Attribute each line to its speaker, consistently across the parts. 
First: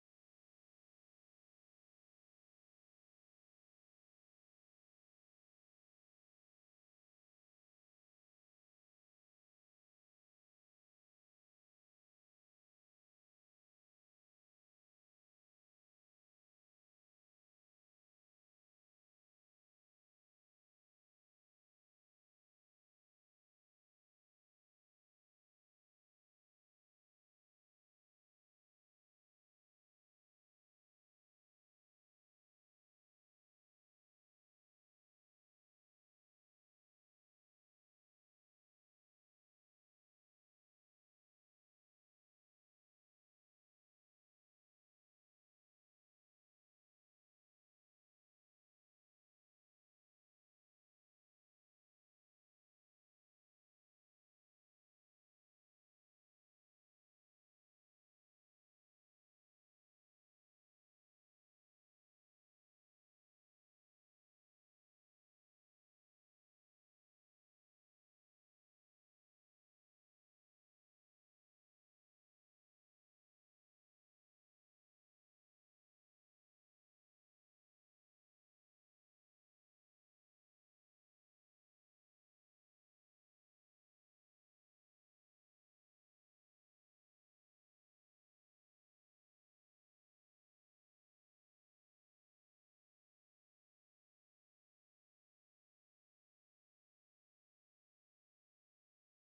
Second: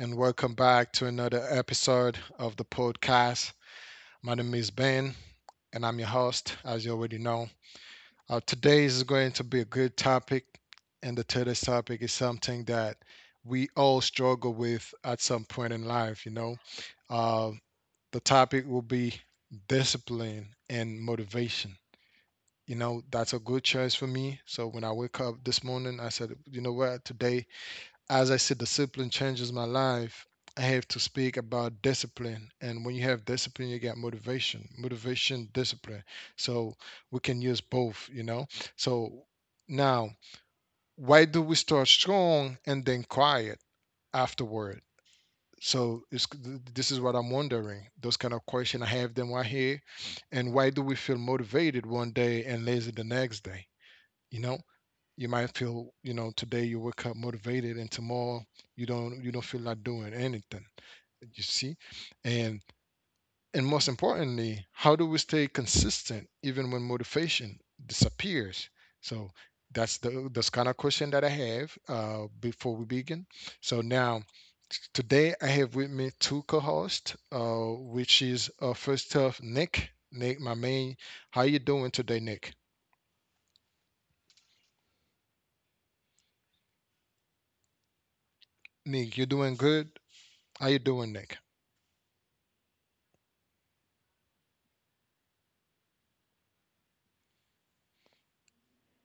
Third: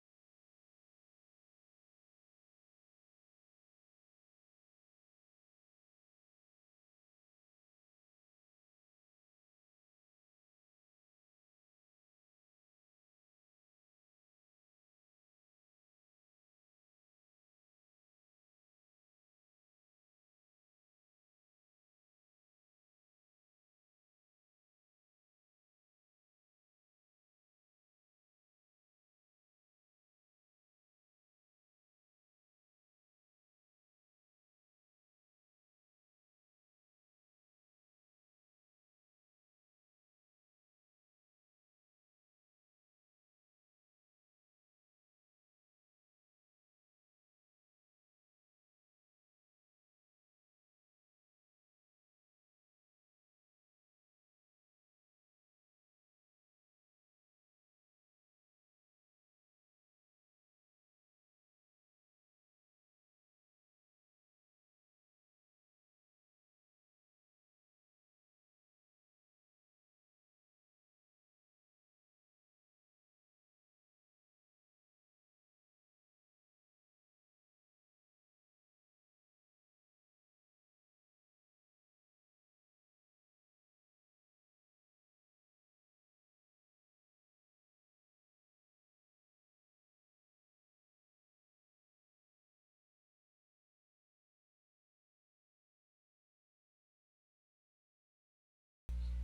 Speaker 1: and welcome back to another episode of the podcast. My name is Ben, and I'm your host, as you already know. Today is going to be a good topic, and the today's topic is something that we all struggle with at some point in life, you know. Uh, the topic will be discipline and motivation. You know, that's a good choice for me. So when I wake up this morning, I said, you know what, today as I said, discipline changes my life. I have to speak about discipline. And when you have discipline, you get motivation, motivation, discipline. So we can use both, you know? So now, why do we start strong and then quiet afterward? So this is what I'm wondering. Those kind of questions, I have them right here. And why do we feel motivated one day and lazy the next day? You know? You might feel, today you wake up motivated, and tomorrow you don't feel like doing anything, you see, and and most importantly, how do we stay consistent even when motivation disappears? So that's kind of question that I have, before we begin. So now, today I have with me two co-hosts, which is first off, Nick, my main. How you doing today, Nick? Nick, you doing good? How you doing, Nick?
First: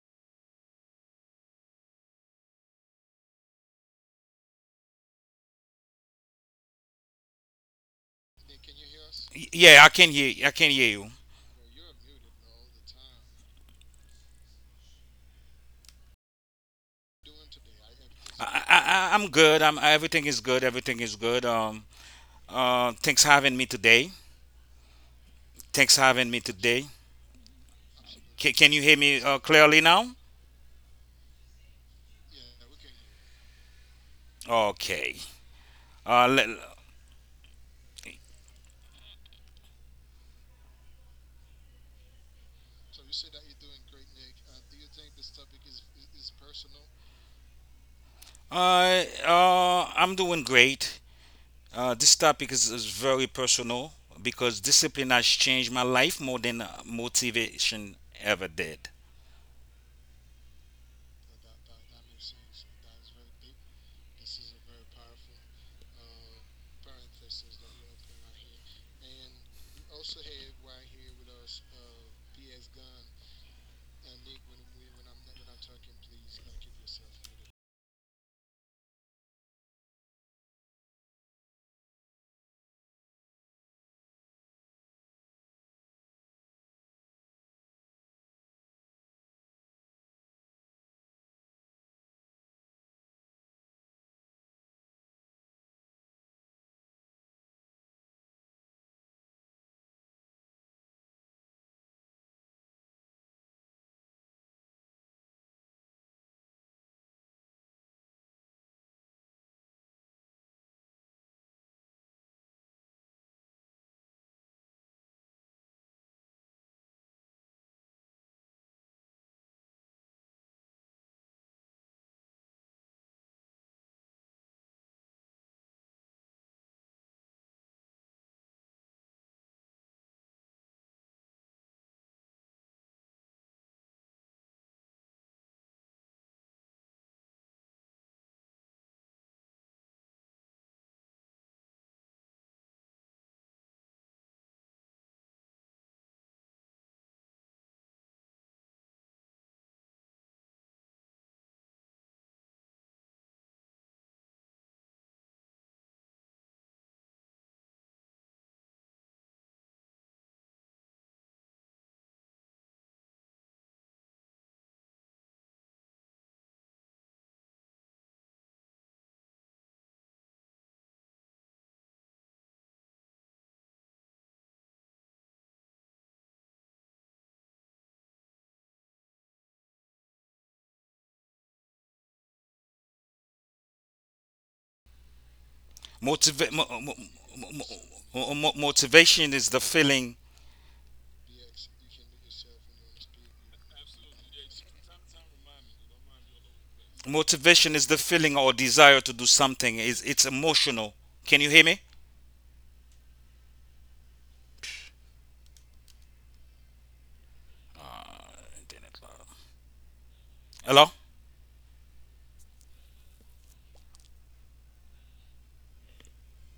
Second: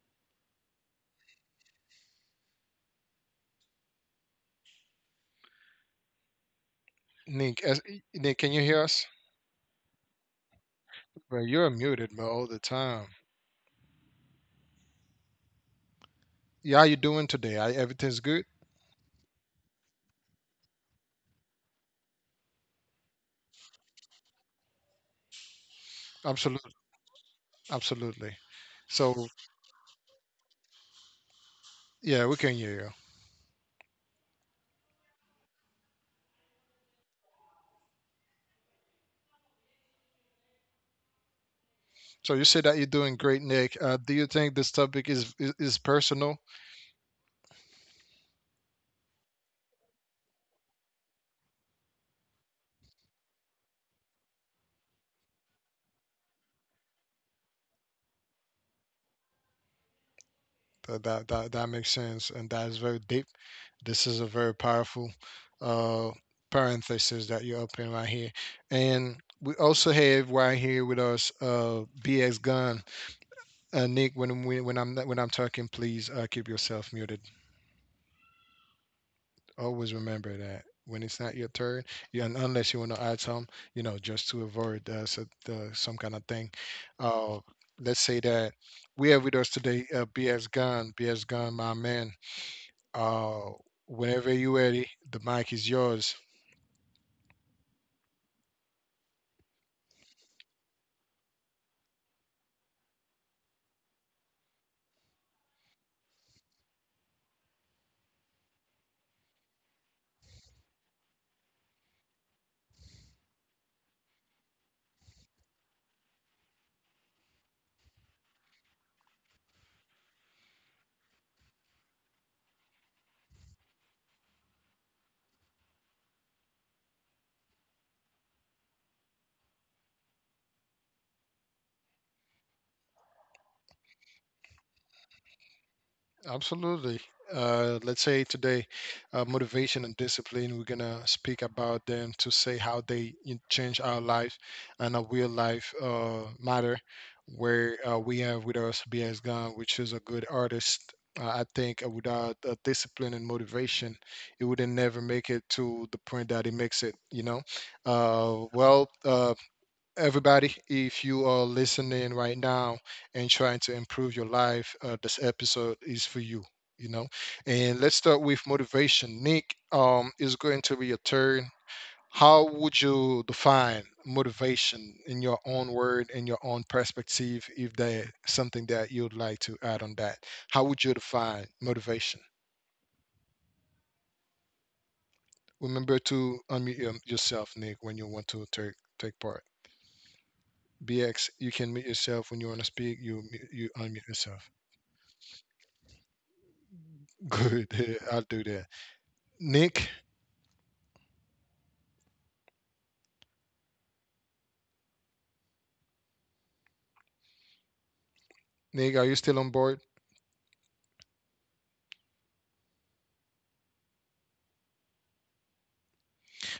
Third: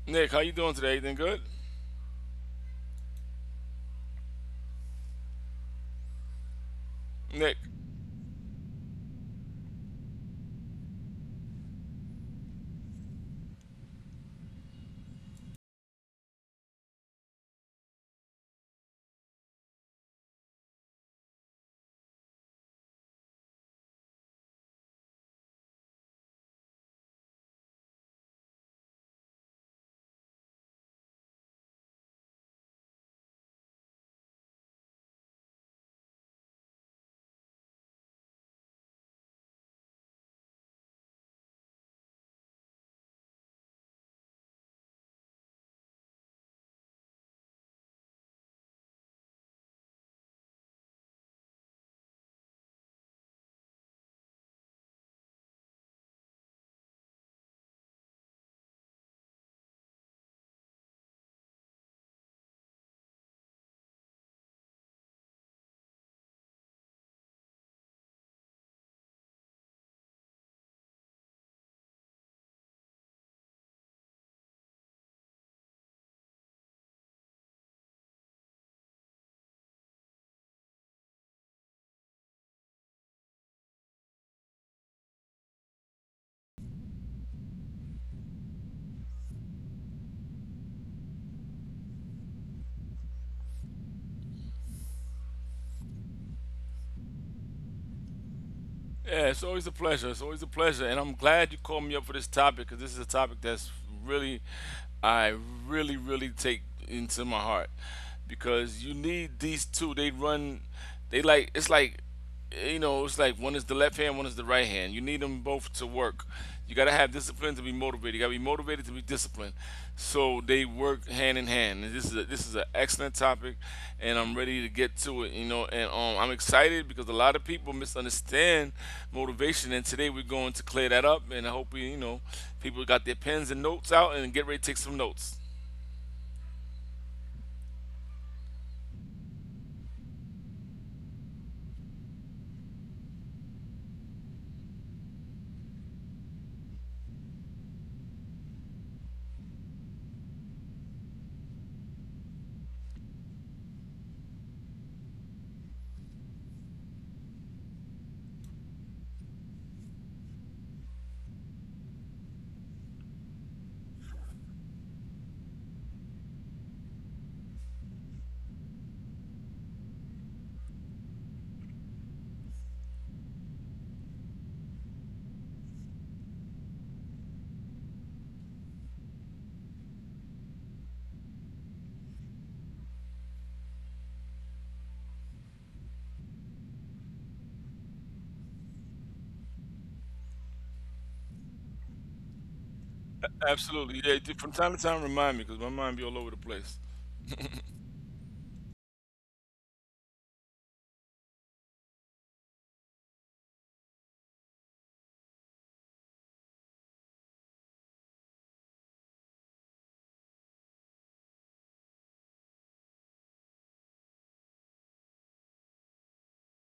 Speaker 2: Nick, how you doing today? Everything good? Nick,
Speaker 1: Nick, as, Nick, can you hear us?
Speaker 3: Yeah, I can hear. I can hear you.
Speaker 1: Bro, you're muted, bro, all the time. Yeah, how you doing today? Everything's good?
Speaker 3: I'm good. I'm Everything is good. Everything is good. Thanks having me today. Thanks having me
Speaker 1: Absolutely,
Speaker 3: today.
Speaker 1: absolutely.
Speaker 3: Ca can you hear me
Speaker 1: So,
Speaker 3: clearly now?
Speaker 1: yeah, we can hear you.
Speaker 3: Okay. Uh, let,
Speaker 1: So you say that you're doing great, Nick. Do you think this topic is personal?
Speaker 3: I'm doing great. This topic is very personal because discipline has changed my life more than motivation ever did.
Speaker 1: That makes sense, and that is very deep. This is a very powerful uh, parenthesis that you open right here, and we also have right here with us BX Gun. Nick, when I'm talking, please keep yourself muted. Always remember that when it's not your turn, and unless you want to add some, just to avoid so, some kind of thing. Uh, let's say that we have with us today BS Gun, BS Gun, my man. Uh, whenever you're ready, the mic is yours.
Speaker 2: yeah, it's always a pleasure. It's always a pleasure, and I'm glad you called me up for this topic because this is a topic that's really, I really, really take into my heart because you need these two. They run, they like it's like, it's like one is the left hand, one is the right hand. You need them both to work. You got to have discipline to be motivated. You got to be motivated to be disciplined. So they work hand in hand. And this is an excellent topic, and I'm ready to get to it. You know, and I'm excited because a lot of people misunderstand motivation, and today we're going to clear that up. And I hope we, you know, people got their pens and notes out and get ready to take some notes.
Speaker 1: Absolutely. Let's say today, motivation and discipline, we're going to speak about them to say how they change our life and our real life matter. Where we have with us BS Gunn, which is a good artist. I think without discipline and motivation, it would never make it to the point that it makes it, you know? Well, everybody, if you are listening right now and trying to improve your life, this episode is for you. You know, and let's start with motivation. Nick, is going to be your turn. How would you define motivation in your own word, in your own perspective, if there's something that you'd like to add on that? How would you define motivation? Remember
Speaker 3: Motiva-
Speaker 1: to
Speaker 3: mo-
Speaker 1: unmute
Speaker 3: mo- mo-
Speaker 1: yourself, Nick, when you
Speaker 3: mo-
Speaker 1: want
Speaker 3: mo-
Speaker 1: to take
Speaker 3: motivation is
Speaker 1: part.
Speaker 3: the feeling.
Speaker 1: BX, you can mute yourself when you want to speak. You
Speaker 2: Absolutely,
Speaker 1: unmute
Speaker 2: yeah. From
Speaker 1: yourself.
Speaker 2: time to time, remind me because my mind be all over the place.
Speaker 3: Motivation is the
Speaker 1: Good. I'll
Speaker 3: feeling
Speaker 1: do
Speaker 3: or
Speaker 1: that.
Speaker 3: desire to do something.
Speaker 1: Nick,
Speaker 3: It's emotional. Can you hear me?
Speaker 1: Nick, are you still on board?
Speaker 3: Hello?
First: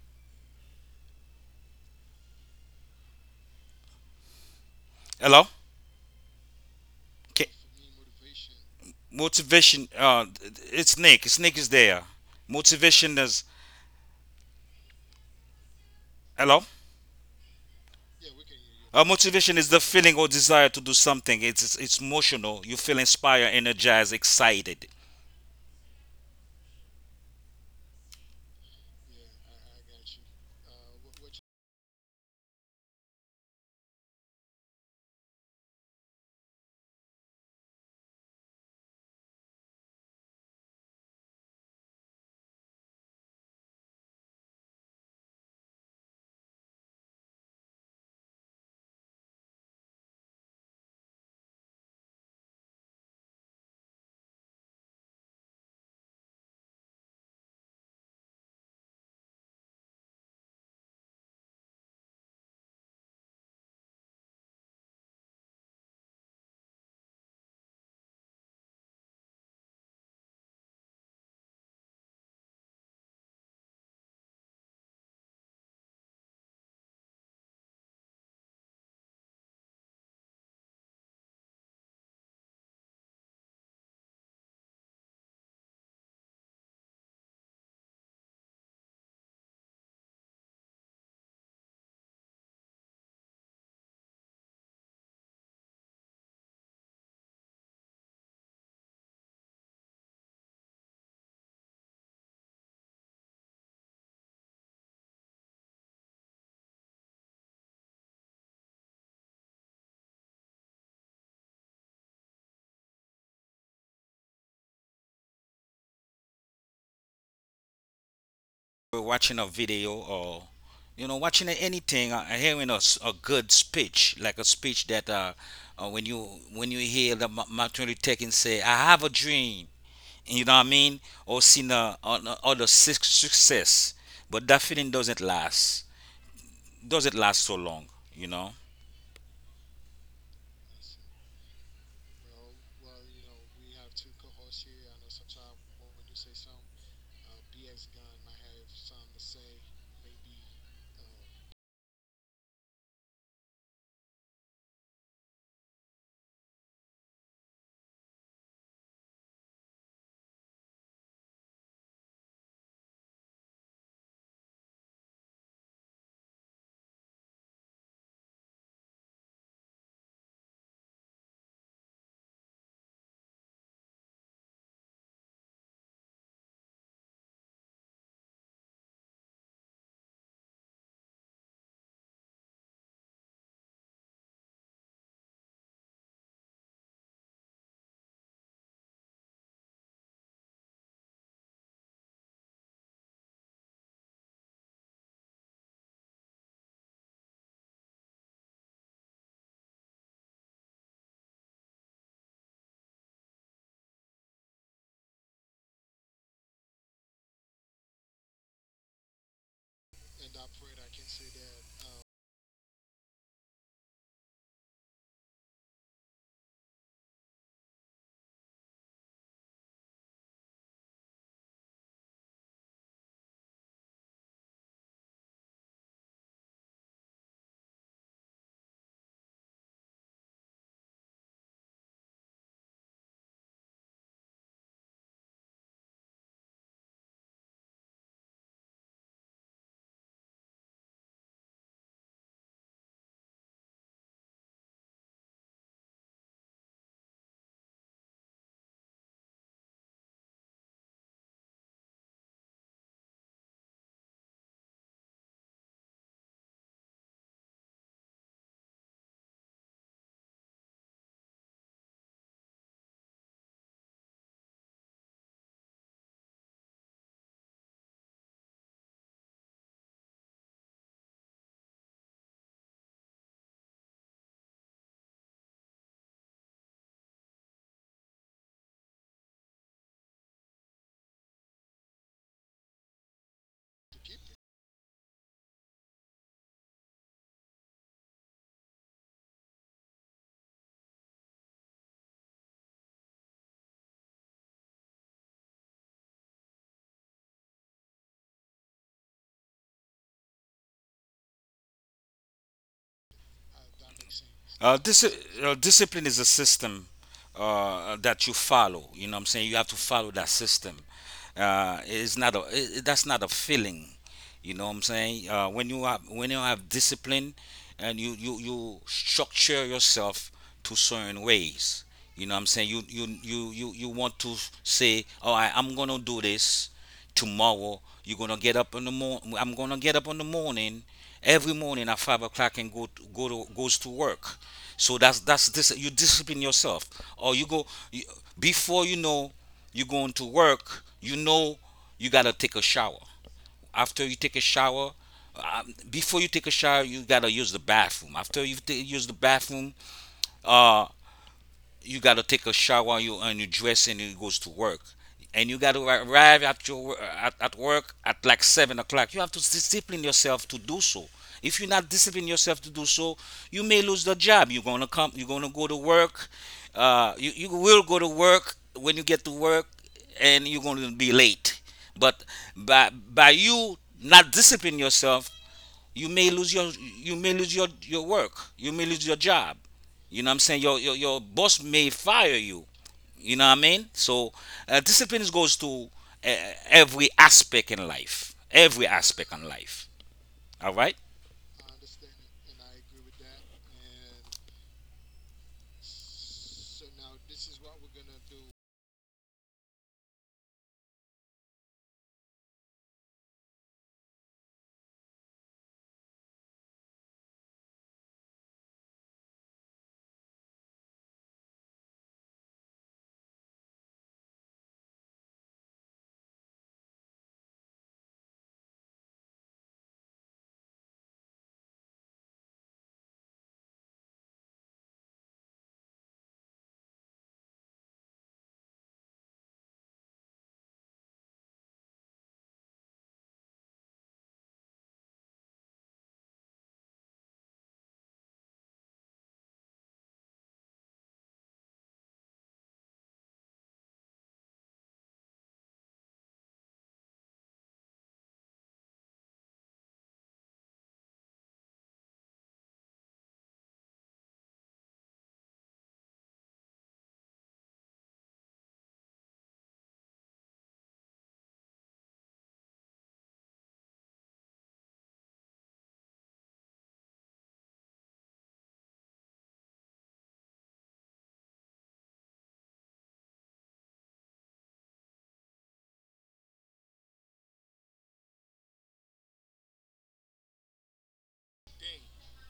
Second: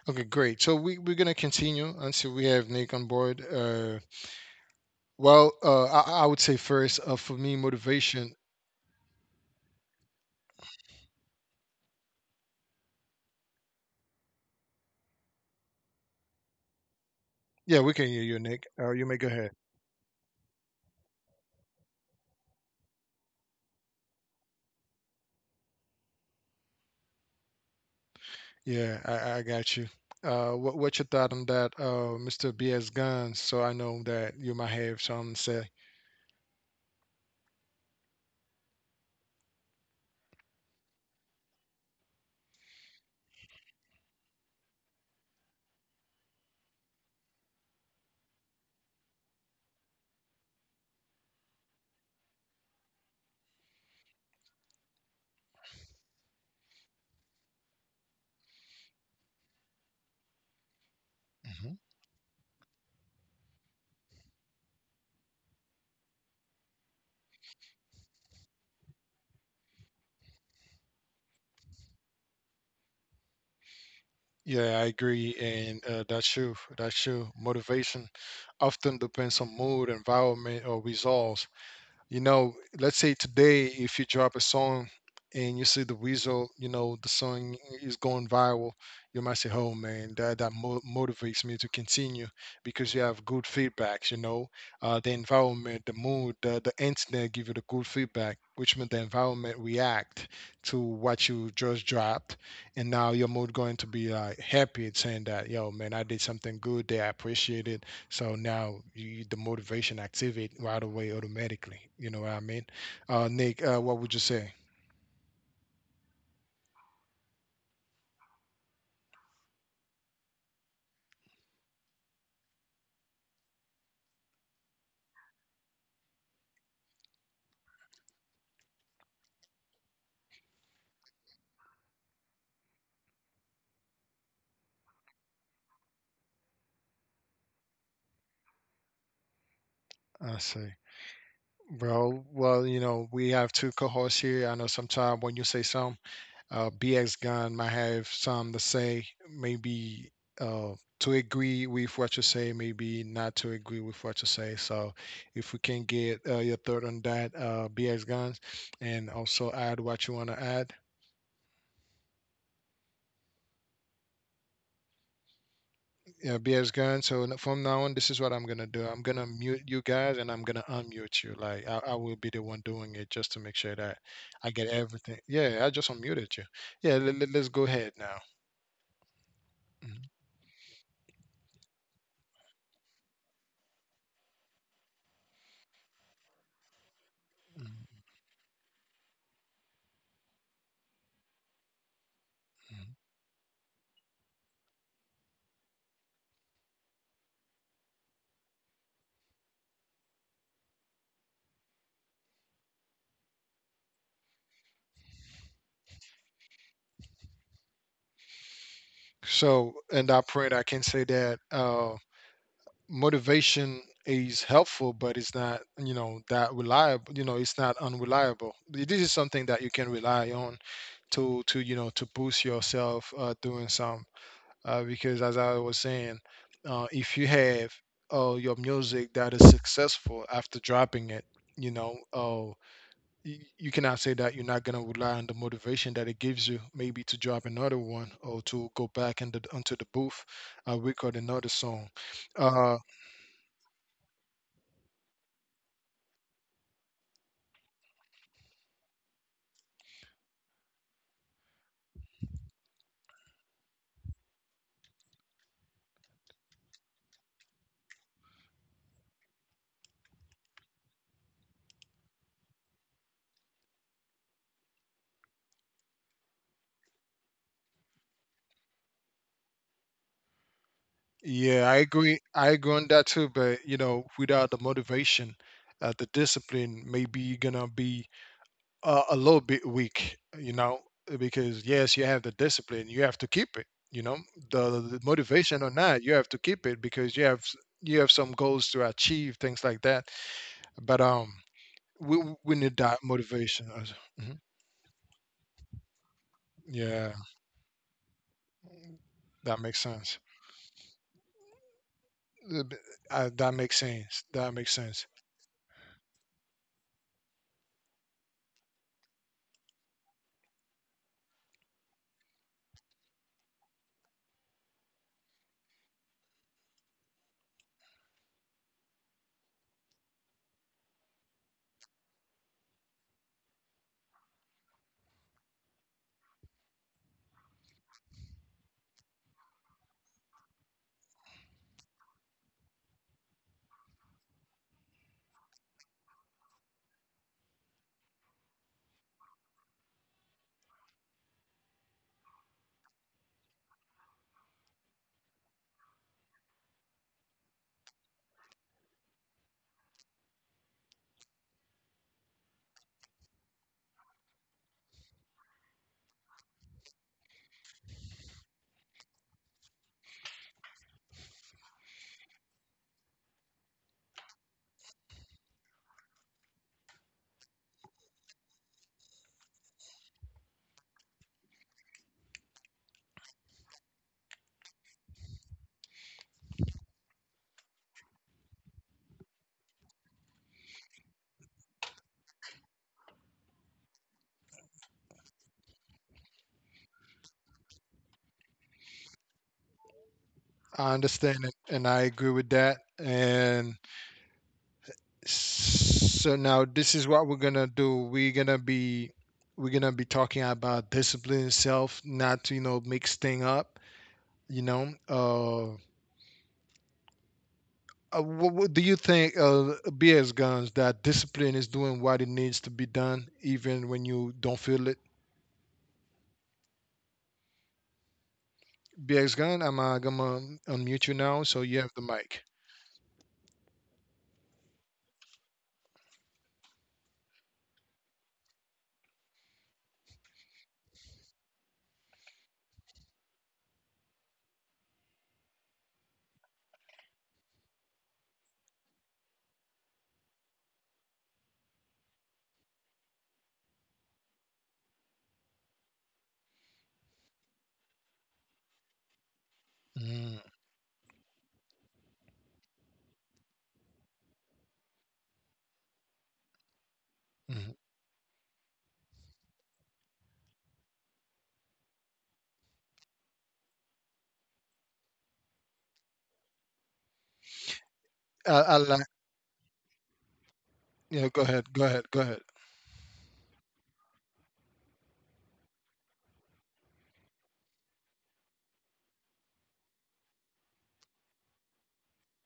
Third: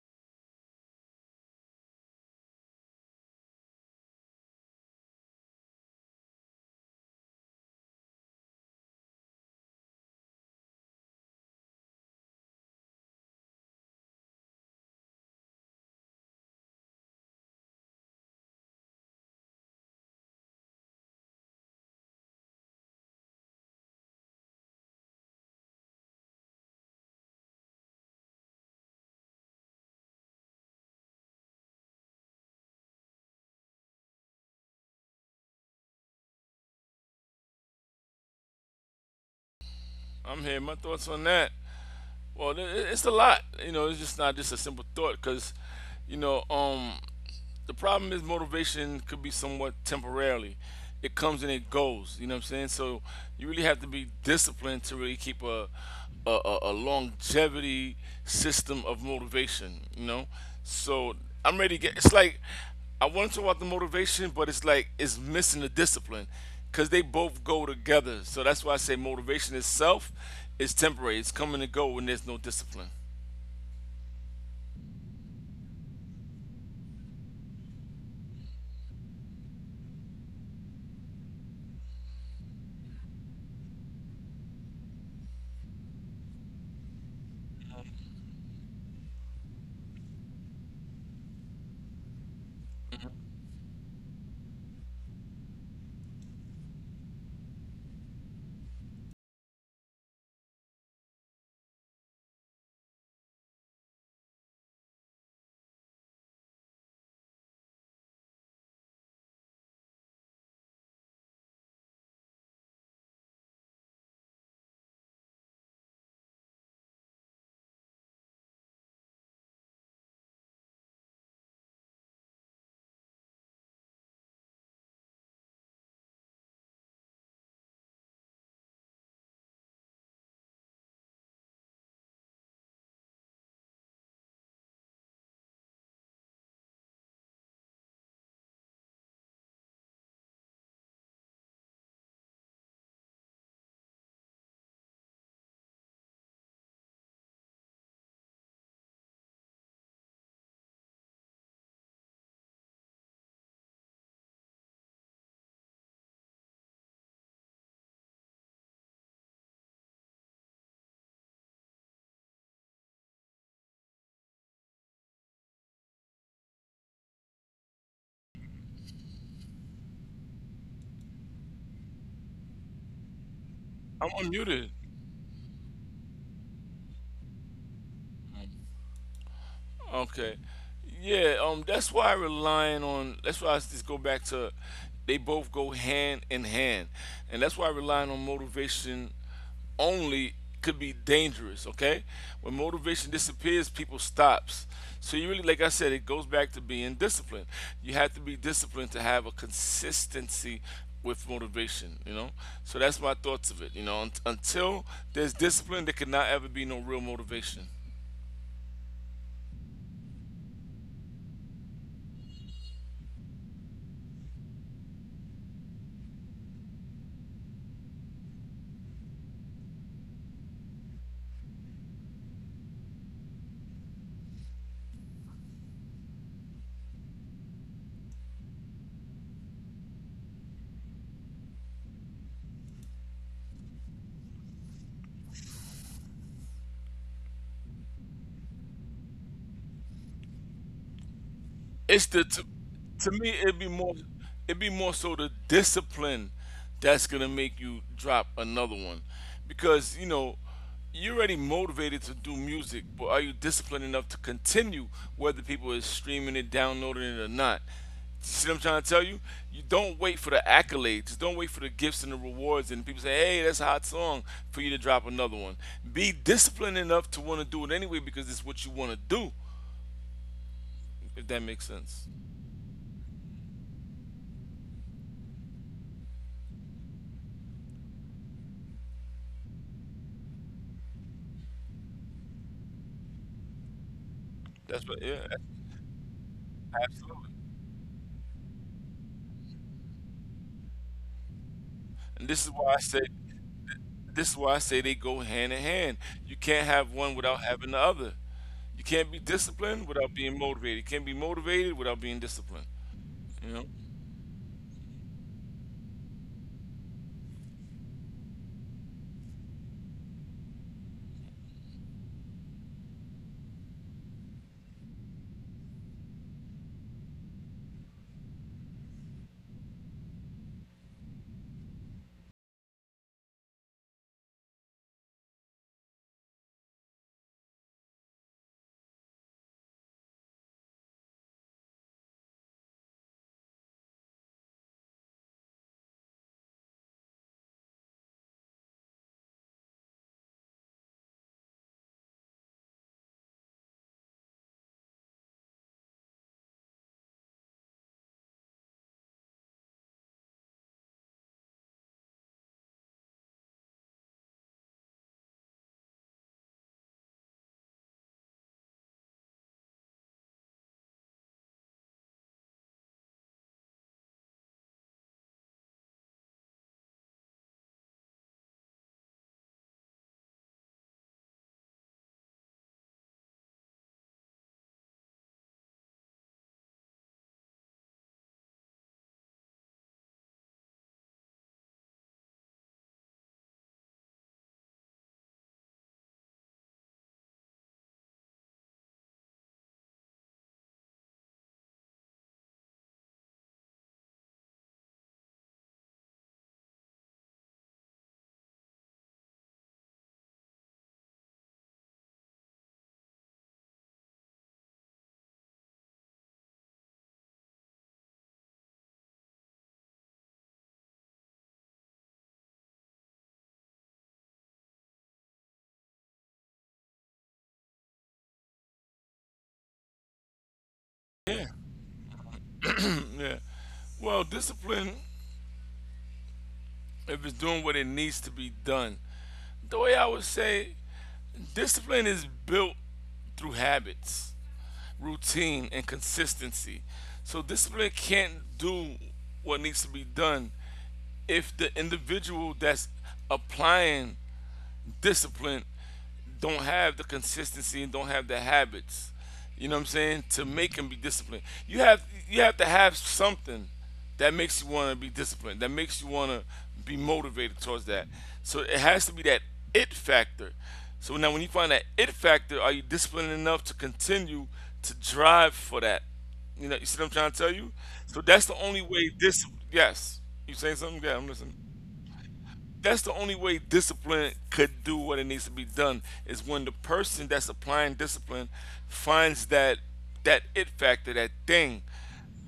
Speaker 1: Okay, great. So we're gonna continue until we have Nick on board. Well,
Speaker 3: Hello?
Speaker 1: I would say first, for
Speaker 3: Okay.
Speaker 1: me, motivation.
Speaker 3: Motivation. It's Nick. It's Nick is there. Motivation is. Hello?
Speaker 1: Yeah, we can hear you, Nick. You may go ahead.
Speaker 3: Motivation is the feeling or desire to do something. It's emotional. You feel inspired, energized, excited.
Speaker 1: Yeah, I got you. What's your thought on that, Mr. BS Guns? So I know that you might have something to say.
Speaker 2: I'm here. My thoughts on that. Well, it's a lot. You know, it's just not just a simple thought because, you know, um, the problem is motivation could be somewhat temporarily. It comes and it goes. You know what I'm saying? So you really have to be disciplined to really keep a longevity system of motivation. You know, so I'm ready to get. It's like I want to talk about the motivation, but it's like it's missing the discipline because they both go together. So that's why I say motivation itself is temporary. It's coming and go when there's no discipline.
Speaker 1: Yeah, I agree, and that's true. That's true. Motivation often depends on mood, environment, or results. Let's say today, if you drop a song and you see the result, the song is going viral, you might say, "Oh man, motivates me to continue because you have good feedbacks." You know, the environment, the mood, the internet give you the good feedback, which means the environment react to what you just dropped, and now your mood going to be like happy, it's saying that, "Yo man, I did something good. They appreciate it." So now the motivation activate right away automatically. You know what I mean? Nick, what would you say?
Speaker 3: We're watching a video or watching anything, hearing a good speech, like a speech that when you hear the Martin Luther King say, "I have a dream," you know what I mean, or seen on other success, but that feeling doesn't last so long, you know.
Speaker 1: I see. Bro, well, you know, we have two cohorts here. I know sometimes when you say some, BX Gun might have some to say, maybe uh, to agree with what you say, maybe not to agree with what you say. So if we can get your thought on that, BX Guns, and also add what you want to add. Yeah, BS Gun. So from now on, this is what I'm gonna do. I'm gonna mute you guys, and I'm gonna unmute you. Like I will be the one doing it just to make sure that
Speaker 2: I'm
Speaker 1: I
Speaker 2: unmuted.
Speaker 1: get everything. Yeah, I just unmuted you. Yeah, us go ahead now. Mm,
Speaker 2: Okay. Yeah, that's why I just go back to they both go hand in hand. And that's why
Speaker 1: mm,
Speaker 2: relying on motivation only could be dangerous, okay? When
Speaker 1: mm.
Speaker 2: motivation disappears, people stops. So you really, like I said, it goes back to being disciplined. You have to be disciplined to have a consistency with motivation, you know? So that's my thoughts of it, you know. Until there's discipline, there could not ever be no real motivation.
Speaker 1: So, and I pray that I can say that motivation is helpful, but it's not, that reliable. You know, it's not unreliable. This is something that you can rely on to boost yourself, doing some, because as I was saying, if you have your music that is successful after dropping it, you know, you cannot say that you're not gonna rely on the motivation that it gives you, maybe to drop another one or to go back into the booth, record another song.
Speaker 2: It's the to,
Speaker 1: Uh,
Speaker 2: to me, it'd be more so the discipline that's gonna make you drop another one because you know you're already motivated to do music, but are you disciplined enough to continue whether people is streaming it, downloading it or not? See what I'm trying to tell you? You don't wait for the accolades. Don't wait for the gifts and the rewards and people say, hey, that's a hot song for you to drop another one. Be disciplined enough to want to do it anyway because it's what you want to do, if that makes
Speaker 1: yeah,
Speaker 2: sense.
Speaker 1: I agree. I agree on that too. But you know, without the motivation, the discipline, maybe you're gonna be a little bit weak, you know, because yes, you have the discipline, you have to keep it, you know,
Speaker 2: That's
Speaker 1: the,
Speaker 2: what,
Speaker 1: the
Speaker 2: yeah.
Speaker 1: motivation or not, you have to keep it
Speaker 2: Absolutely.
Speaker 1: because you have some goals to achieve, things like that. But
Speaker 2: And
Speaker 1: we we we need that motivation.
Speaker 2: this is
Speaker 1: Mhm.
Speaker 2: why I say they go hand in hand. You can't have one
Speaker 1: Yeah,
Speaker 2: without having the other. You can't be
Speaker 1: that
Speaker 2: disciplined
Speaker 1: makes
Speaker 2: without
Speaker 1: sense.
Speaker 2: being motivated. You can't be motivated without being disciplined.
Speaker 1: Uh, b- uh,
Speaker 2: You know?
Speaker 1: that makes sense. That
Speaker 3: Uh,
Speaker 1: makes
Speaker 3: dis-
Speaker 1: sense.
Speaker 3: Discipline is a system that you follow. You know what I'm saying? You have to follow that system. It's not a, that's not a feeling. You know what I'm saying? When you have discipline and you structure yourself to certain ways. You know what I'm saying? You want to say, "All right, I'm gonna do this tomorrow. You're gonna get up in the morning. I'm gonna get up in the morning every morning at 5 o'clock and go to, go to goes to work." So that's this. You discipline yourself, or before you know you're going to work. You know you gotta take a shower. After you take a shower, before you take a shower, you gotta use the bathroom. After you use the bathroom, uh, you got to take a shower and you dress and you goes to work, and you got to arrive at your wo- at work at like 7 o'clock. You have to discipline yourself to do so. If you're not disciplining yourself to do so, you may lose the job. You're gonna go to work. You will go to work. When you get to work, and you're gonna be late. But by you not disciplining yourself, you may lose your, your work. You may lose your job. You know what I'm saying? Your boss may fire you. You know what I mean? So discipline goes to every aspect in life. Every aspect in life. All right.
Speaker 1: I understand it, and I agree with that. And so now this is what we're gonna do. We're gonna be talking about discipline itself, not to mix thing up. You know, what do you think, BS Guns, that discipline is doing what it needs to be done, even when you don't feel it? BS Gun, I'm gonna unmute you
Speaker 2: Yeah.
Speaker 1: now, so you have the mic.
Speaker 2: Yeah. Well, discipline if it's doing what it needs to be done. The way I would say discipline is built through habits, routine, and consistency. So discipline can't do what needs to be done if the individual that's applying discipline don't have the consistency and don't have the habits. You know what I'm saying?
Speaker 1: Mm,
Speaker 2: To make and be disciplined, you have to have something that makes you want to be disciplined, that makes you want to be motivated
Speaker 1: mhm.
Speaker 2: towards that. So it has to be that it factor. So now, when you find that it factor, are you disciplined enough to continue to drive for that? You know, you see what I'm trying to tell you? So that's the only
Speaker 1: I like.
Speaker 2: way this. Yes, you saying something? Yeah, I'm
Speaker 1: Yeah, go
Speaker 2: listening.
Speaker 1: ahead. Go ahead. Go ahead.
Speaker 2: That's the only way discipline could do what it needs to be done is when the person that's applying discipline finds that that it factor, that thing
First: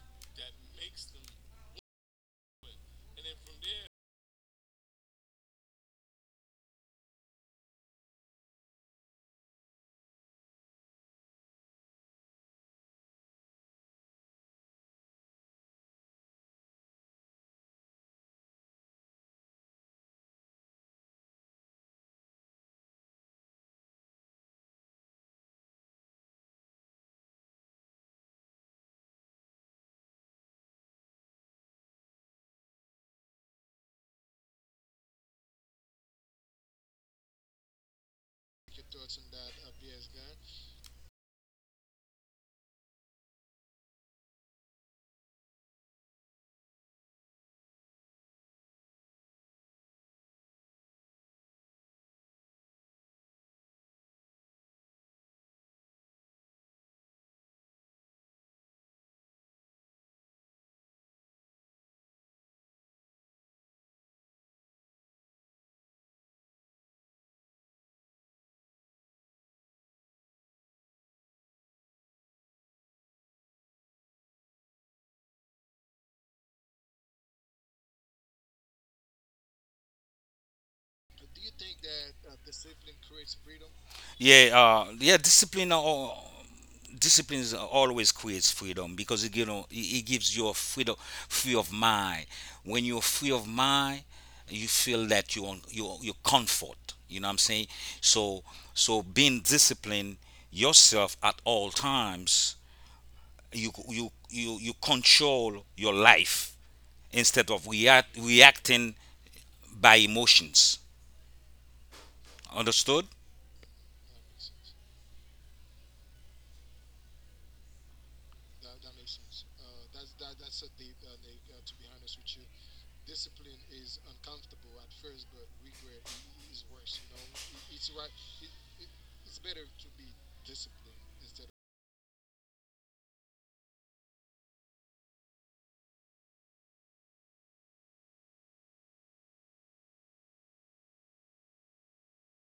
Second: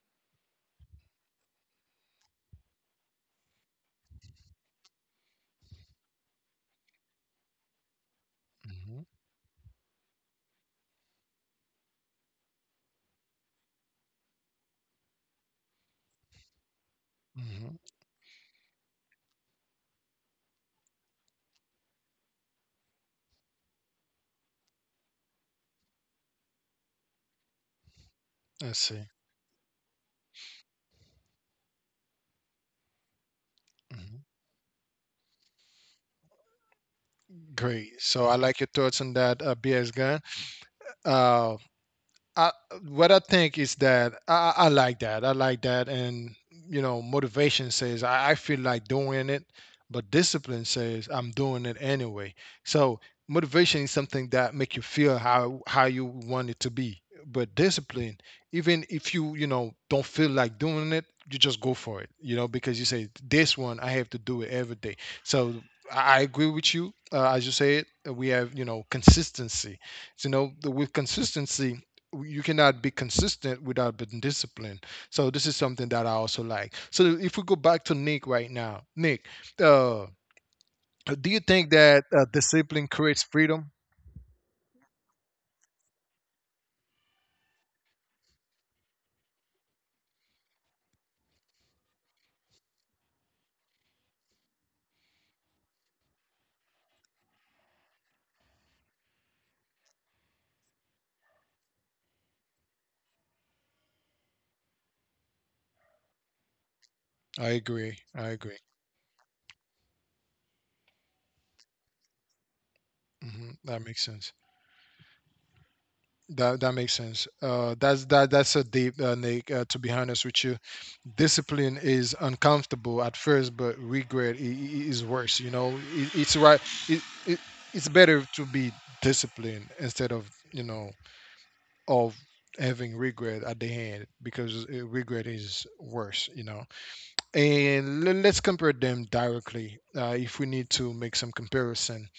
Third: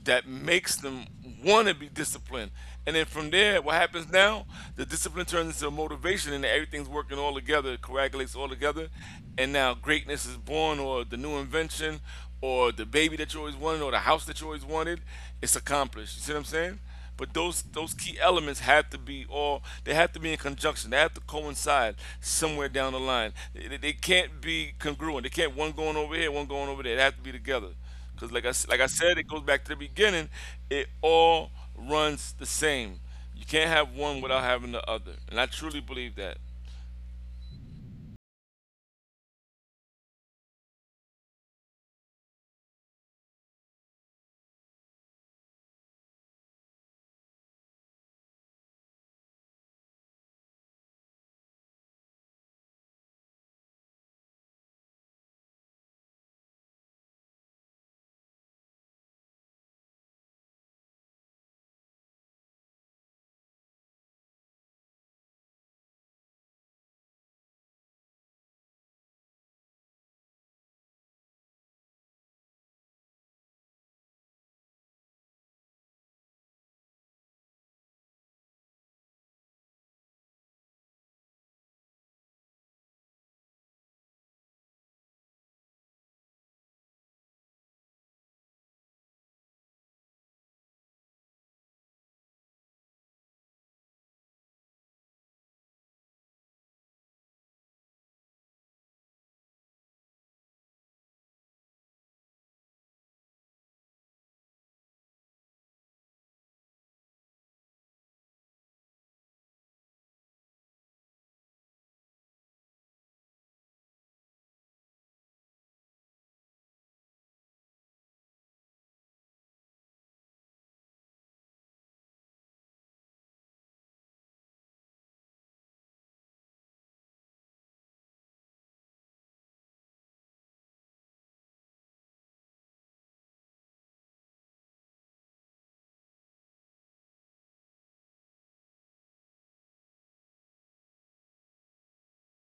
Speaker 2: that makes them want to be disciplined. And then from there, what happens now, the discipline turns into a motivation and everything's working all together, coagulates all together,
Speaker 1: Hmm.
Speaker 2: and now greatness is born, or the new invention, or the baby that you always wanted, or the house that you always wanted, it's accomplished. You see what I'm saying? But those
Speaker 1: Hmm.
Speaker 2: those key elements have to be all, they have to be in conjunction. They have to coincide somewhere down the line. They can't be congruent. They can't one going over here, one going over there. They have to be together. Because
Speaker 1: I
Speaker 2: like I
Speaker 1: see.
Speaker 2: said, it goes back to the beginning. It all runs the same. You can't have one without having the other. And I truly believe that.
Speaker 1: Great. So I like your thoughts on that, BS Gun. Uh, I, what I think is that I like that. I like that, and you know, motivation says I feel like doing it, but discipline says I'm doing it anyway. So motivation is something that make you feel how you want it to be, but discipline, even if you you know don't feel like doing it, you just go for it. You know, because you say this one I have to do it every day. So I agree with you. As you say it, we have consistency. So, you know, with consistency you cannot be consistent without being disciplined. So this is something that I also like. So if we go back to Nick right now, Nick, uh, do you think that discipline creates freedom?
Speaker 3: Yeah, yeah. Discipline is always creates freedom because it gives you a freedom, free of mind. When you're free of mind, you feel that you comfort. You know what I'm saying? So being disciplined yourself at all times, you control your life instead of
Speaker 1: I agree. I
Speaker 3: reacting
Speaker 1: agree.
Speaker 3: by emotions. Understood?
Speaker 1: Hmm. That makes sense. That makes sense. That's a deep, Nick. To be honest with you, discipline is uncomfortable at first, but regret is worse. You know, it's right. It, it, it's better to be disciplined instead of you know of having regret at the end, because regret is worse, you know. And let's compare them directly, if we need to make some comparison.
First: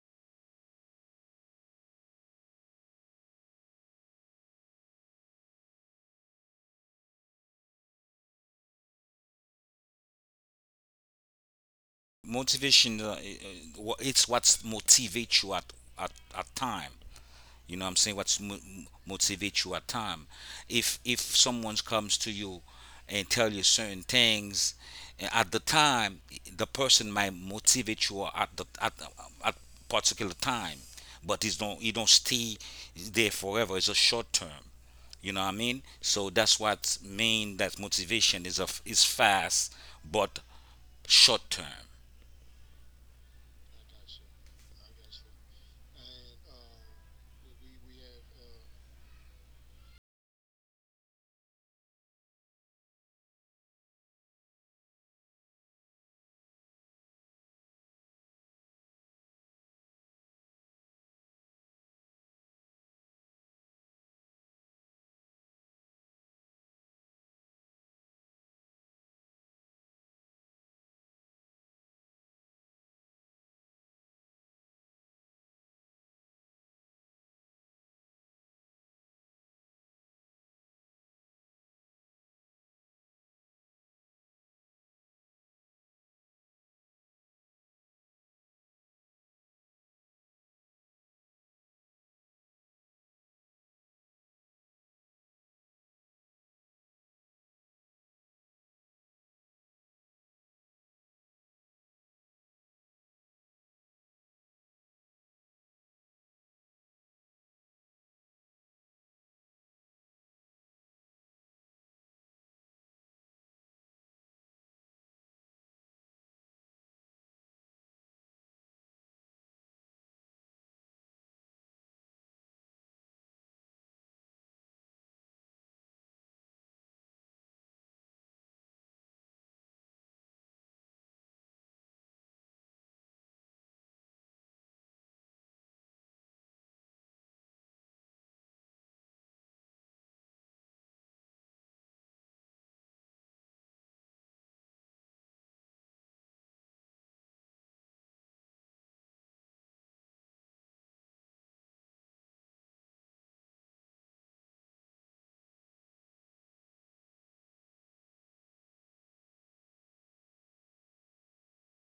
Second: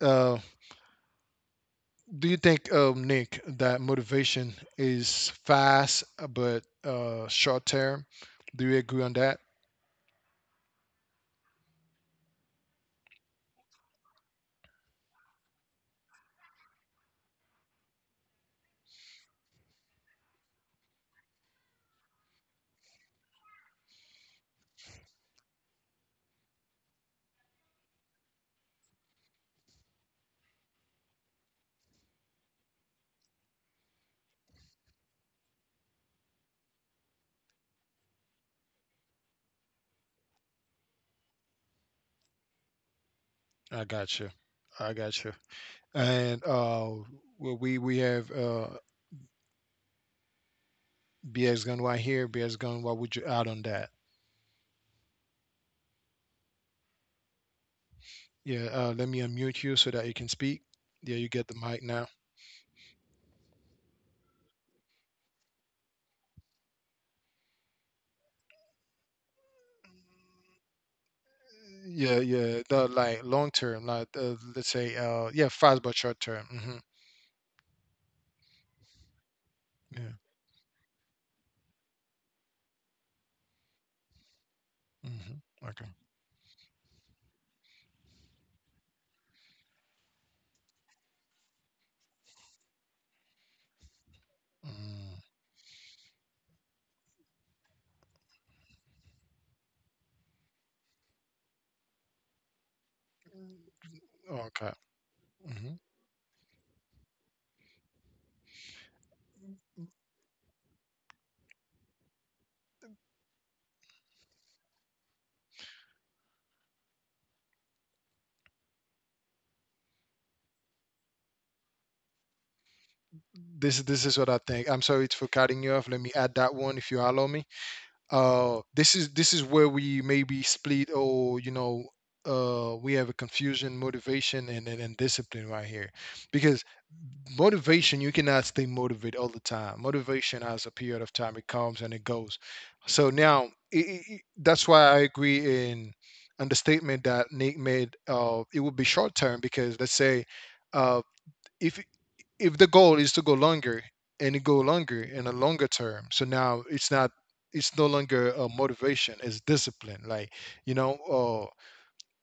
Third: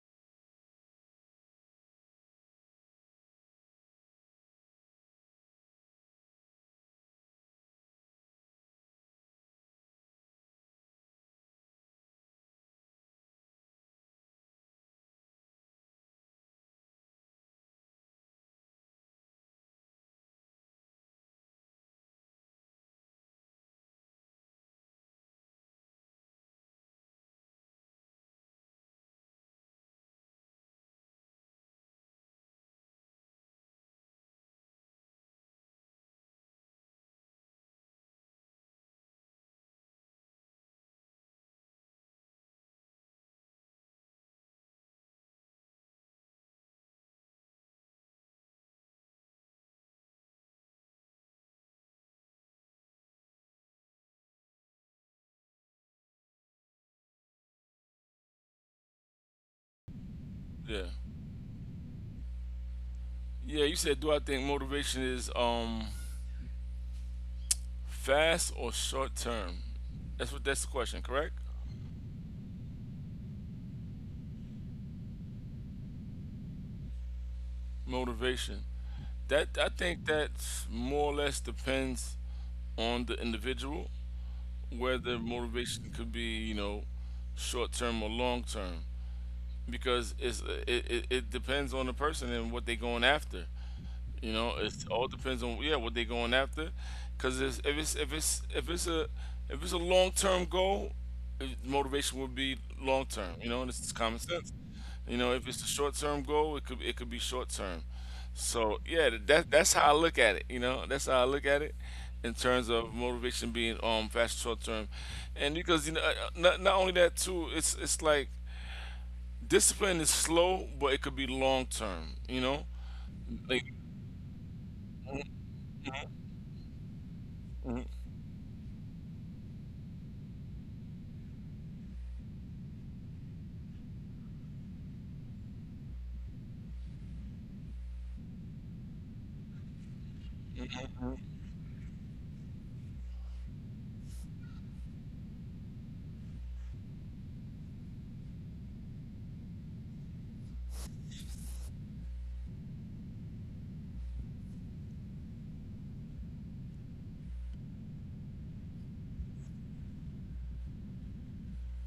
Speaker 1: Uh, do you think, Nick, that motivation is fast, but short term? Do you agree on that?
Speaker 3: Motivation, it's what motivates you at, at at time. You know what I'm saying? What's motivates you at time? If someone comes to you and tell you certain things, at the time, the person might motivate you at the at particular time. But it don't stay there forever. It's a short term. You know what I mean? So that's what mean that motivation is of is fast but short term.
Speaker 1: I got you. I got you. And well, we have BS Gun right here. BS Gun, what would you add on that? Yeah, let me unmute you so that you can speak.
Speaker 2: Yeah.
Speaker 1: Yeah, you get the mic now.
Speaker 2: Yeah, you said, do I think motivation is fast or short term? That's the question, correct?
Speaker 1: Yeah, yeah. No, like long term, not let's say, yeah, fast but short term. Hmm.
Speaker 2: Motivation. That, I
Speaker 1: Yeah.
Speaker 2: think that, more or less depends on the individual,
Speaker 1: Hmm.
Speaker 2: whether
Speaker 1: Okay.
Speaker 2: motivation could be, you know, short term or long term, because it depends on the person and what they're going after. You know, it
Speaker 1: Mm.
Speaker 2: all depends on, yeah, what they're going after. Because if it's a long term goal, motivation would be long term. You know, and it's common
Speaker 1: Okay.
Speaker 2: sense. You know,
Speaker 1: Hmm.
Speaker 2: if it's a short term goal, it could be short term. So yeah, that's how I look at it. You know, that's how I look at it in terms of motivation being fast short term, and because you know not only that too, it's like discipline is slow, but it could be long term. You know,
Speaker 1: This
Speaker 2: like.
Speaker 1: is what I think. I'm sorry for cutting you off. Let me add that one if you allow me. This is this is where we maybe split, or we have a confusion, motivation and discipline right here. Because motivation, you cannot stay motivated all the time. Motivation has a period of time, it comes and it goes. So now, that's why I agree in on the statement that Nick made. It would be short term, because let's say uh if the goal is to go longer and it go longer in a longer term, so now it's not, it's no longer a motivation, it's discipline. Like, you know uh,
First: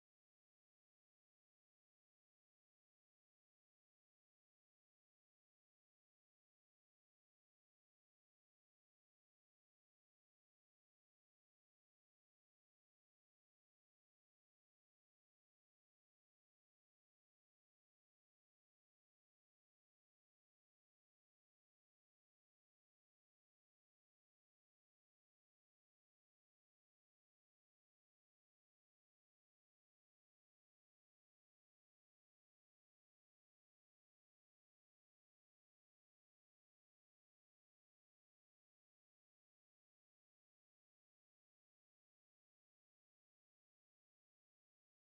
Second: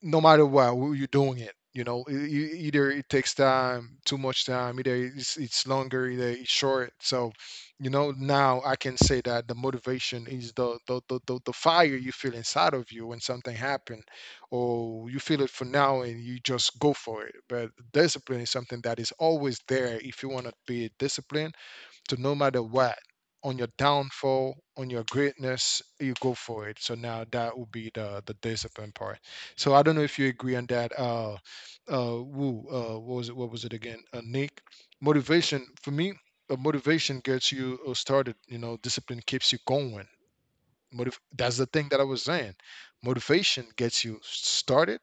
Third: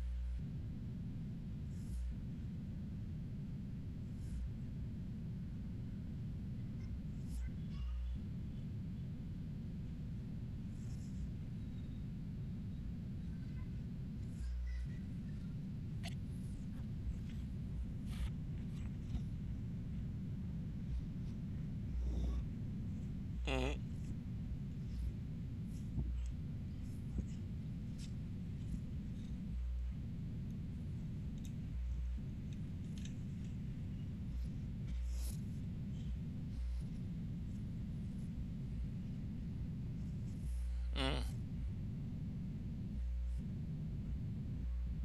Speaker 1: no matter what, you're doing it, you know, either it takes time, too much time, either it's longer, either it's short. So, you know, now I can say that the motivation is the fire you feel inside of you when something happened, or you feel it for now and you just go for it. But discipline is something that is always there if you want to be disciplined. So no matter what, on your downfall, on your greatness, you go for it. So now that would be the discipline part. So I don't know if you agree on that. Woo. What was it? What was it again? Nick, motivation for me. Motivation gets you started. You know, discipline keeps you going.
Speaker 2: Mhm.
Speaker 1: That's the thing that I was saying. Motivation gets you started,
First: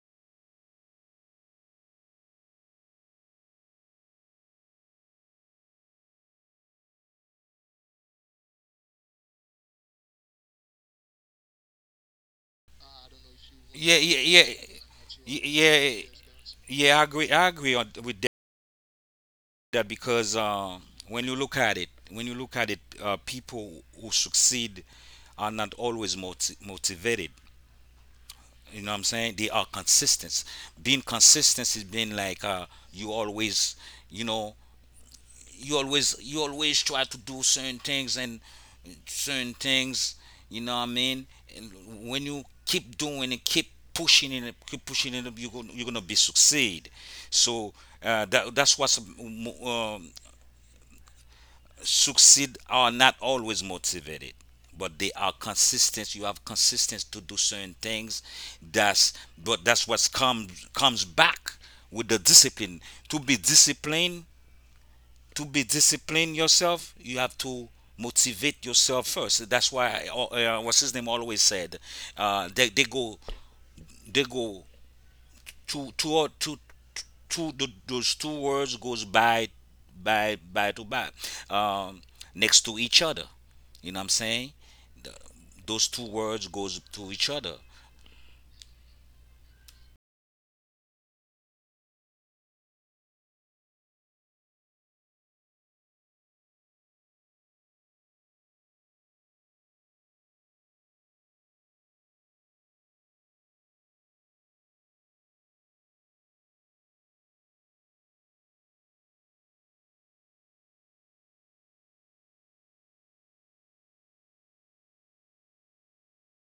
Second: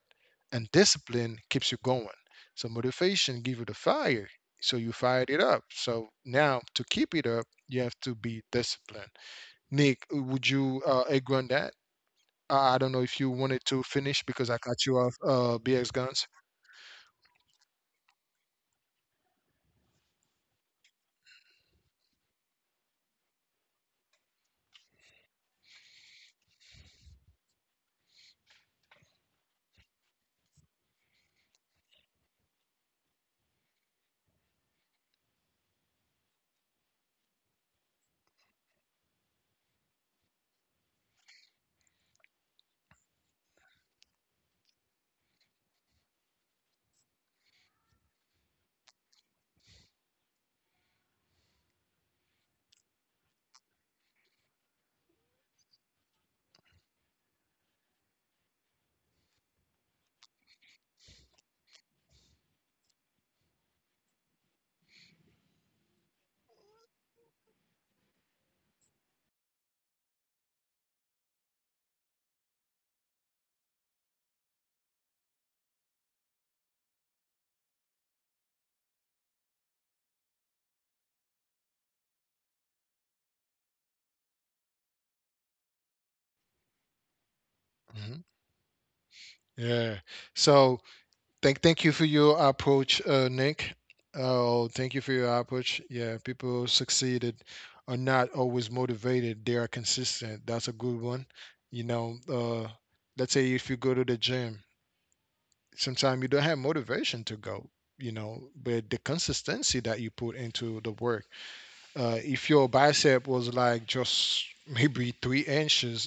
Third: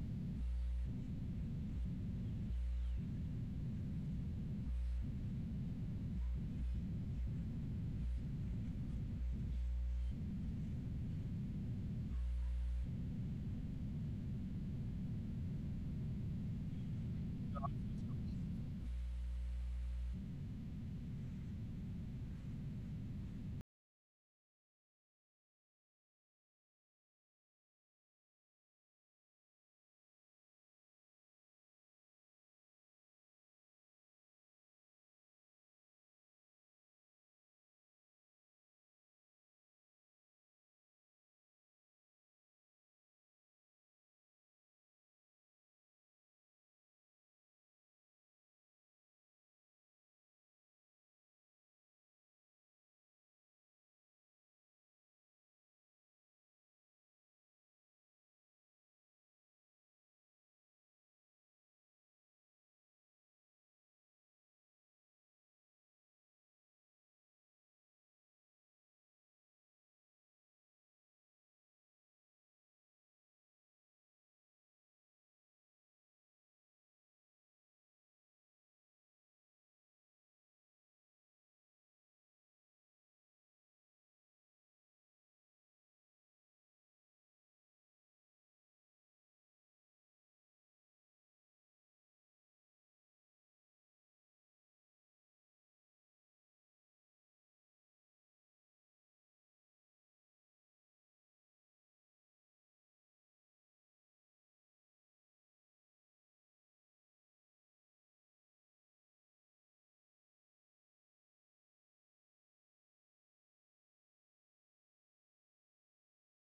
Speaker 1: and discipline keeps you going. So motivation gives you the fire, so you fired it up. So now to keep it up, you have to be disciplined. Nick, would you agree on that? I don't know if you
Speaker 3: Want
Speaker 1: wanted to
Speaker 3: Yeah, yeah,
Speaker 1: finish
Speaker 3: yeah,
Speaker 1: because I cut you off.
Speaker 3: Y-
Speaker 1: BX
Speaker 3: yeah,
Speaker 1: Guns.
Speaker 3: yeah. I agree. I agree with that because when you look at it, people who succeed are not always motivated. You know what I'm saying? They are consistent. Being consistent is being like you always, you know, you always try to do certain things and certain things. You know what I mean? And when you keep doing and keep pushing it up, you're gonna be succeed. So that's what's, succeed are not always motivated, but they are consistent. You have consistency to do certain things. That's But that's what's comes back with the discipline. To be disciplined, to be discipline yourself, you have to motivate yourself first. That's why I, what's his name always said, they go, they go to two or those two words goes by, by to by, um, next to each other. You know what I'm saying? Those two words goes to each other.
Speaker 1: Hmm. Yeah. So, thank you for your approach, Nick. Oh, thank you for your approach. Yeah, people succeeded are not always motivated. They are consistent. That's a good one. You know, let's say if you go to the gym, sometimes you don't have motivation to go. You know, but the consistency that you put into the work. If your bicep was like just maybe 3 inches,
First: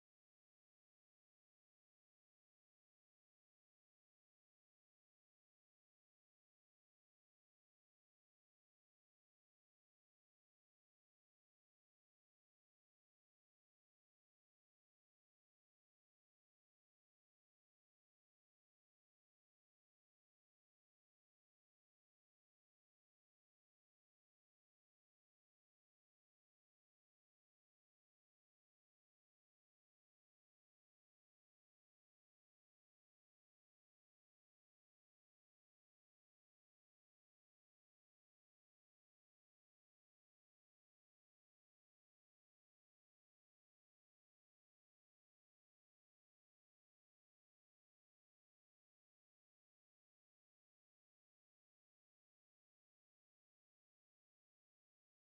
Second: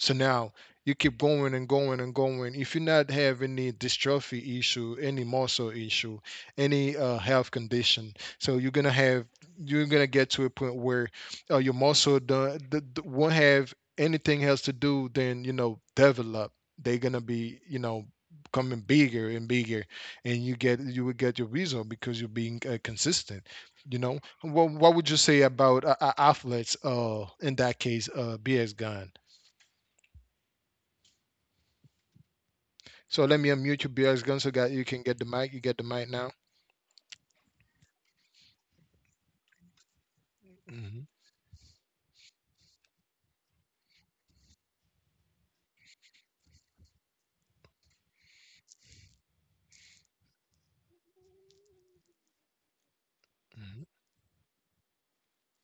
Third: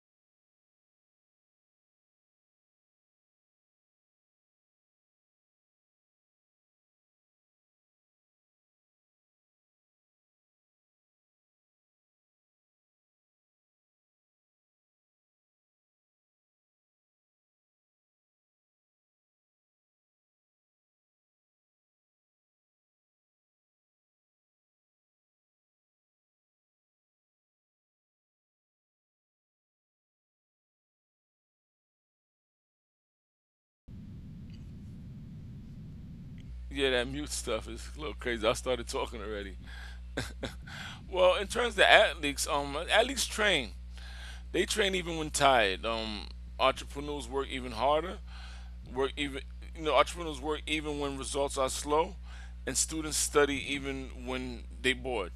Speaker 1: so now you keep going and going and going. If you not have any dystrophy issue, any muscle issue, any health condition, so you're gonna get to a point where your muscle won't have anything else to do than, you know, develop. They're gonna be, you know, becoming bigger and bigger, and you will get your result because you're being consistent. You know what? What would you say about athletes? In that case, BS gun. So let me unmute your BX gun so that you can get the mic. You get the mic now.
Speaker 2: Yeah, that mute stuff is a little crazy. I started talking already.
Speaker 1: Hmm.
Speaker 2: Well, in terms of athletes, athletes train. They train even when tired. Entrepreneurs work even harder. Work even, you know, Entrepreneurs work even when results are slow, and students
Speaker 1: Hmm.
Speaker 2: study even when they bored.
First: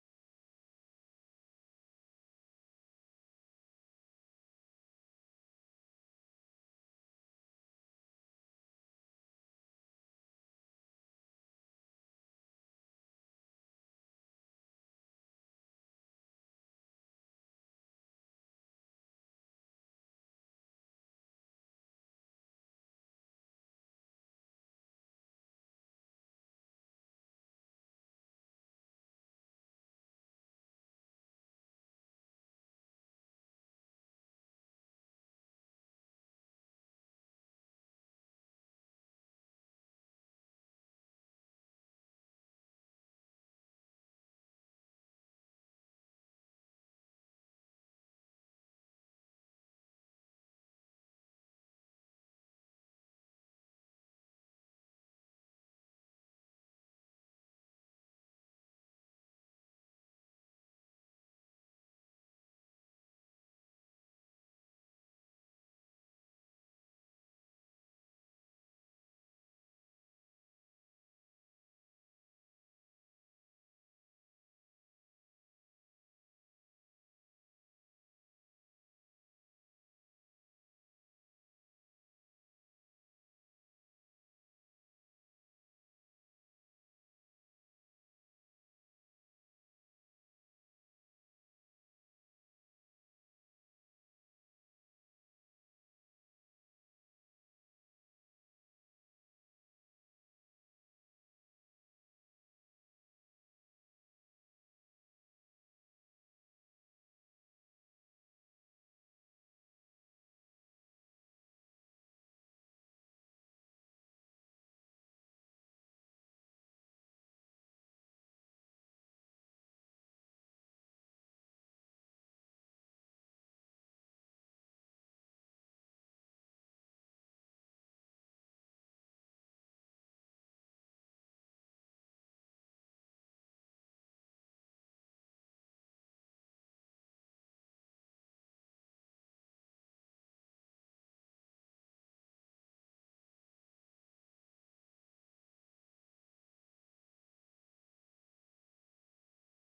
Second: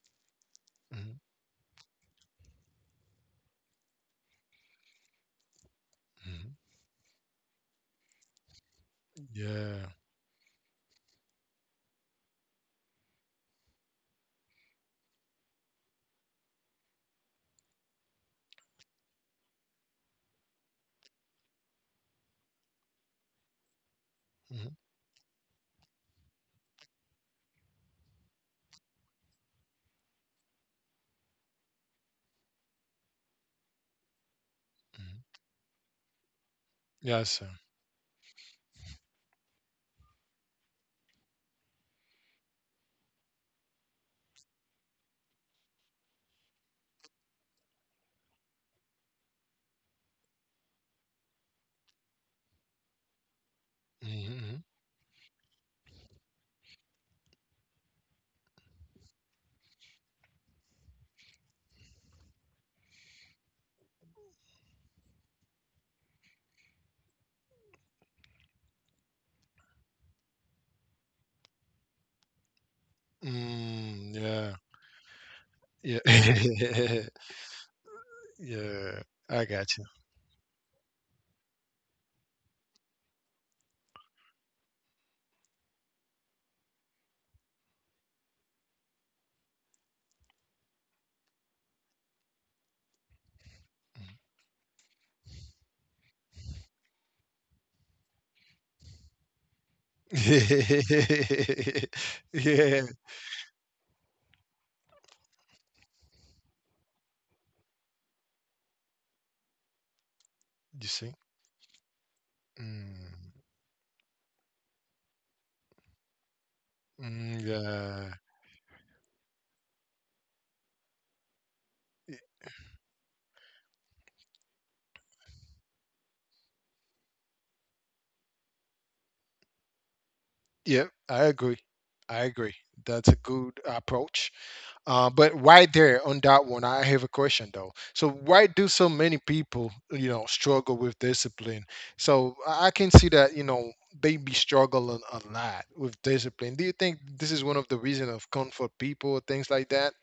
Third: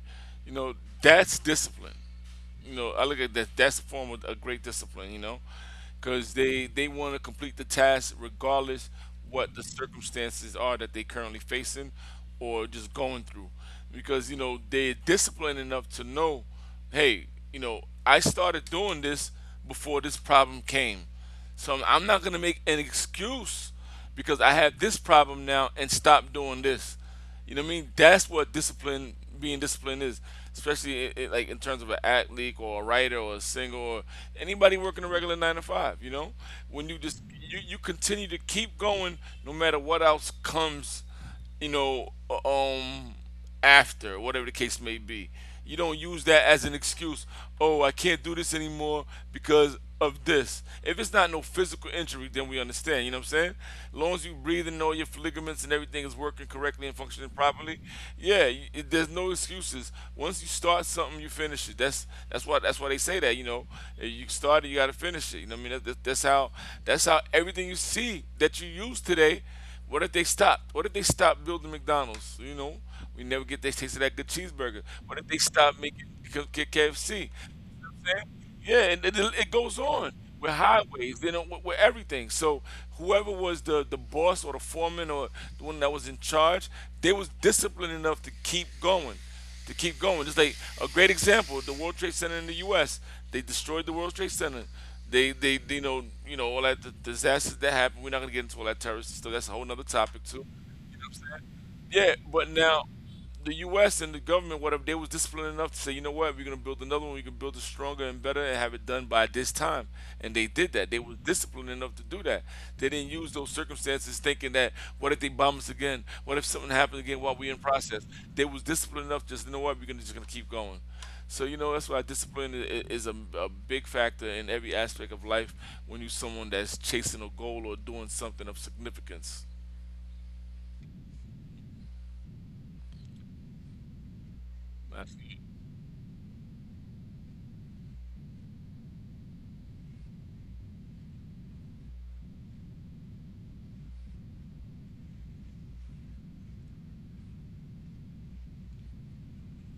Speaker 2: You know,
Speaker 1: Hmm.
Speaker 2: that's discipline. You know, I look at that. That's a form of a great discipline. You know, because
Speaker 1: Hmm.
Speaker 2: they want to complete the task regardless what the
Speaker 1: Yeah.
Speaker 2: circumstances are that they currently facing or just going through. Because you know they're disciplined enough to know, hey, you know, I started doing this before this problem came, so I'm not gonna make an excuse because I
Speaker 1: Hmm.
Speaker 2: have this problem now and stop doing this. You know what I mean? That's what discipline, being disciplined is, especially I like in terms of an athlete or a writer or a singer or anybody working a
Speaker 1: Hmm.
Speaker 2: regular 9 to 5. You know, when you just
Speaker 1: Yes, sir.
Speaker 2: you, you continue to keep going no matter what else comes. You know, after, whatever the case may be. You don't use that as an excuse. Oh, I can't do this anymore because of this. If it's not no physical injury, then we understand. You know what I'm saying? As long as you
Speaker 1: Hmm.
Speaker 2: breathe and all your ligaments and everything is working correctly and functioning properly, yeah, there's no excuses. Once you start something, you finish it. That's why they say that. You know, if you start it, you got to finish it. You know what I mean? That's how everything you see that you use today. What if they stopped? What if they stopped building McDonald's? You know, we never get that taste of
Speaker 1: Mm,
Speaker 2: that good
Speaker 1: yeah.
Speaker 2: cheeseburger. What if they stopped
Speaker 1: Yeah.
Speaker 2: making KFC? Saying? Yeah,
Speaker 1: Yeah.
Speaker 2: and it,
Speaker 1: I
Speaker 2: it
Speaker 1: got you.
Speaker 2: goes on with highways, then with, everything. So whoever was the boss or the foreman or the one that was in charge, they was disciplined enough to keep going, to keep going. Just like a great example, the World Trade Center in the U.S. They destroyed the World Trade Center. They you know, all that, the disasters that happened. We're not gonna get into all that terrorist stuff. That's a whole nother topic too.
Speaker 1: Mhm.
Speaker 2: Yeah, but
Speaker 1: Yeah.
Speaker 2: now the U.S. and the government, what if they was disciplined enough to say, you know what, we're gonna build another one, we can build it stronger and better, and have it done by this time, and they did
Speaker 1: You
Speaker 2: that.
Speaker 1: see?
Speaker 2: They were disciplined enough to do that. They didn't
Speaker 1: Mm,
Speaker 2: use those circumstances thinking that, what if they bomb us again? What if something happens again
Speaker 1: mm,
Speaker 2: while we're in
Speaker 1: yeah.
Speaker 2: process? They was disciplined enough. Just you know what, we're gonna just gonna keep going. So you know that's why discipline is a big factor in every aspect of life when you're someone that's chasing a goal or doing something of significance.
Speaker 1: Yeah. I agree. I agree. That's a good approach.
Speaker 2: That's-
Speaker 1: But right there on that one, I have a question though. So why do so many people, you know, struggle with discipline? So I can see that, you know, they be struggling a lot with discipline. Do you think this is one of the reason of comfort people or things like that?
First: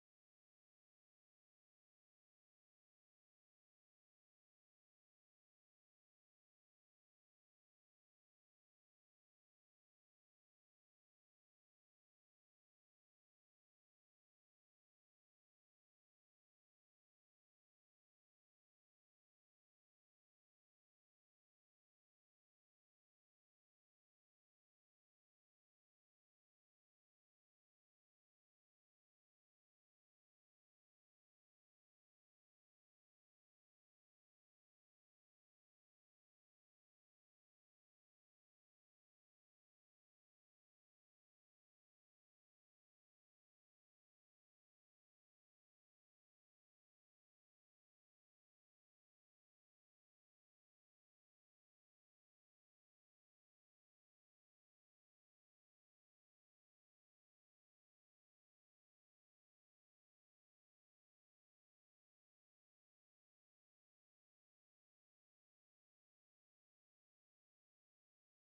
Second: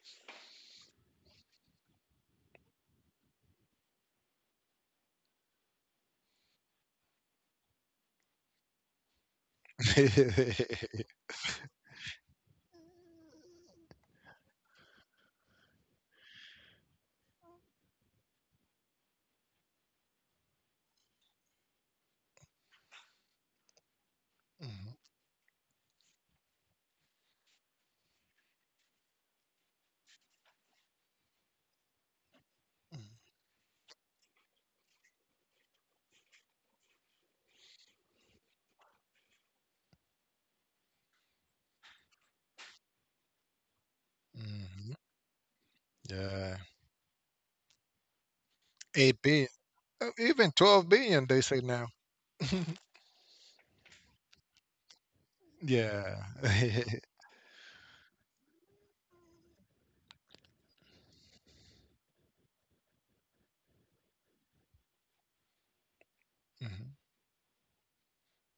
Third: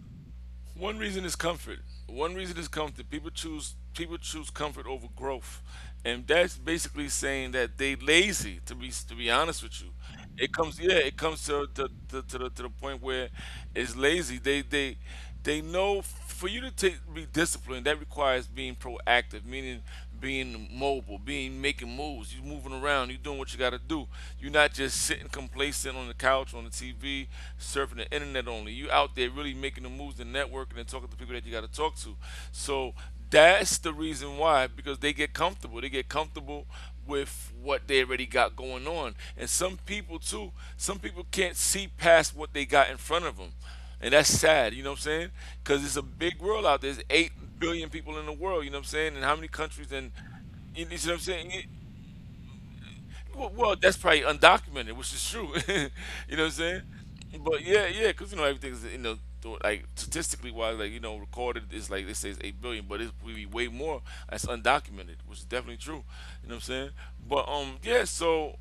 Speaker 2: One reason is comfort. One reason is comfort. People choose comfort over growth, and that's basically saying that they lazy. To be honest with you, it comes, yeah, it comes to the point where it's lazy. They They know for you to take, be disciplined. That requires being proactive, meaning being mobile, being making moves. You moving around. You doing what you got to do. You're not
Speaker 1: Mhm,
Speaker 2: just sitting complacent on the couch, on the TV, surfing the internet only. You out there really making the moves, and networking, and talking to people that you got to talk to. So that's the reason why, because they get comfortable. They get comfortable with what they already got going on. And some people too, some people can't see past what they got in front of them. And that's sad, you know
Speaker 1: mhm.
Speaker 2: what I'm saying? Because it's a big
Speaker 1: Yeah.
Speaker 2: world out there. There's 8 billion people in the world, you know what I'm saying?
Speaker 1: 8
Speaker 2: And how many
Speaker 1: billion,
Speaker 2: countries and,
Speaker 1: even
Speaker 2: you
Speaker 1: 12
Speaker 2: know what I'm
Speaker 1: billion, they
Speaker 2: saying?
Speaker 1: say
Speaker 2: It-
Speaker 1: now.
Speaker 2: well, well, that's probably undocumented, which is true.
Speaker 1: Yeah.
Speaker 2: You know what I'm saying? But yeah, yeah, because, everything's, like statistically wise, like, recorded is like, they say it's 8 billion, but it's we be way more that's undocumented, which is definitely true. You know what I'm saying?
Speaker 1: Mhm,
Speaker 2: But, yeah, so.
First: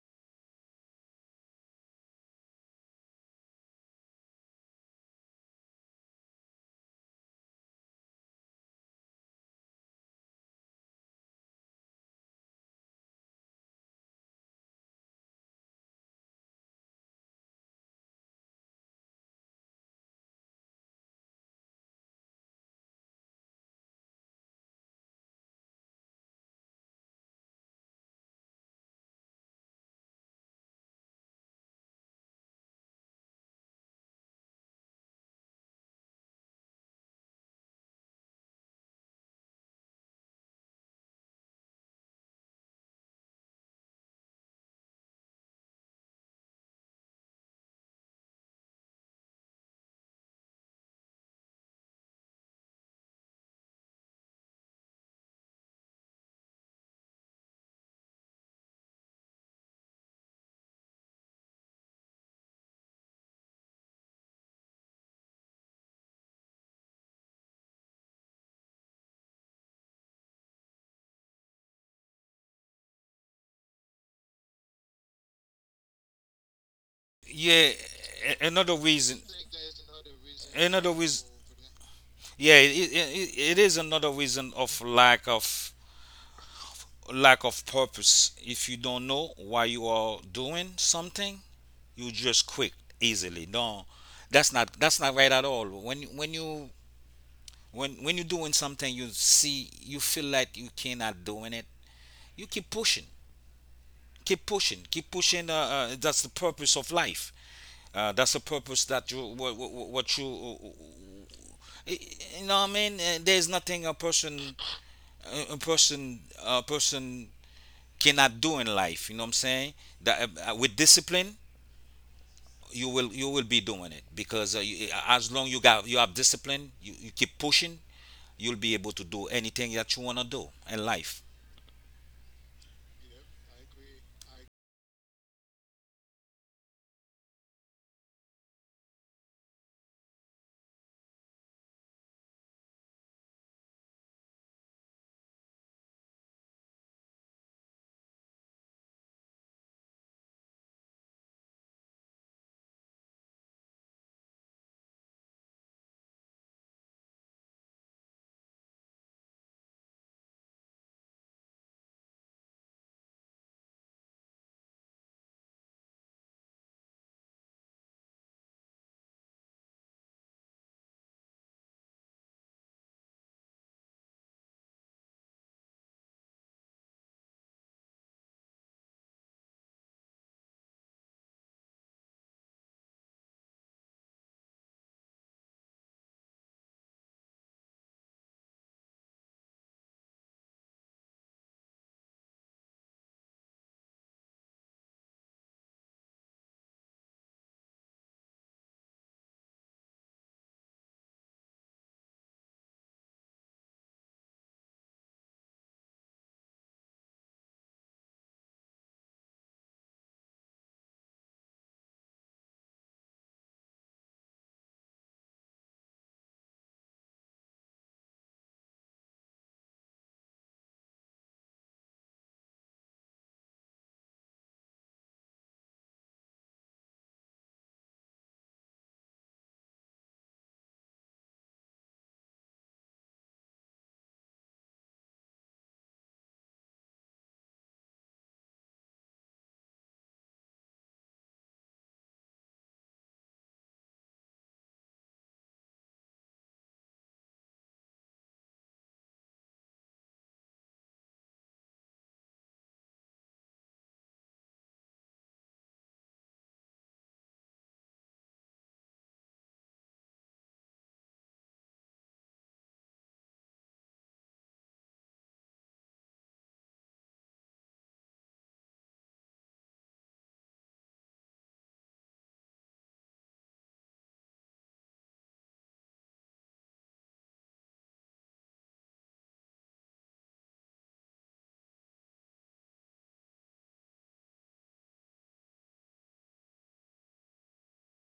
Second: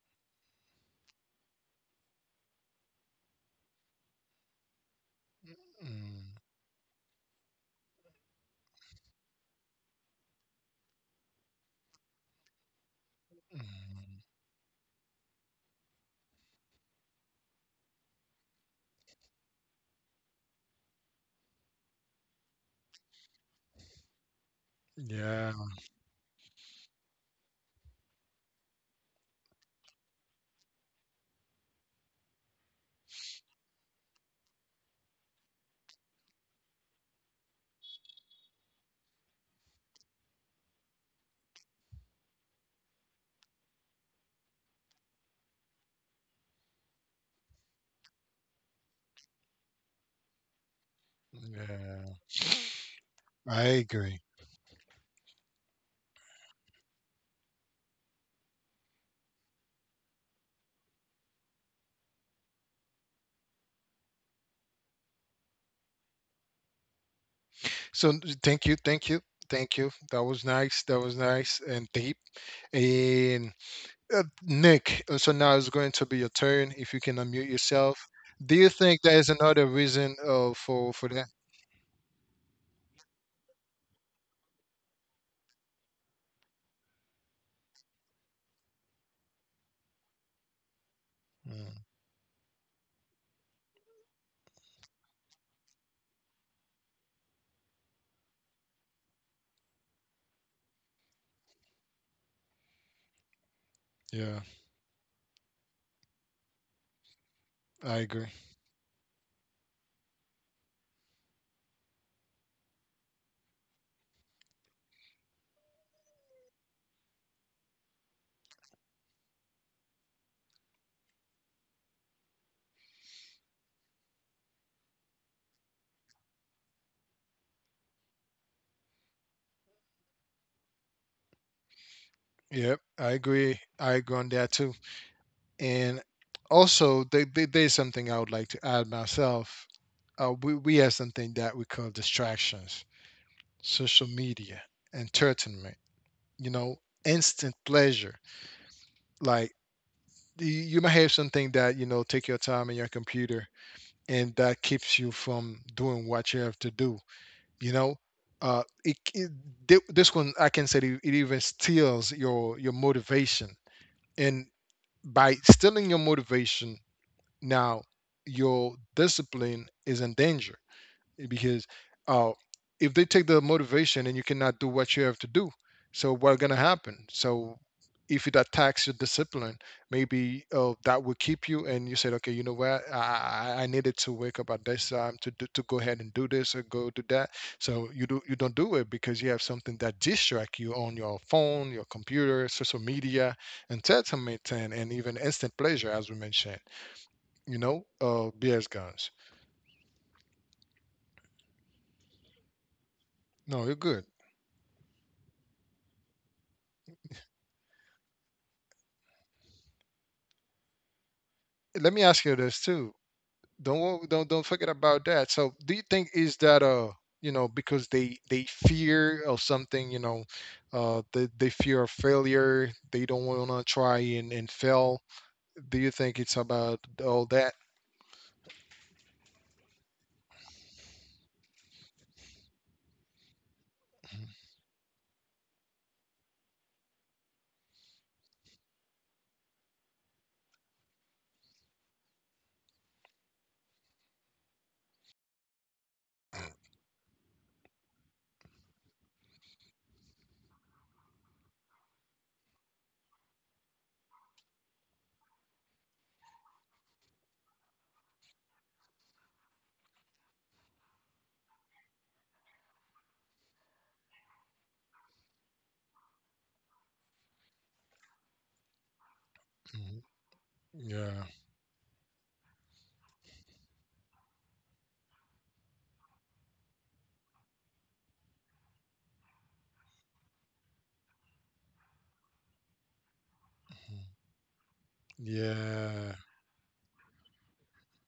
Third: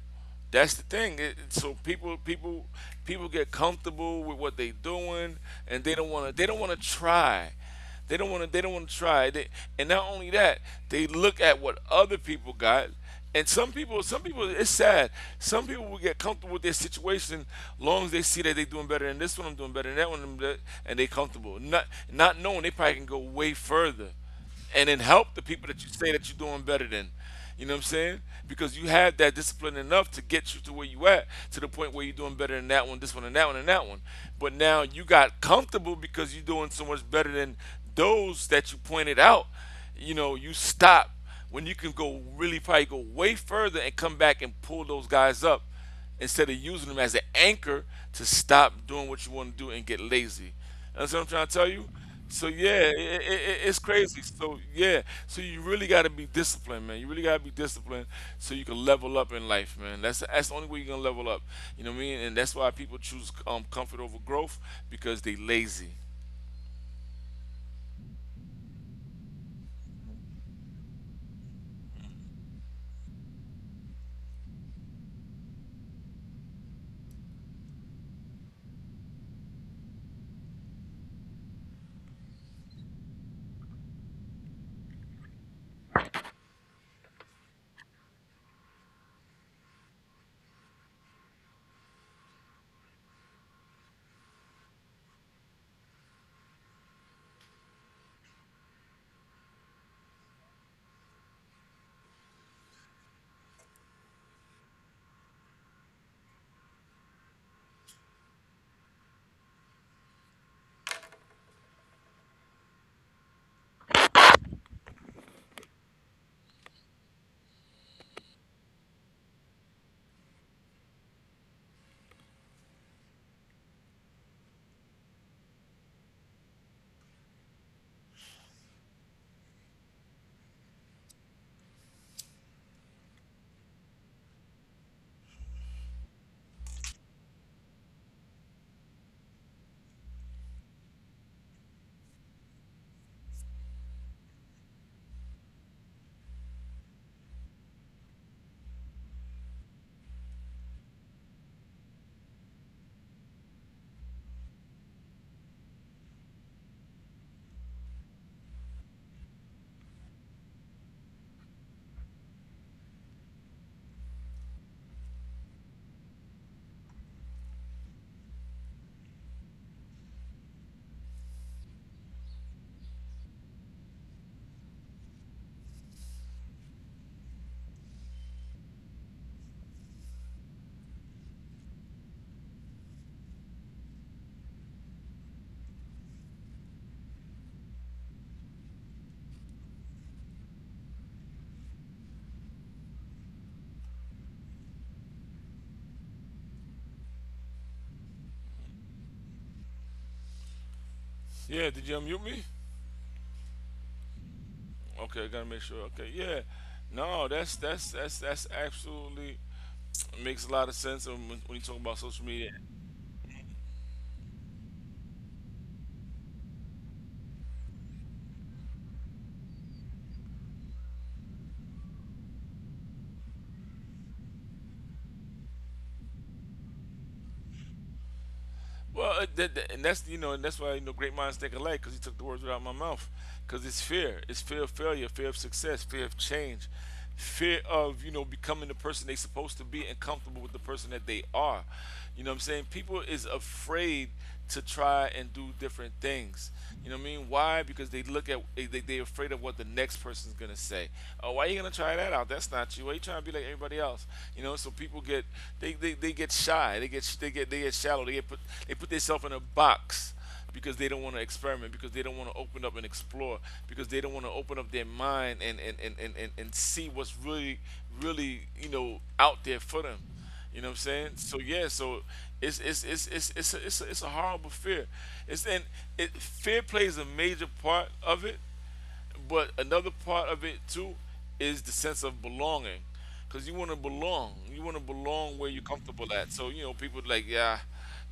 Speaker 2: That's the thing. So people get comfortable with what they doing, and they don't
Speaker 1: mm,
Speaker 2: want to. They don't want to try. They don't want to try. They, and not only that, they look at what other people got. And some
Speaker 1: mm.
Speaker 2: people, it's sad. Some people will get comfortable with their situation long as they see that they're doing better than this one, I'm doing better than that one, and they comfortable. Not knowing they probably can go way further and then help the
Speaker 1: Yeah.
Speaker 2: people that you say that you're doing better than. You know what I'm saying? Because you had that discipline enough to get you to where you at, to the point where you're doing better than that one, this one, and that one, and that one. But now you got comfortable because you're doing so much better than those that you pointed out. You know, you stop when you can go really probably go way further and come back and pull those guys up instead of using them as an anchor to stop doing what you want to do and get lazy. That's what I'm trying to tell you.
Speaker 1: Yeah.
Speaker 2: So yeah,
Speaker 1: I
Speaker 2: it's
Speaker 1: agree.
Speaker 2: crazy. So yeah, so you really got to be disciplined, man. You really got to be disciplined so you can level up in life, man. That's the only way you're gonna level up. You know what I mean? And that's why people choose comfort over growth because they lazy.
Speaker 1: So, thank you, thank you, thank you. That was nice. That was nice and deep. And Nick, so now it's going to be your turn. If you can unmute
Speaker 3: Yeah,
Speaker 1: yourself,
Speaker 3: a-
Speaker 1: do you
Speaker 3: another
Speaker 1: think
Speaker 3: reason
Speaker 1: there is another reason
Speaker 3: another
Speaker 1: for
Speaker 3: reason.
Speaker 1: that?
Speaker 3: Yeah, it is another reason of lack of purpose. If you don't know why you are doing something,
Speaker 1: Mm,
Speaker 3: you just quit easily. No, that's not right at all. When you're doing something, you see, you feel like you cannot doing it. You keep pushing,
Speaker 1: yeah,
Speaker 3: keep pushing, keep pushing. That's the purpose of life.
Speaker 1: I
Speaker 3: That's
Speaker 1: agree.
Speaker 3: the purpose that you what you you know what I mean? There's nothing a person cannot do in life. You know what I'm saying? That With discipline, you will be doing it because as long you have discipline, you keep pushing, you'll be able to do anything that you wanna do in life.
Speaker 1: Yep, I agree. I agree on that too. And also, there's something I would like to add myself. We have something that we call distractions, social media, entertainment. You know, instant pleasure. Like, you might have something that, you know, take your time in your computer and that keeps you from doing what you have to do, you know? Uh, it, it, this one I can say it, it even steals your motivation, and by stealing your motivation, now your discipline is in danger. Because uh, if they take the motivation and you cannot do what you have to do, so what's gonna happen? So if it attacks your discipline, maybe that will keep you, and you said, okay, you know what, I needed to wake up at this time to do, to go ahead and do this or go do that. So you don't do it because you have something that distracts you on your phone, your computer, social media, entertainment, and even instant pleasure, as we mentioned. You know, BS guns.
Speaker 2: Yeah, did you unmute me?
Speaker 1: No, you're good.
Speaker 2: Okay, I gotta make sure. Okay, yeah. No, that's absolutely makes a lot of sense, when you talk about
Speaker 1: Let
Speaker 2: social
Speaker 1: me ask
Speaker 2: media.
Speaker 1: you this too. Don't wo- Don't forget about that. So do you think is that you know, because they fear of something, you know, they fear of failure, they don't want to try and, fail. Do you think it's about all that?
Speaker 2: Well, and that's, you know, and that's why, you know, great minds think alike, because he took the words right out of my mouth. Because it's fear of failure, fear of success, fear of change, fear of, you know, becoming the person they supposed to be and comfortable with the person that they are. You know what I'm saying? People is afraid to try and do different things. You know what I mean? Why? Because they look at they afraid of what the next person's gonna say. Oh, why you gonna try that out? That's not you. Why you trying to be like everybody else? You know, so people get, they get shy, they get shallow, they put themselves in a box because they don't want to experiment, because they don't want to open up and explore, because they don't want to open up their mind and and see what's really, you know, out there for them.
Speaker 1: Mhm.
Speaker 2: You know what I'm saying?
Speaker 1: Yeah.
Speaker 2: So yeah, so it's a horrible fear. It's and it fear plays a major part of it, but another part of it too is the sense of belonging, because you want to
Speaker 1: Mhm.
Speaker 2: belong. You want to belong where you're comfortable
Speaker 1: Yeah.
Speaker 2: at. So, you know, people like, yeah,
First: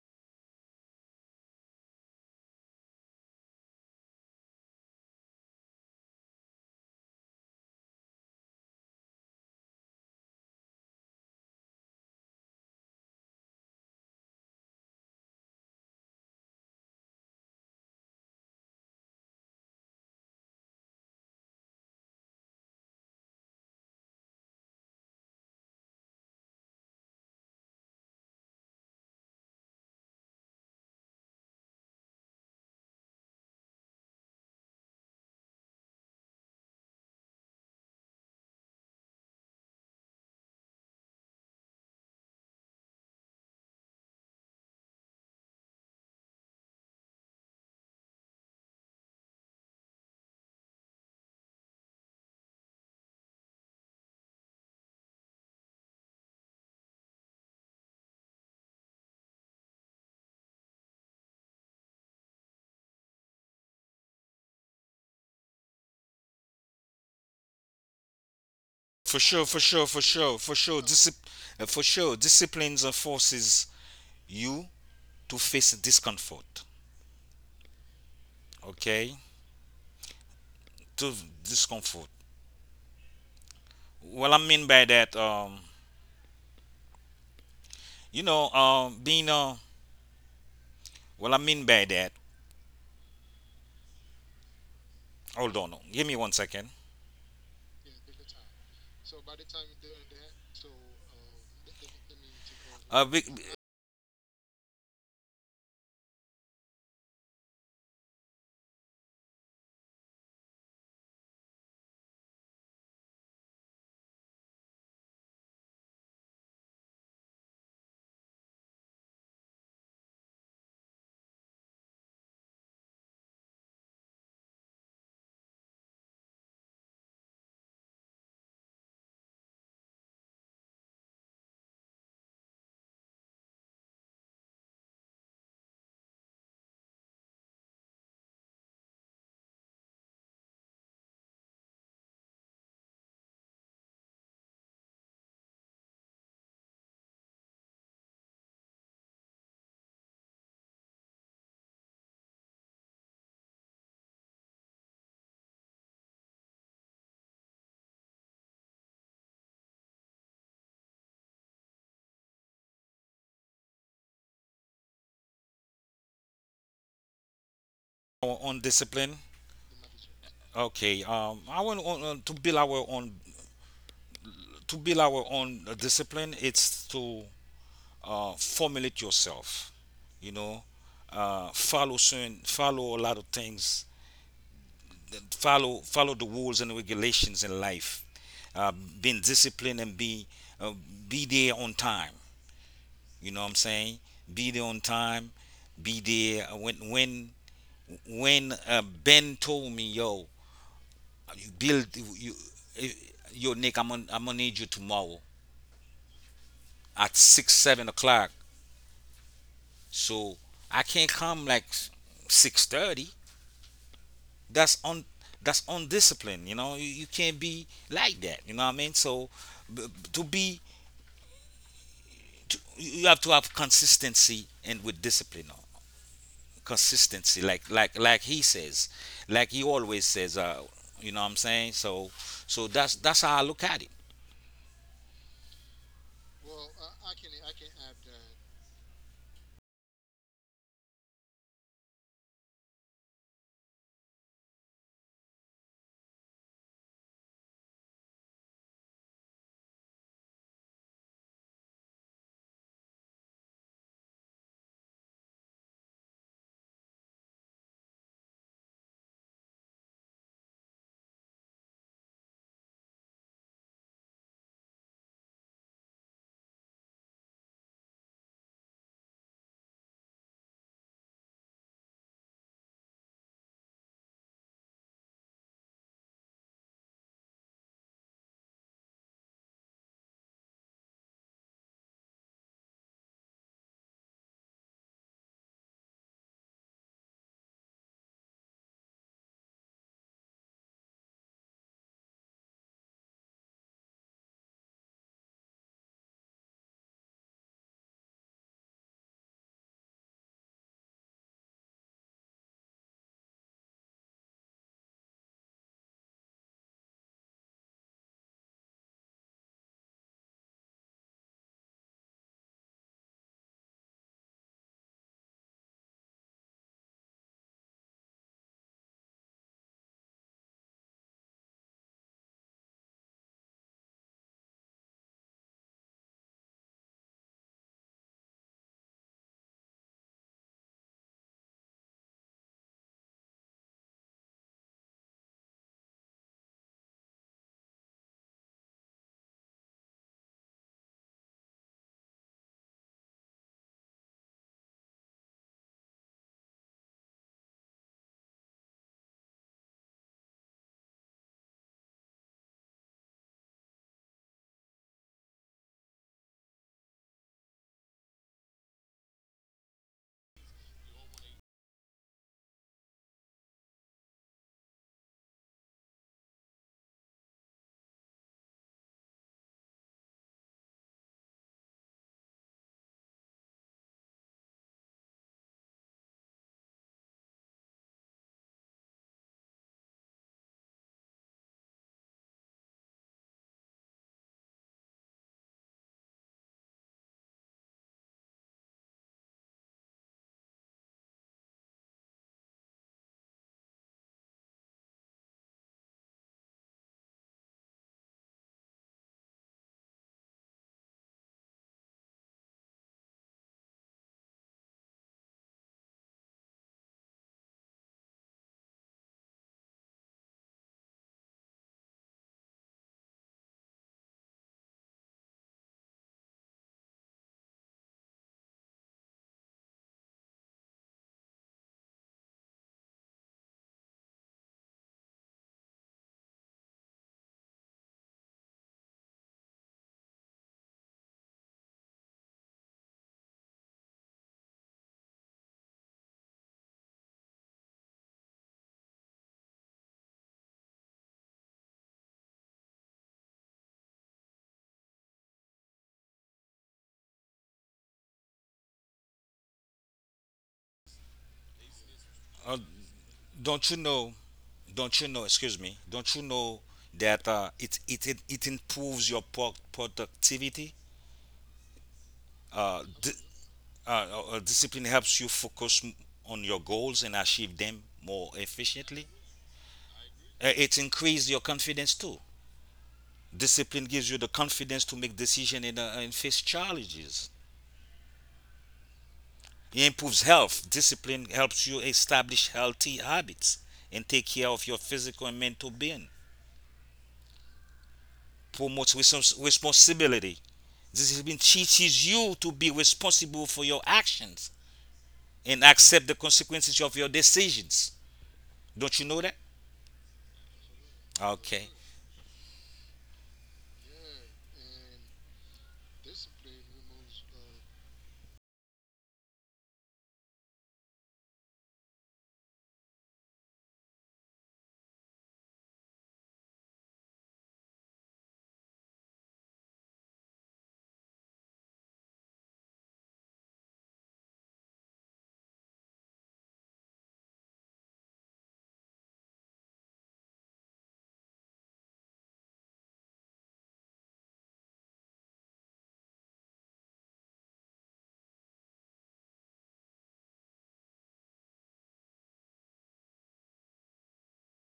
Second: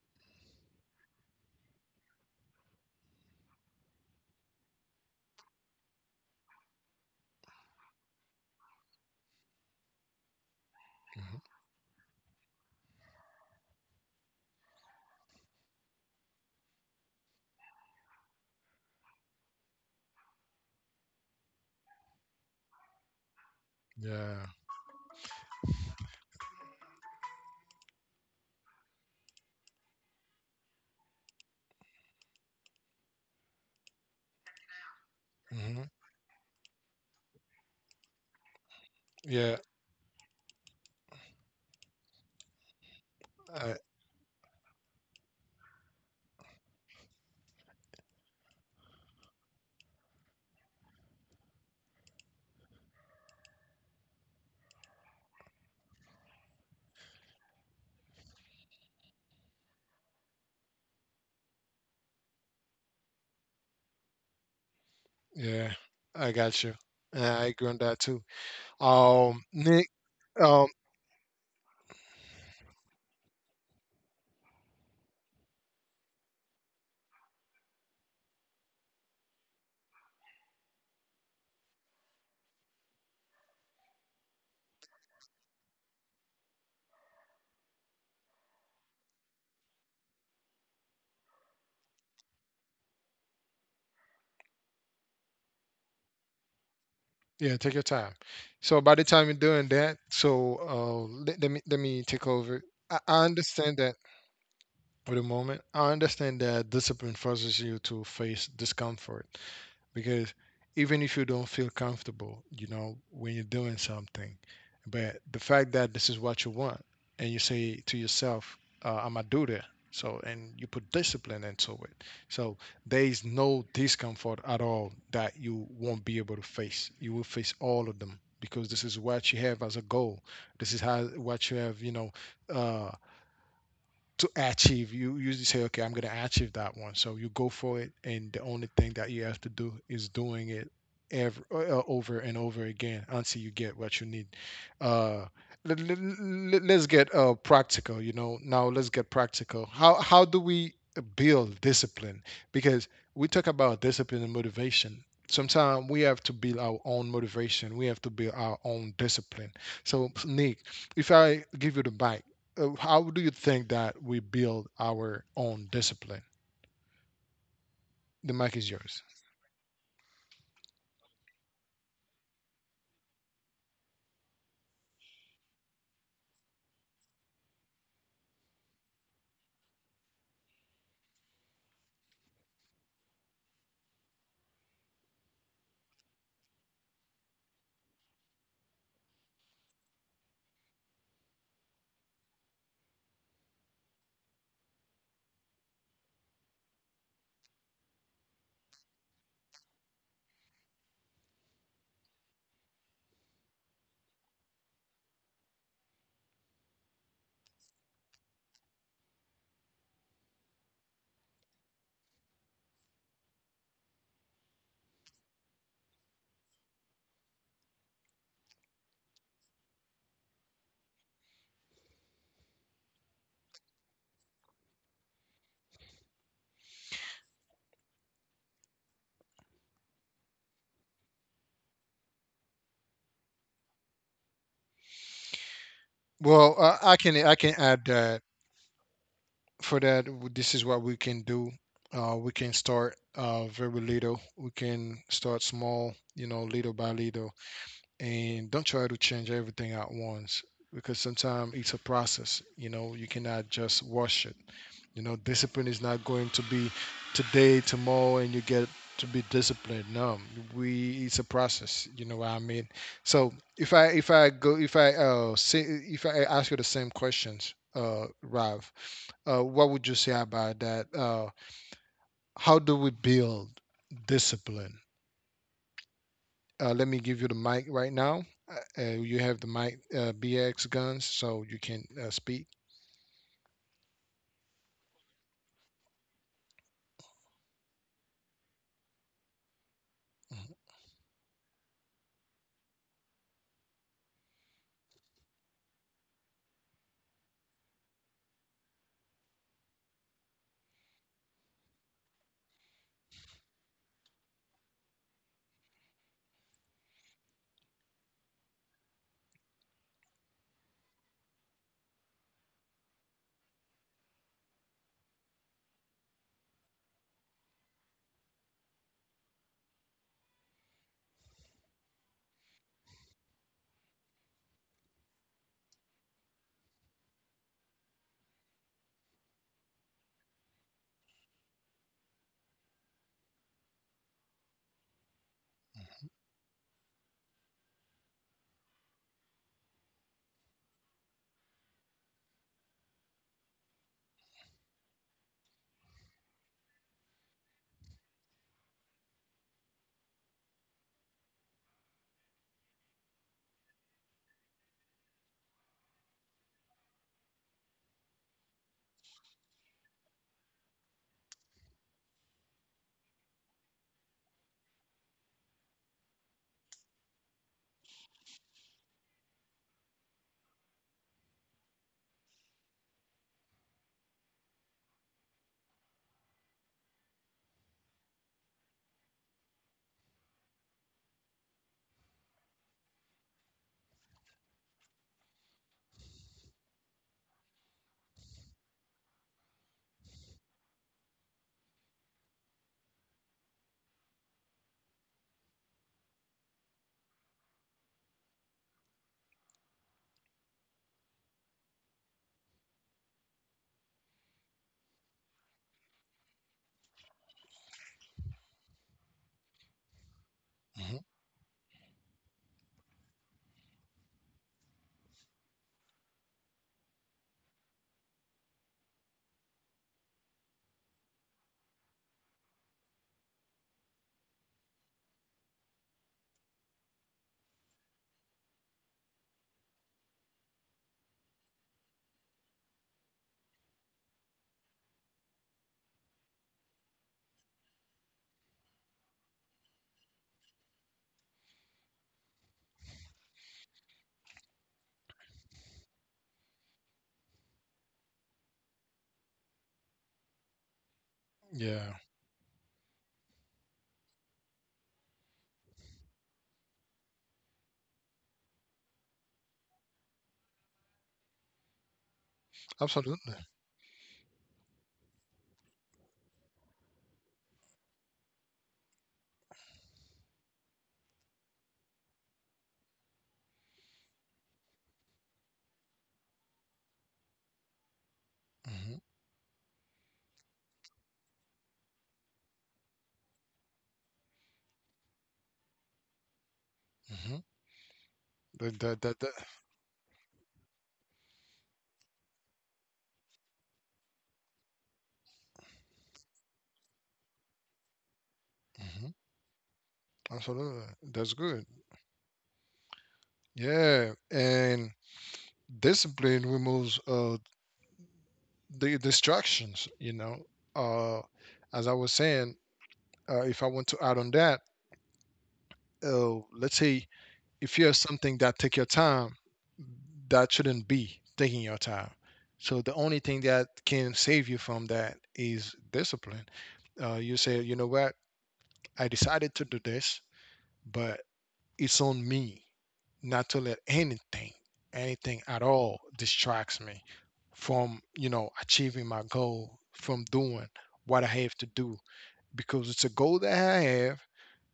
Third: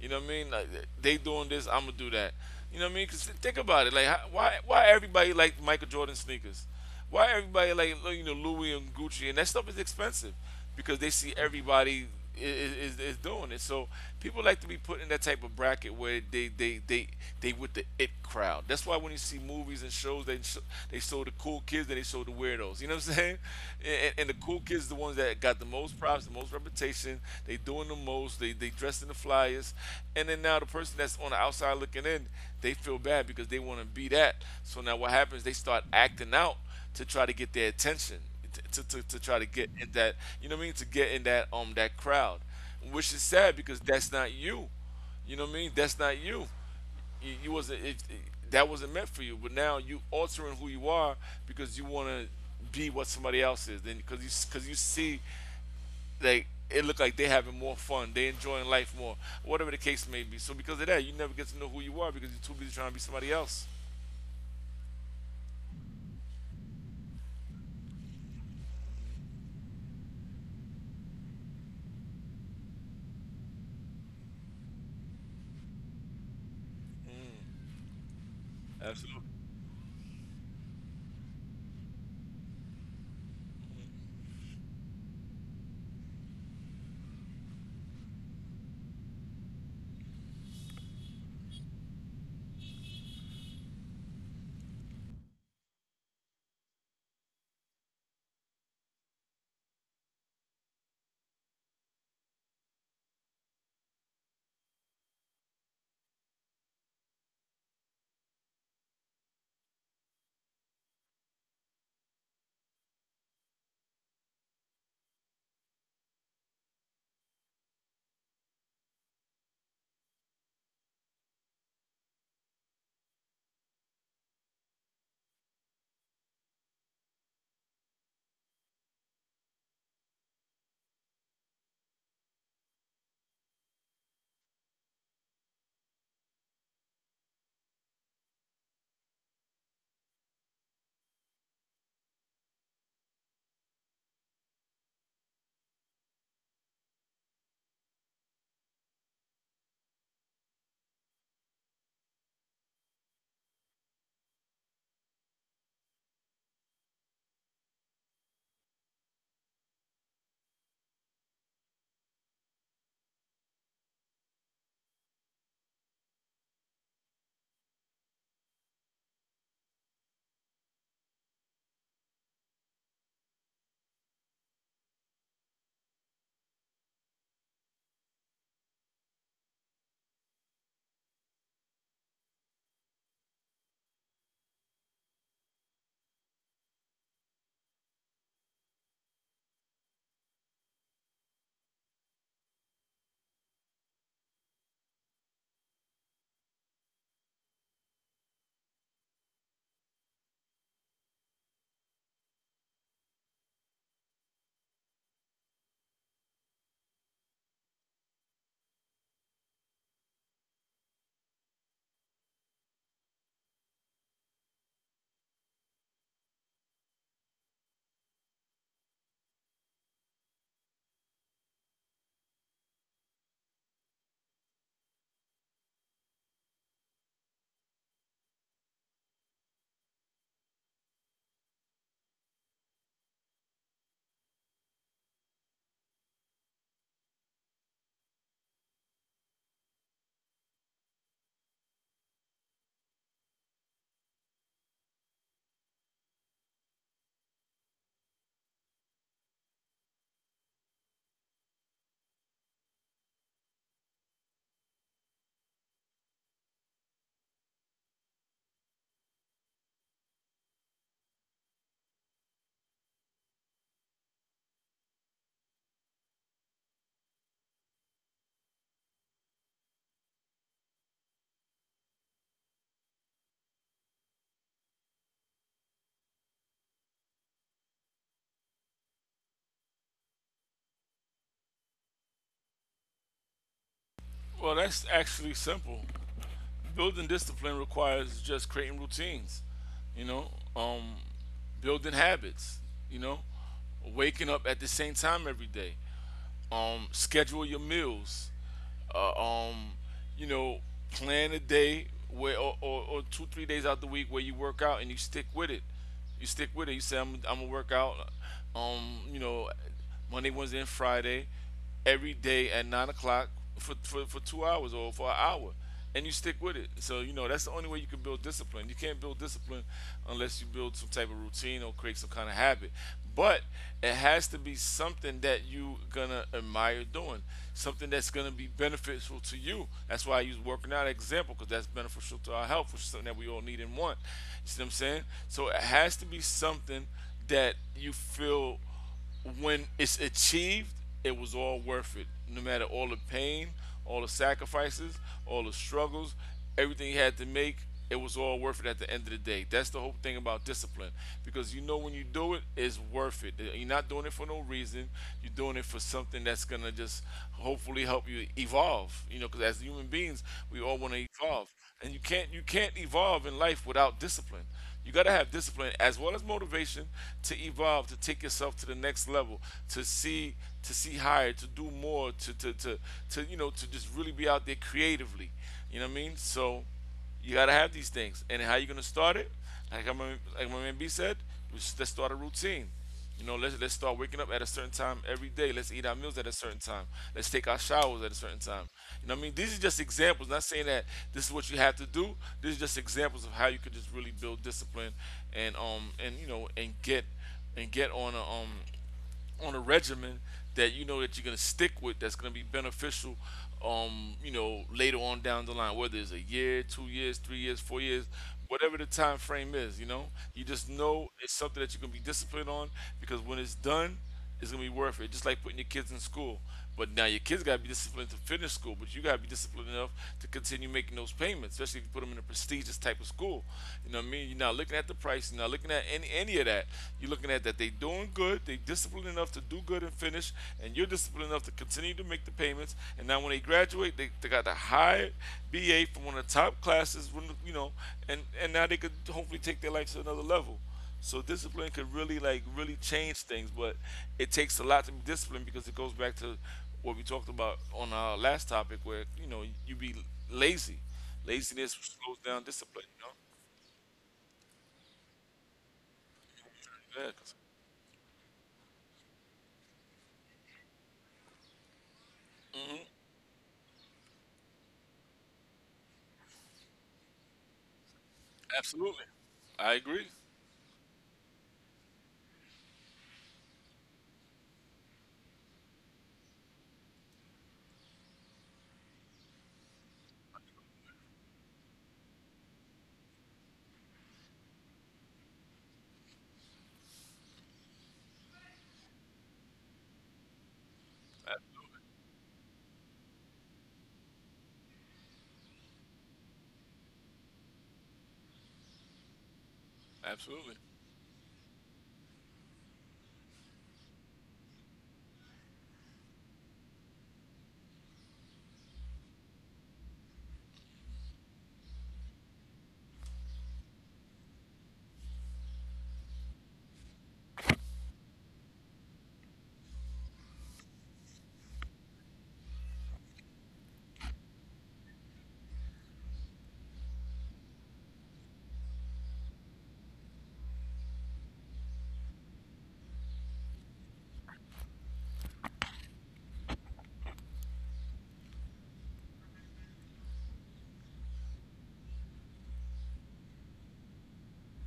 Speaker 2: you know what I mean. Like, they doing this, I'm gonna do that. You know what I mean? Because think about it. Like, how, why everybody liked Michael Jordan sneakers? Why everybody like, you know, Louis and Gucci, and that stuff is expensive because they see
Speaker 1: Mhm.
Speaker 2: everybody is doing it. So people like to be put in that type of bracket where they with the it crowd. That's why when you see movies and shows, they show the cool kids and they show the weirdos. You know what I'm saying? And the
Speaker 1: Yeah.
Speaker 2: cool kids, the ones that got the most props, the most reputation. They doing the most. They dressed in the flyers, and then now the person that's on the outside looking in, they feel bad because they want to be that. So now what happens? They
Speaker 1: Hmm.
Speaker 2: start acting out to try to get their attention, to try to
Speaker 1: Yeah.
Speaker 2: get in that, you know what I mean, to get in that that crowd, which is sad
Speaker 1: I,
Speaker 2: because that's not you, you know what I mean, that's not you. You wasn't, if that wasn't meant for you, but now you altering who you are because you want to be what somebody else is, then because you see like it look like they having more fun, they enjoying life more, whatever the case may be. So because of that, you never get to know who you are because you're too busy trying to be somebody else.
Speaker 1: yeah, I got you. I agree on that too.
Speaker 3: For sure, for sure,
Speaker 1: Nick.
Speaker 3: for sure, for
Speaker 1: Um.
Speaker 3: sure. For sure, disciplines and forces you to face discomfort.
Speaker 2: Mm,
Speaker 3: Okay,
Speaker 2: absolutely.
Speaker 3: to discomfort. What I mean by that, being what I mean by that. Hold on, give me one second.
Speaker 1: Yeah, take your time. So by the time you're doing that, so let me take over.
Speaker 3: Take over.
Speaker 1: I understand that for the moment. I understand that discipline forces you to face discomfort, because even if you don't feel comfortable, you know, when you're doing something, but the fact that this is what you want, and you say to yourself, "I'm gonna do that," and you put discipline into it, so there is no discomfort at all that you won't be able to face. You will face all of them because this is what you have as a goal. This is how what you have, you know, uh, to achieve. You usually say, okay, I'm going to achieve that one. So you go for it, and the only thing that you have to do is doing it ever over and over again until you get what you need. Uh, Us get practical. You know, now let's get practical. How do we build discipline? Because we talk about discipline and motivation. Sometimes we have to build our own motivation. We have to build our own discipline. So, Nick, if I give you the bike, how do you think that we build our own discipline? The
Speaker 3: Our
Speaker 1: mic is
Speaker 3: own
Speaker 1: yours.
Speaker 3: discipline. Okay. I want to build our own to build our own discipline. It's to formulate yourself. You know, follow a lot of things. Follow the rules and regulations in life. Uh, Being disciplined and uh, be there on time. You know what I'm saying? Be there on time. Be there when Ben told me, "Yo, you build you, yo Nick, I'm gonna need you tomorrow at six seven o'clock." So I can't come like 6:30. That's on that's undisciplined. You know, you can't be like that. You know what I mean? So b- to be you have to have consistency and with discipline. Consistency, like he says, like he always says. You know what I'm saying? So that's how I look at it.
Speaker 1: Well, I can add that for that, this is what we can do. We can start very little. We can start small, you know, little by little. And don't try to change everything at once, because sometimes it's a process. You know, you cannot just wash it. You know, discipline is not going to be today, tomorrow, and you get to be disciplined. No, we it's a process, you know what I mean? So if I go if I say if I ask you the same questions, Rav, what would you say about that? How do we build discipline? Let me give you the mic right now. You have the mic, BX guns, so you can speak.
Speaker 2: Well, that's actually simple. Building discipline requires just creating routines, you know, um, building habits, you know, waking up at the same time every day, schedule your meals, uh, um, you know, plan a day where, or two, 3 days out the week where you work out and you stick with it. You stick with it. You say, I'm going to work out, you know, Monday, Wednesday, and Friday every day at 9 o'clock for 2 hours or for an hour, and you stick with it. So you know that's the only way you can build discipline. You can't build discipline unless you build some type of routine or create some kind of habit. But it has to be something that you gonna admire doing, something that's gonna be beneficial to you. That's why I use working out example, because that's beneficial to our health, which is something that we all need and want. You see what I'm saying? So it has to be something that you feel, when it's achieved, it was all worth it. No matter all the pain, all the sacrifices, all the struggles, everything he had to make, it was all worth it at the end of the day. That's the whole thing about discipline. Because you know when you do it, it's worth it. You're not doing it for no reason. You're doing it for something that's going to just hopefully help you evolve. You know, because as human beings, we all want to evolve. And you can't evolve in life without discipline. You got to have discipline as well as motivation to evolve, to take yourself to the next level, to see, to see higher, to do more, to, you know, to just really be out there creatively. You know what I mean? So you got to have these things. And how you going to start it? Like, like my man B said, let's start a routine. You know, let's start waking up at a certain time every day. Let's eat our meals at a certain time. Let's take our showers at a certain time. You know what I mean, these are just examples. Not saying that this is what you have to do. These are just examples of how you could just really build discipline and you know and get on a on a regimen that you know that you're gonna stick with, that's gonna be beneficial, um, you know, later on down the line, whether it's a year, 2 years, 3 years, 4 years, whatever the time frame is. You know, you just
Speaker 1: Hmm.
Speaker 2: know it's something that you're gonna be disciplined on, because when it's done it's gonna be worth it, just like putting your kids in school. But now your kids got to be disciplined to finish school, but you got to be disciplined enough to continue making those payments, especially if you put them in a prestigious type of school. You know what I mean? You're not looking at the price, you're not looking at any of that. You're looking at that they are doing good, they are disciplined enough to do good and finish, and you're disciplined enough to continue to make the payments. And now when they graduate, they got the high BA from one of the top classes, you know, and now they could hopefully take their life to another level. So discipline could really like really change things, but it takes a lot to be disciplined, because it goes back to what we talked about on our last topic, where you know you be lazy. Laziness
Speaker 1: Yeah,
Speaker 2: slows down discipline. You know,
Speaker 3: don't you know don't you know, excuse me, don't you know
Speaker 2: yeah,
Speaker 3: that it improves your productivity, uh, di-
Speaker 1: absolutely.
Speaker 3: uh, discipline helps you focus on your goals and achieve them more efficiently.
Speaker 2: absolutely. I agree.
Speaker 3: It increases your confidence too. Discipline gives you the confidence to make decisions and face challenges.
Speaker 1: Hmm.
Speaker 3: It improves health. Discipline helps you establish healthy habits and take care of your physical and mental being.
Speaker 1: Hmm. That, that,
Speaker 3: Promotes
Speaker 1: that, that.
Speaker 3: responsibility. This has been
Speaker 2: A-
Speaker 3: Teaches you to be responsible for your actions and accept the consequences of your decisions. Don't
Speaker 1: Hmm.
Speaker 3: you know that?
Speaker 2: Absolutely,
Speaker 1: Absolutely. That's good.
Speaker 3: Okay.
Speaker 1: Yeah. And discipline removes the distractions, you know. Uh, as I was saying, if I want to add on that, let's say if you're something that take your time, that shouldn't be taking your time. So the only thing that can save you from that is discipline. You say, you know what, I decided to do this, but it's on me not to let anything, anything at all distracts me from, you know, achieving my goal, from doing what I have to do because it's a goal that I have.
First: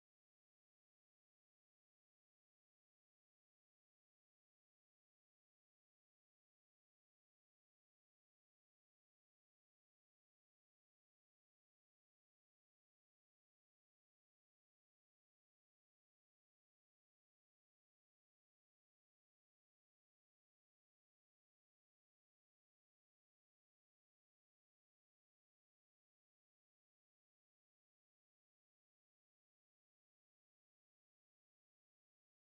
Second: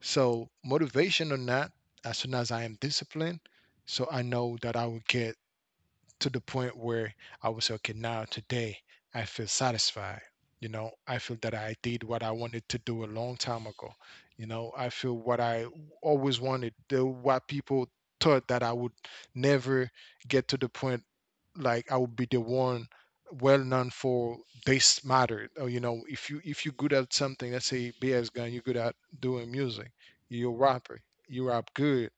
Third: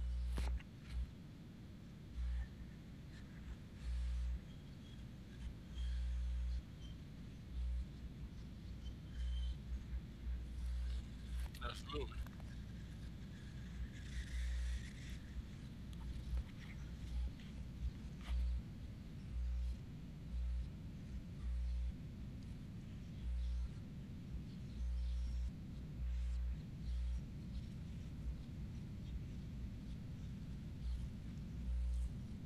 Speaker 1: So motivation or not, as soon as I am disciplined, so I know that I will get to the point where I was okay. Now today I feel satisfied. You know, I feel that I did
Speaker 2: absolutely,
Speaker 1: what I wanted to do a long time ago. You know, I feel what I always wanted, the what people thought that I would never get to the point, like I would be the one well known for this matter. Or, you know, if you if you're good at something, let's say BS gun, you're good at doing music, you're a rapper, you rap good,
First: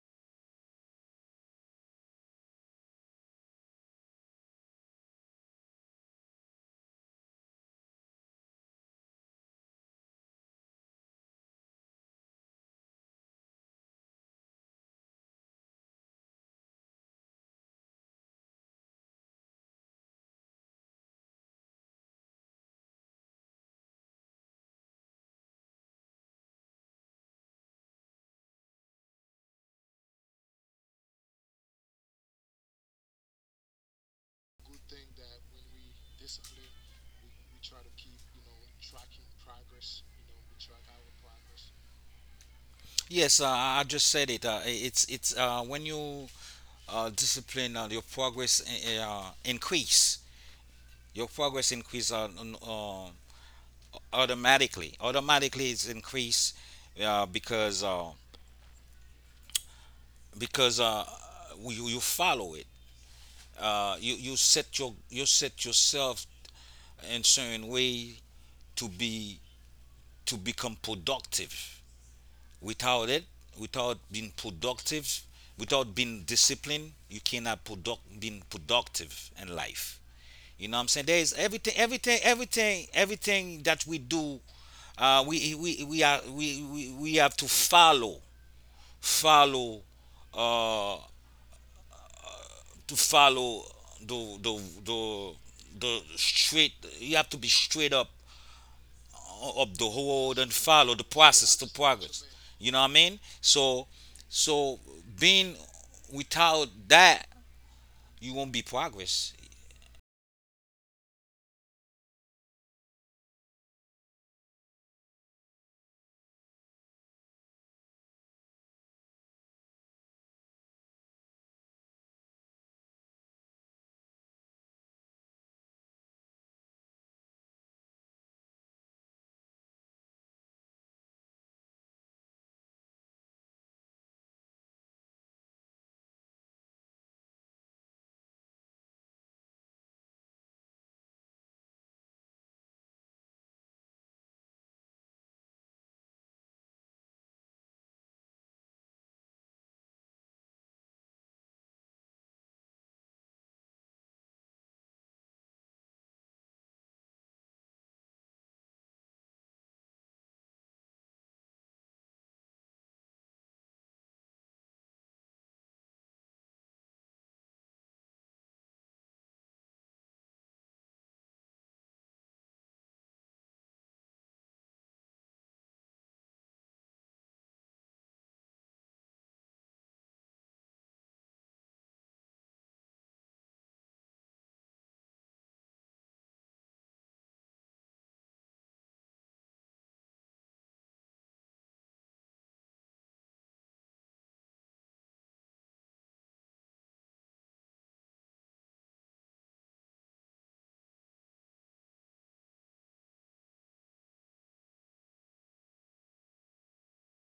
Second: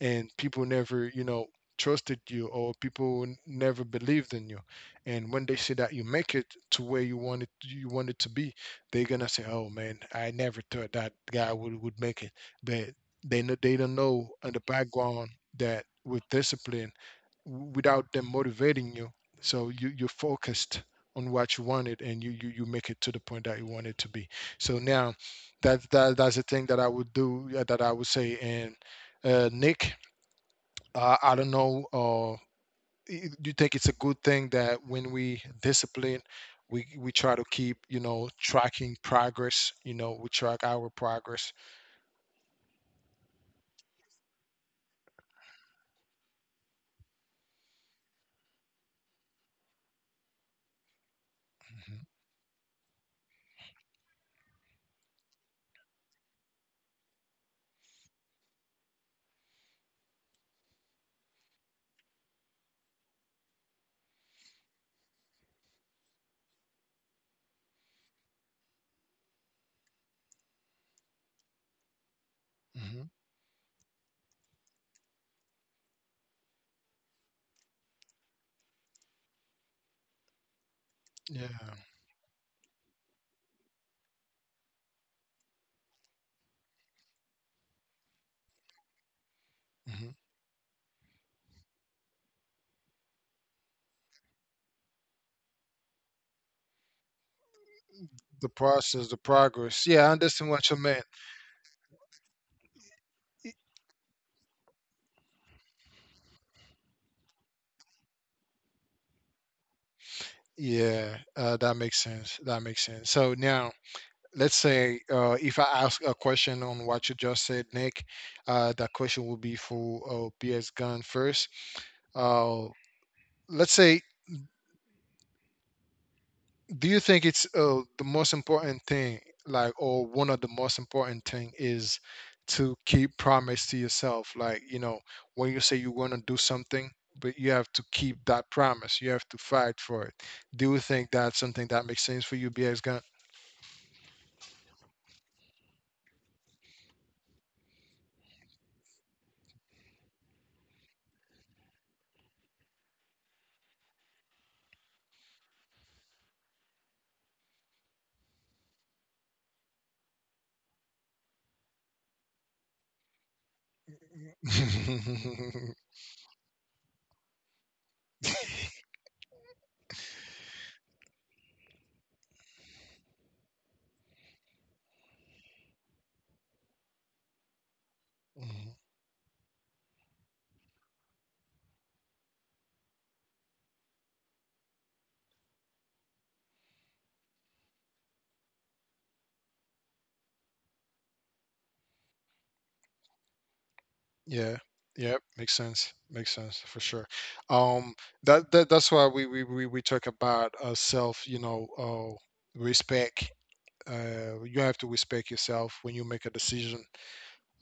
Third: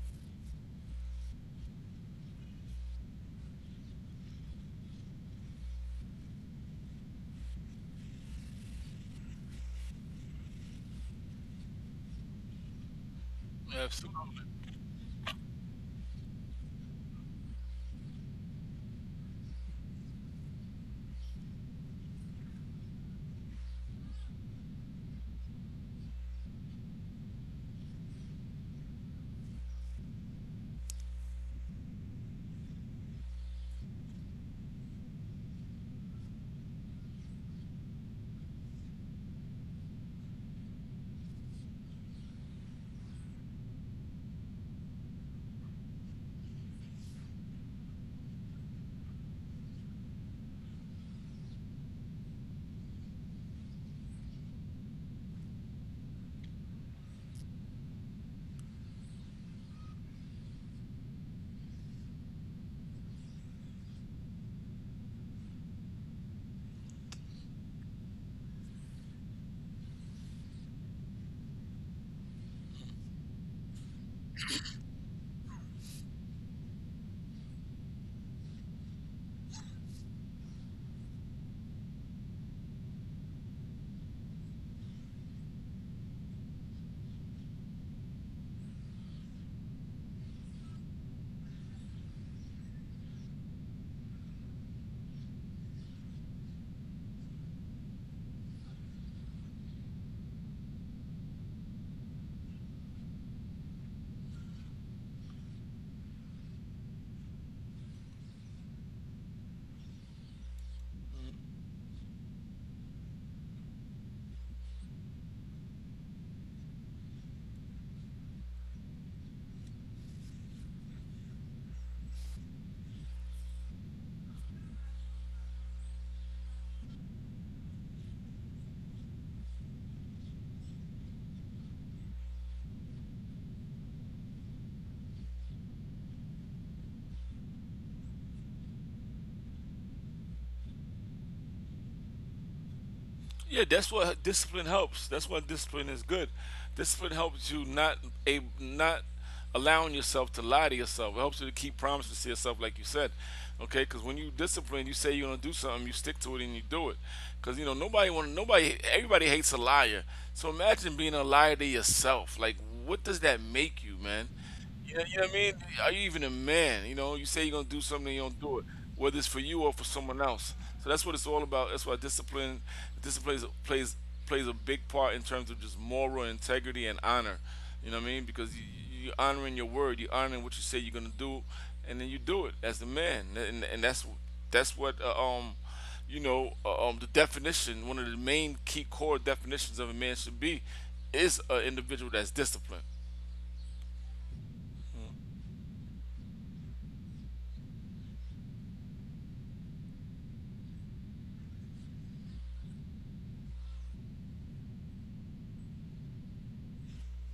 Speaker 1: and people never, you know, trusted you, or people who never believed in you. And when they see that you make it to where you wanted you want it to be, they're gonna say, oh man, I never thought that guy would make it. But they know, they don't
Speaker 2: absolutely.
Speaker 1: know in the background that with discipline, without them motivating you, so you're focused on what you wanted, and you make it to the point that you want it to be. So now that's the thing that I would do, yeah, that I would say. And nick I don't know. Do you think it's a good thing that when we discipline, we try to keep, you know, tracking progress? You know, we track our progress.
Speaker 3: Yes, I just said it. It's When you discipline, your progress increase. Your progress increase uh, automatically. Automatically, it's increase because because uh, you follow it. You set your you set yourself in certain way to be to become productive. Without
Speaker 1: hmm
Speaker 3: it,
Speaker 1: hmm
Speaker 3: without being productive, without being disciplined, you cannot product being productive in life. You know what I'm saying? There is everything,
Speaker 1: yeah.
Speaker 3: everything, everything, everything that we do. We are we have to follow,
Speaker 1: hmm
Speaker 3: uh, follow the the the the straight. You have to be straight up
Speaker 1: the process, the
Speaker 3: of the
Speaker 1: progress, yeah,
Speaker 3: world
Speaker 1: I
Speaker 3: and
Speaker 1: understand
Speaker 3: follow the
Speaker 1: what you meant.
Speaker 3: process to progress. You know what I mean? So,
Speaker 1: Y-
Speaker 3: so being without that, you won't be progress.
Speaker 1: yeah, that makes sense, that makes sense. So now, let's say, if I ask a question on what you just said, Nick, that question will be for, PS gun first. uh, let's say, do you think it's the most important thing, like, or one of the most important thing is to keep promise to yourself? Like, you know, when you say you want to do something, but you have to keep that promise, you have to fight for it. Do you think that's something that makes sense for you, BX gun?
Speaker 2: Yeah, that's what discipline helps. That's why discipline is good. Discipline helps you not allowing yourself to lie to yourself. It helps you to keep promises to yourself, like you said. Okay, because when you discipline, you say you're gonna do something, you stick to it, and you do it. Because you know nobody want nobody everybody hates a liar. So imagine being a liar to yourself. Like, what does that make you, man? You know what I mean? Are you even a man? You know, you say you're gonna do something, and you don't do it, whether it's for you or for someone else. So that's what it's all about. That's why discipline plays a big part in terms of just moral integrity and honor. You know what I mean?
Speaker 1: Mhm.
Speaker 2: Because you're honoring your word, you're honoring what you say you're gonna do, and then you do it as a man. And that's what you know the definition, one of the main key core definitions of a man should be, is an individual that's disciplined.
Speaker 1: Yeah, yep, makes sense, makes sense, for sure. um that's why we talk about, uh, self, you know, uh, respect. You have to respect yourself when you make a decision,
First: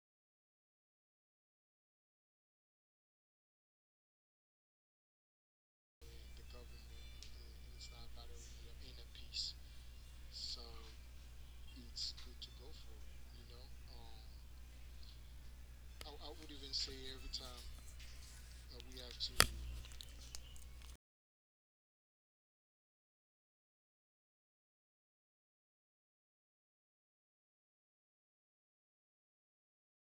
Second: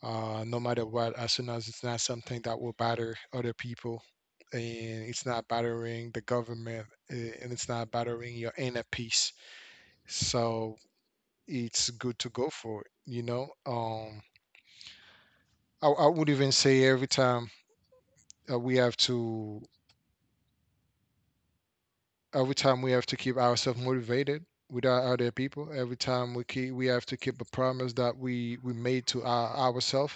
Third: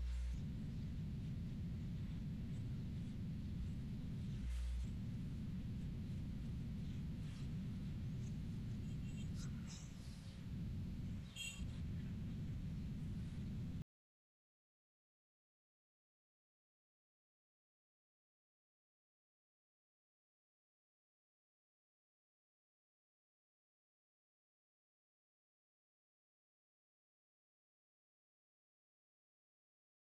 Speaker 1: no matter what, as soon as it's not something that will batter other people, and it's not battering the government, and it's not battering your inner peace. So it's good to go for it, you know? Um, I would even say, every time we have to, every time we have to keep ourselves motivated with our other people, every time we have to keep a promise that we made to ourselves.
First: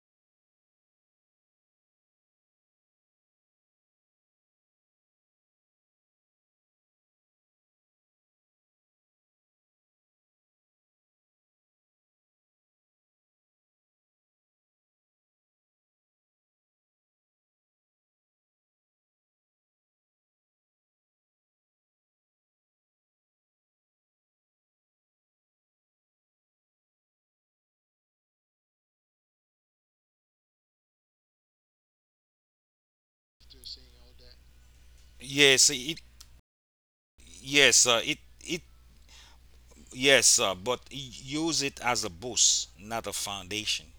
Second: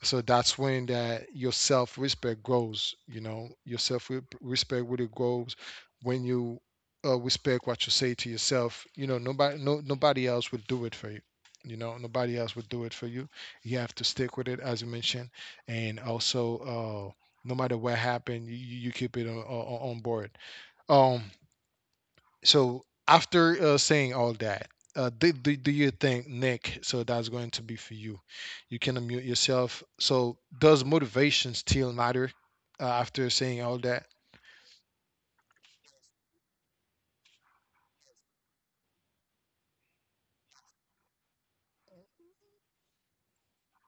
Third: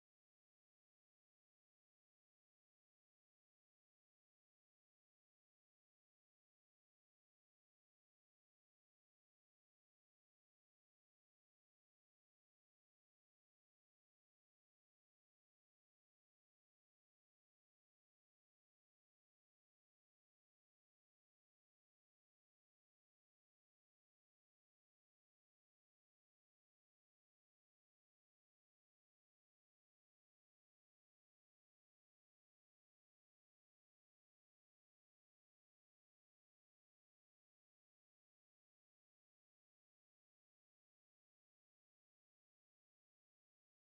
Speaker 1: So that's when that your self-respect grows, you know, your self-respect really grows, when you respect what you say to yourself. You know, nobody no nobody else will do it for you. You know, nobody else will do it for you. You have to stick with it, as you mentioned. And also no matter what happened, you keep it on, on board. um so after saying all that, do you think, Nick? So that's going to be for you. You can unmute yourself. So, does motivation still matter after saying all that?
Speaker 3: Yes, it. Yes, it. It. Yes, use it as a boost, not a foundation.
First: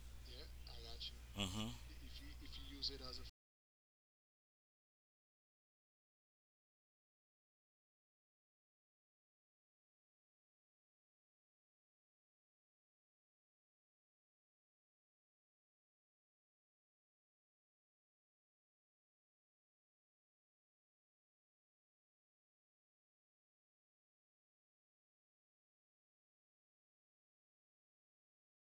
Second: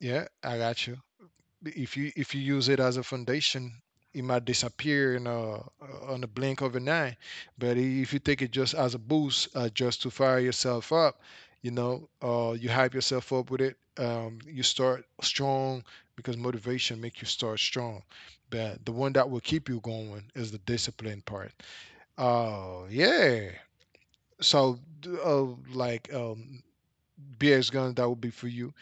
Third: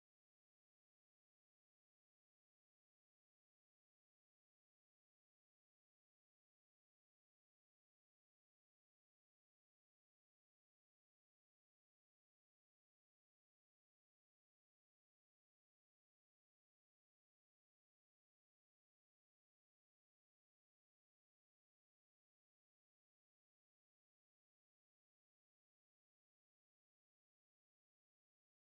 Speaker 1: Yeah, I got you.
Speaker 3: Hmm.
Speaker 1: If you use it as a foundation, it might disappear in a, on a blink of an eye. But if you take it just as a boost, just to fire yourself up, you know, you hype yourself up with it, you start strong, because motivation make you start strong. But the one that will keep you going is the discipline part. Oh yeah. So uh, like um, beer's gun, that would be for you.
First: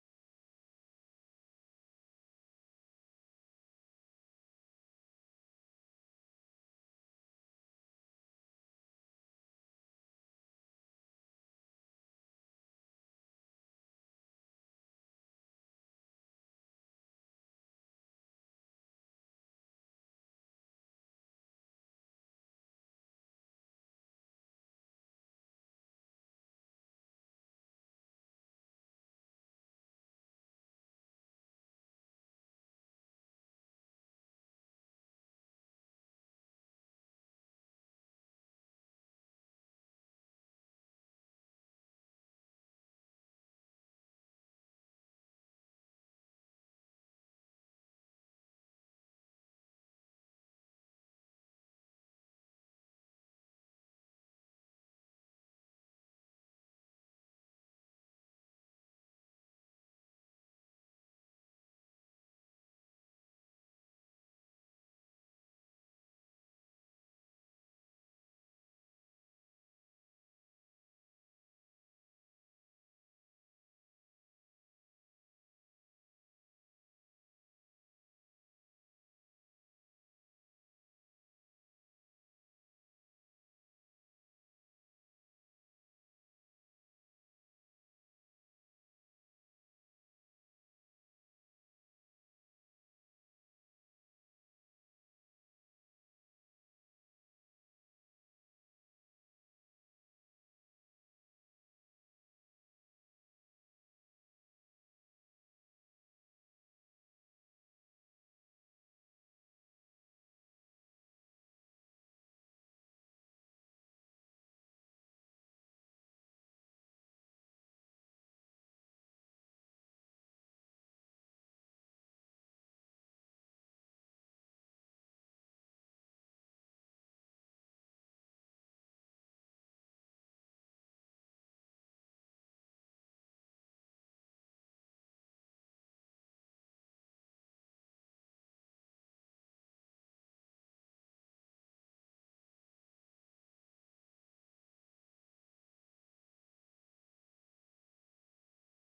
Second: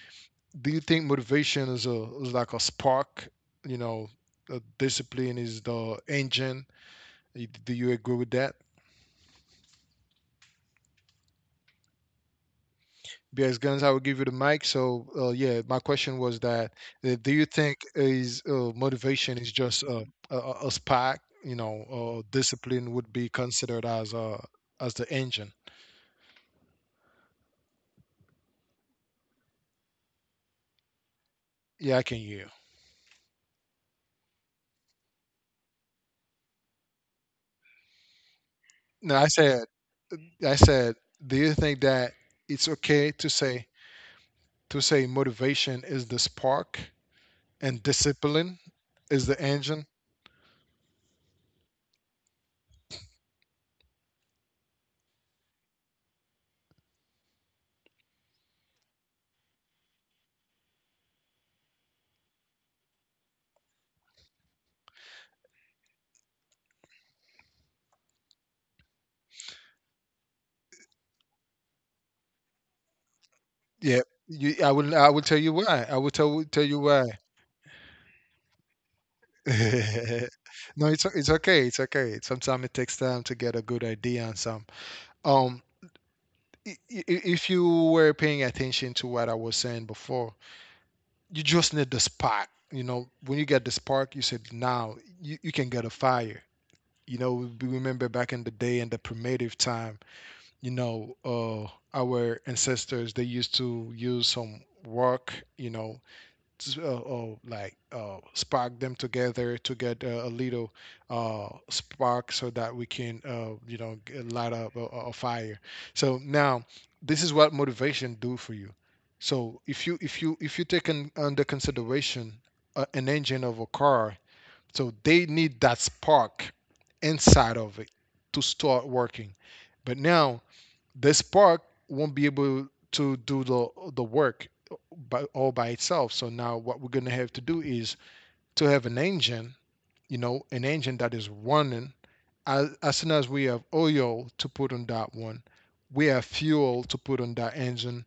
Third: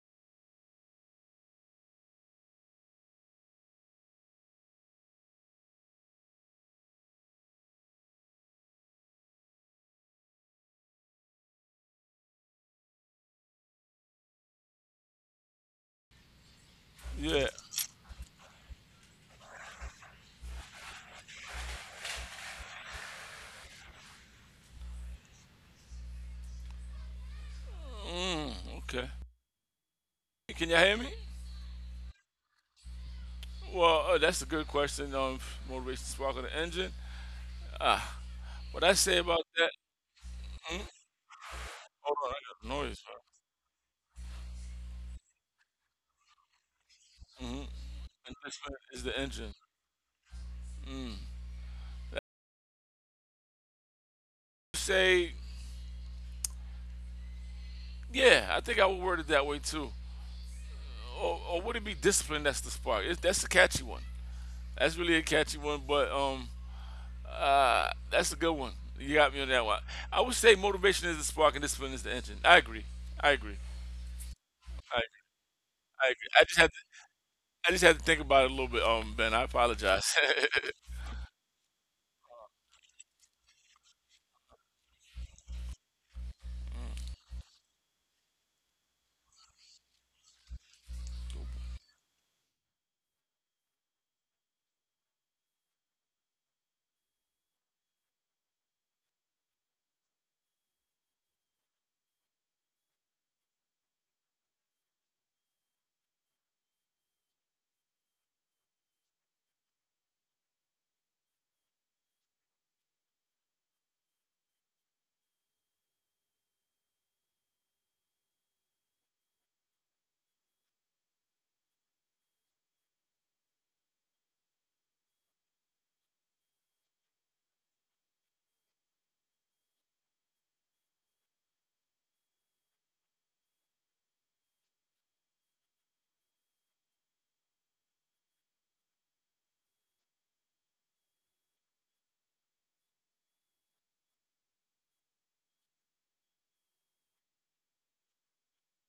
Speaker 1: Do you think motivation is a, is like a spark, you know, discipline is the engine? Do you agree with that? Because, Guns, I will give you the mic. So yeah, my question was that do you
Speaker 2: Yeah.
Speaker 1: think is motivation is just a spark, you know, or discipline would be considered as a, as the engine?
Speaker 2: Hmm, okay. Can you hear me?
Speaker 1: Yeah, I can hear you.
Speaker 2: Well, that's a good question. Motivation spark of the engine. What I say
Speaker 1: No, I
Speaker 2: about that?
Speaker 1: said I
Speaker 2: Mm,
Speaker 1: said. Do you think
Speaker 2: hold
Speaker 1: that
Speaker 2: on, I got
Speaker 1: it's
Speaker 2: noise. Bro.
Speaker 1: okay to say, motivation is the spark and
Speaker 2: And
Speaker 1: discipline
Speaker 2: is the
Speaker 1: is the
Speaker 2: engine.
Speaker 1: engine.
Speaker 2: Say, yeah, I think I would word it that way too. Or would it be discipline? That's the spark. It, that's a catchy one. That's really a catchy one, but that's a good one. You got me on that one. I would say motivation is the spark and discipline is the engine. I agree. I agree.
Speaker 1: Yeah, I
Speaker 2: I agree.
Speaker 1: will. I will tell you why.
Speaker 2: I,
Speaker 1: I will
Speaker 2: agree. I just
Speaker 1: tell
Speaker 2: had
Speaker 1: tell you
Speaker 2: to.
Speaker 1: why.
Speaker 2: I just had to think about it a little bit, Ben. I apologize.
Speaker 1: no, it's o- it's okay. It's okay. Sometimes it takes time to get a good idea on some. Um, if you were paying attention to what I was saying before, you just need the spark. You know, when you get the spark, you said, now you can get a fire. You know, we remember back in the day in the primitive time, you know, our ancestors, they used to use some work, you know, like, spark them together to get a little, spark so that we can, you know, light up a fire. So now, this is what motivation do for you. So if you take in, under consideration, an engine of a car, so they need that spark inside of it to start working. But now, this park won't be able to do the work by all by itself. So now, what we're gonna have to do is to have an engine, you know, an engine that is running. As soon as we have oil to put on that one, we have fuel to put on that engine.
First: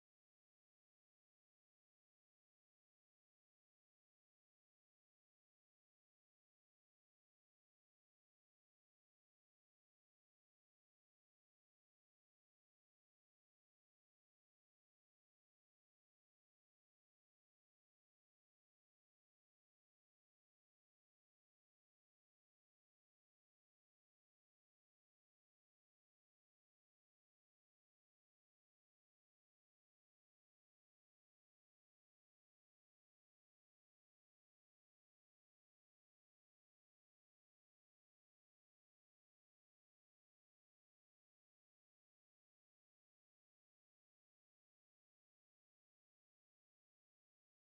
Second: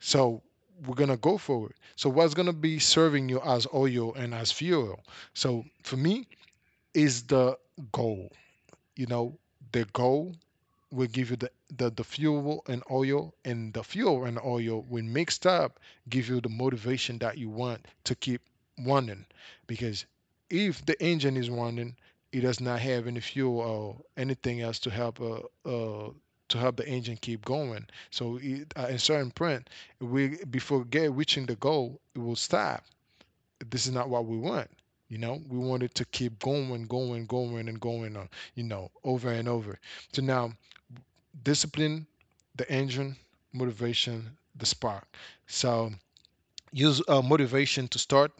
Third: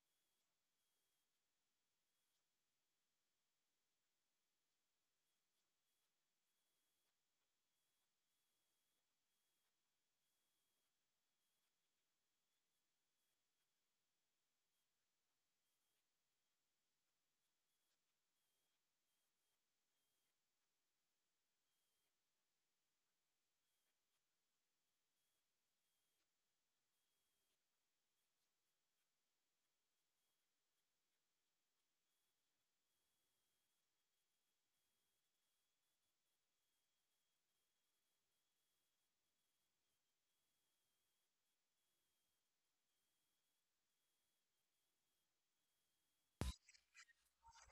Speaker 1: So we're gonna go for it. So what's gonna be serving you as oil and as fuel? So for me, is the goal, you know, the goal will give you the, the fuel and oil, and the fuel and oil, when mixed up, give you the motivation that you want to keep running. Because if the engine is running, it does not have any fuel or anything else to help, uh, to help the engine keep going, so it, at a certain point, we before get reaching the goal, it will stop. This is not what we want. You know, we want it to keep going, going, going, and going on, you know, over and over. So now, discipline, the engine, motivation, the spark. So, use motivation to start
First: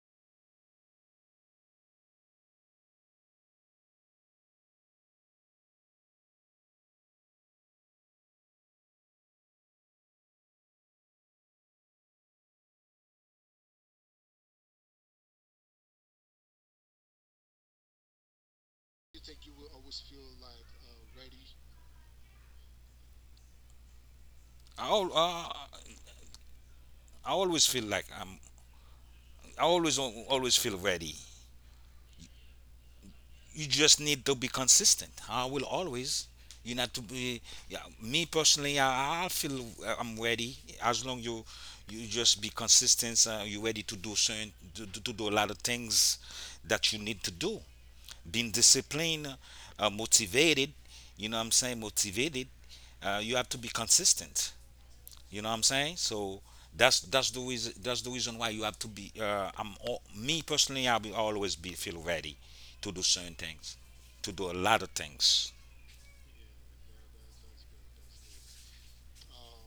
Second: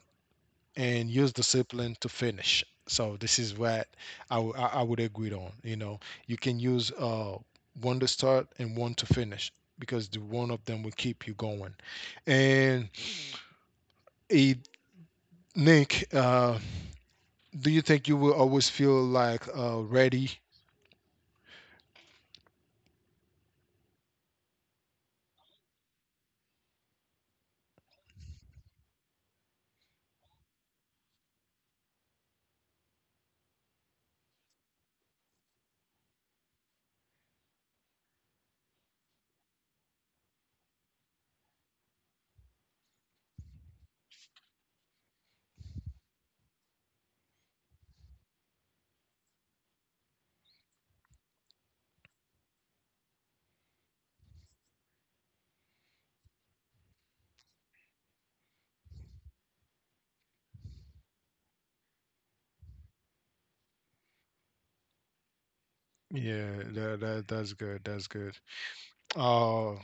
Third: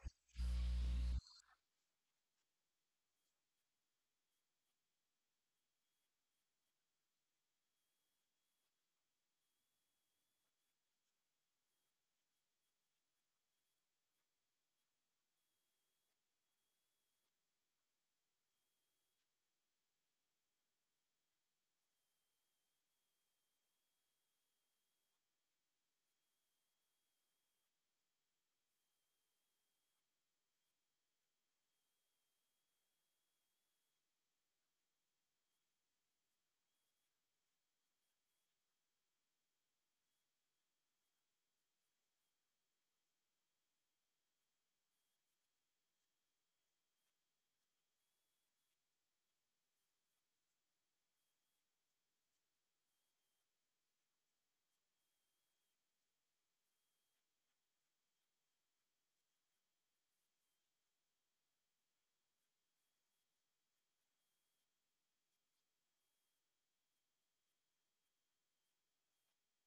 Speaker 1: and use discipline to finish. So this is what I would agree on. You know, you can use one to start and one to finish, because the one of them will keep you going. And eh, Nick, do you think you will always feel like ready?
Speaker 3: I, al- uh, I always feel like I'm. I always feel ready. You just need to be consistent. I will always. You not to be. Yeah, me personally, I feel I'm ready. As long you just be consistent, you ready to do certain to do a lot of things that you need to do. Being disciplined, motivated. You know what I'm saying? Motivated. You have to be consistent. You know what I'm saying? So that's the reason why you have to be. Me personally, I will always be feel ready to do certain things, to do a lot of things.
Speaker 1: Yeah, that's good. That's good. Uh,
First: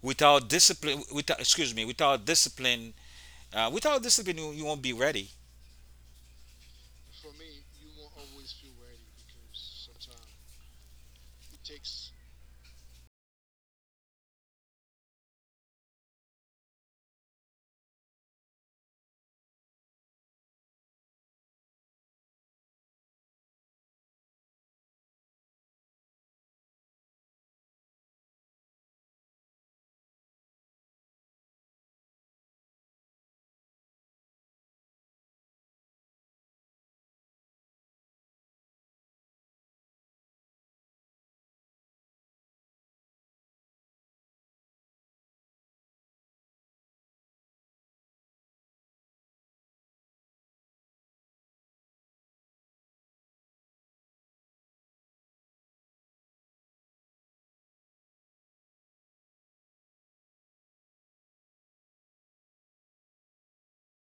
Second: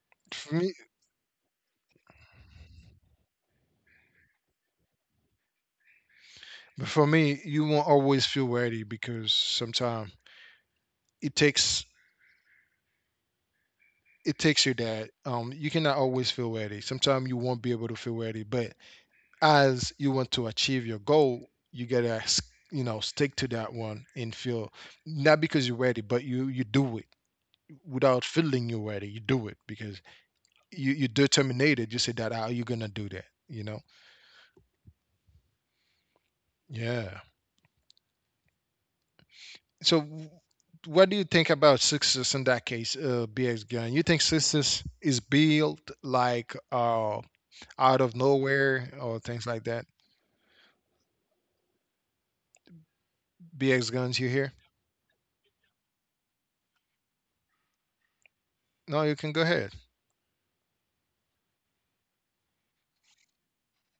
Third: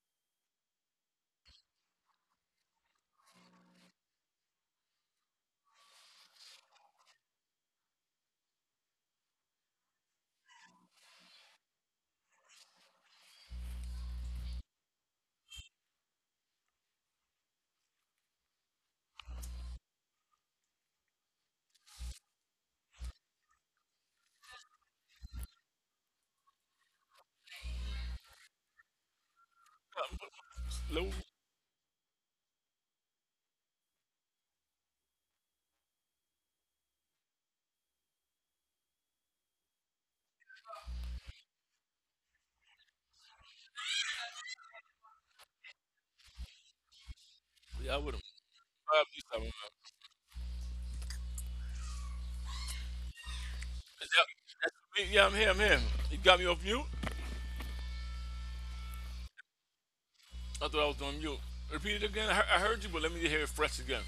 Speaker 3: Without
Speaker 1: for me,
Speaker 3: discipline, without Excuse me, without discipline, you won't be ready.
Speaker 1: But for me, you won't always feel ready, because sometimes it takes, it takes your dad. You cannot always feel ready. Sometimes you won't be able to feel ready. But as you want to achieve your goal, you gotta you know, stick to that one and feel, not because you're ready, but you do it without feeling you're ready. You do it because you
Speaker 2: No,
Speaker 1: you determined. You said that, how you gonna do that. You know. Yeah. So, w- what do you think about success in that case, BX Gun? You think success is built like,
Speaker 2: yeah, I
Speaker 1: out of
Speaker 2: wouldn't.
Speaker 1: nowhere
Speaker 2: I have you
Speaker 1: or
Speaker 2: somewhere.
Speaker 1: things like that? BX
Speaker 2: Is
Speaker 1: Guns,
Speaker 2: that,
Speaker 1: you here?
Speaker 2: that's me? Yeah, I'm here. I'm here. You got me off mute.
Speaker 1: No, you can go ahead.
Speaker 2: I thought I was on mute. Repeat it again. I heard you, but let me hear it fresh again.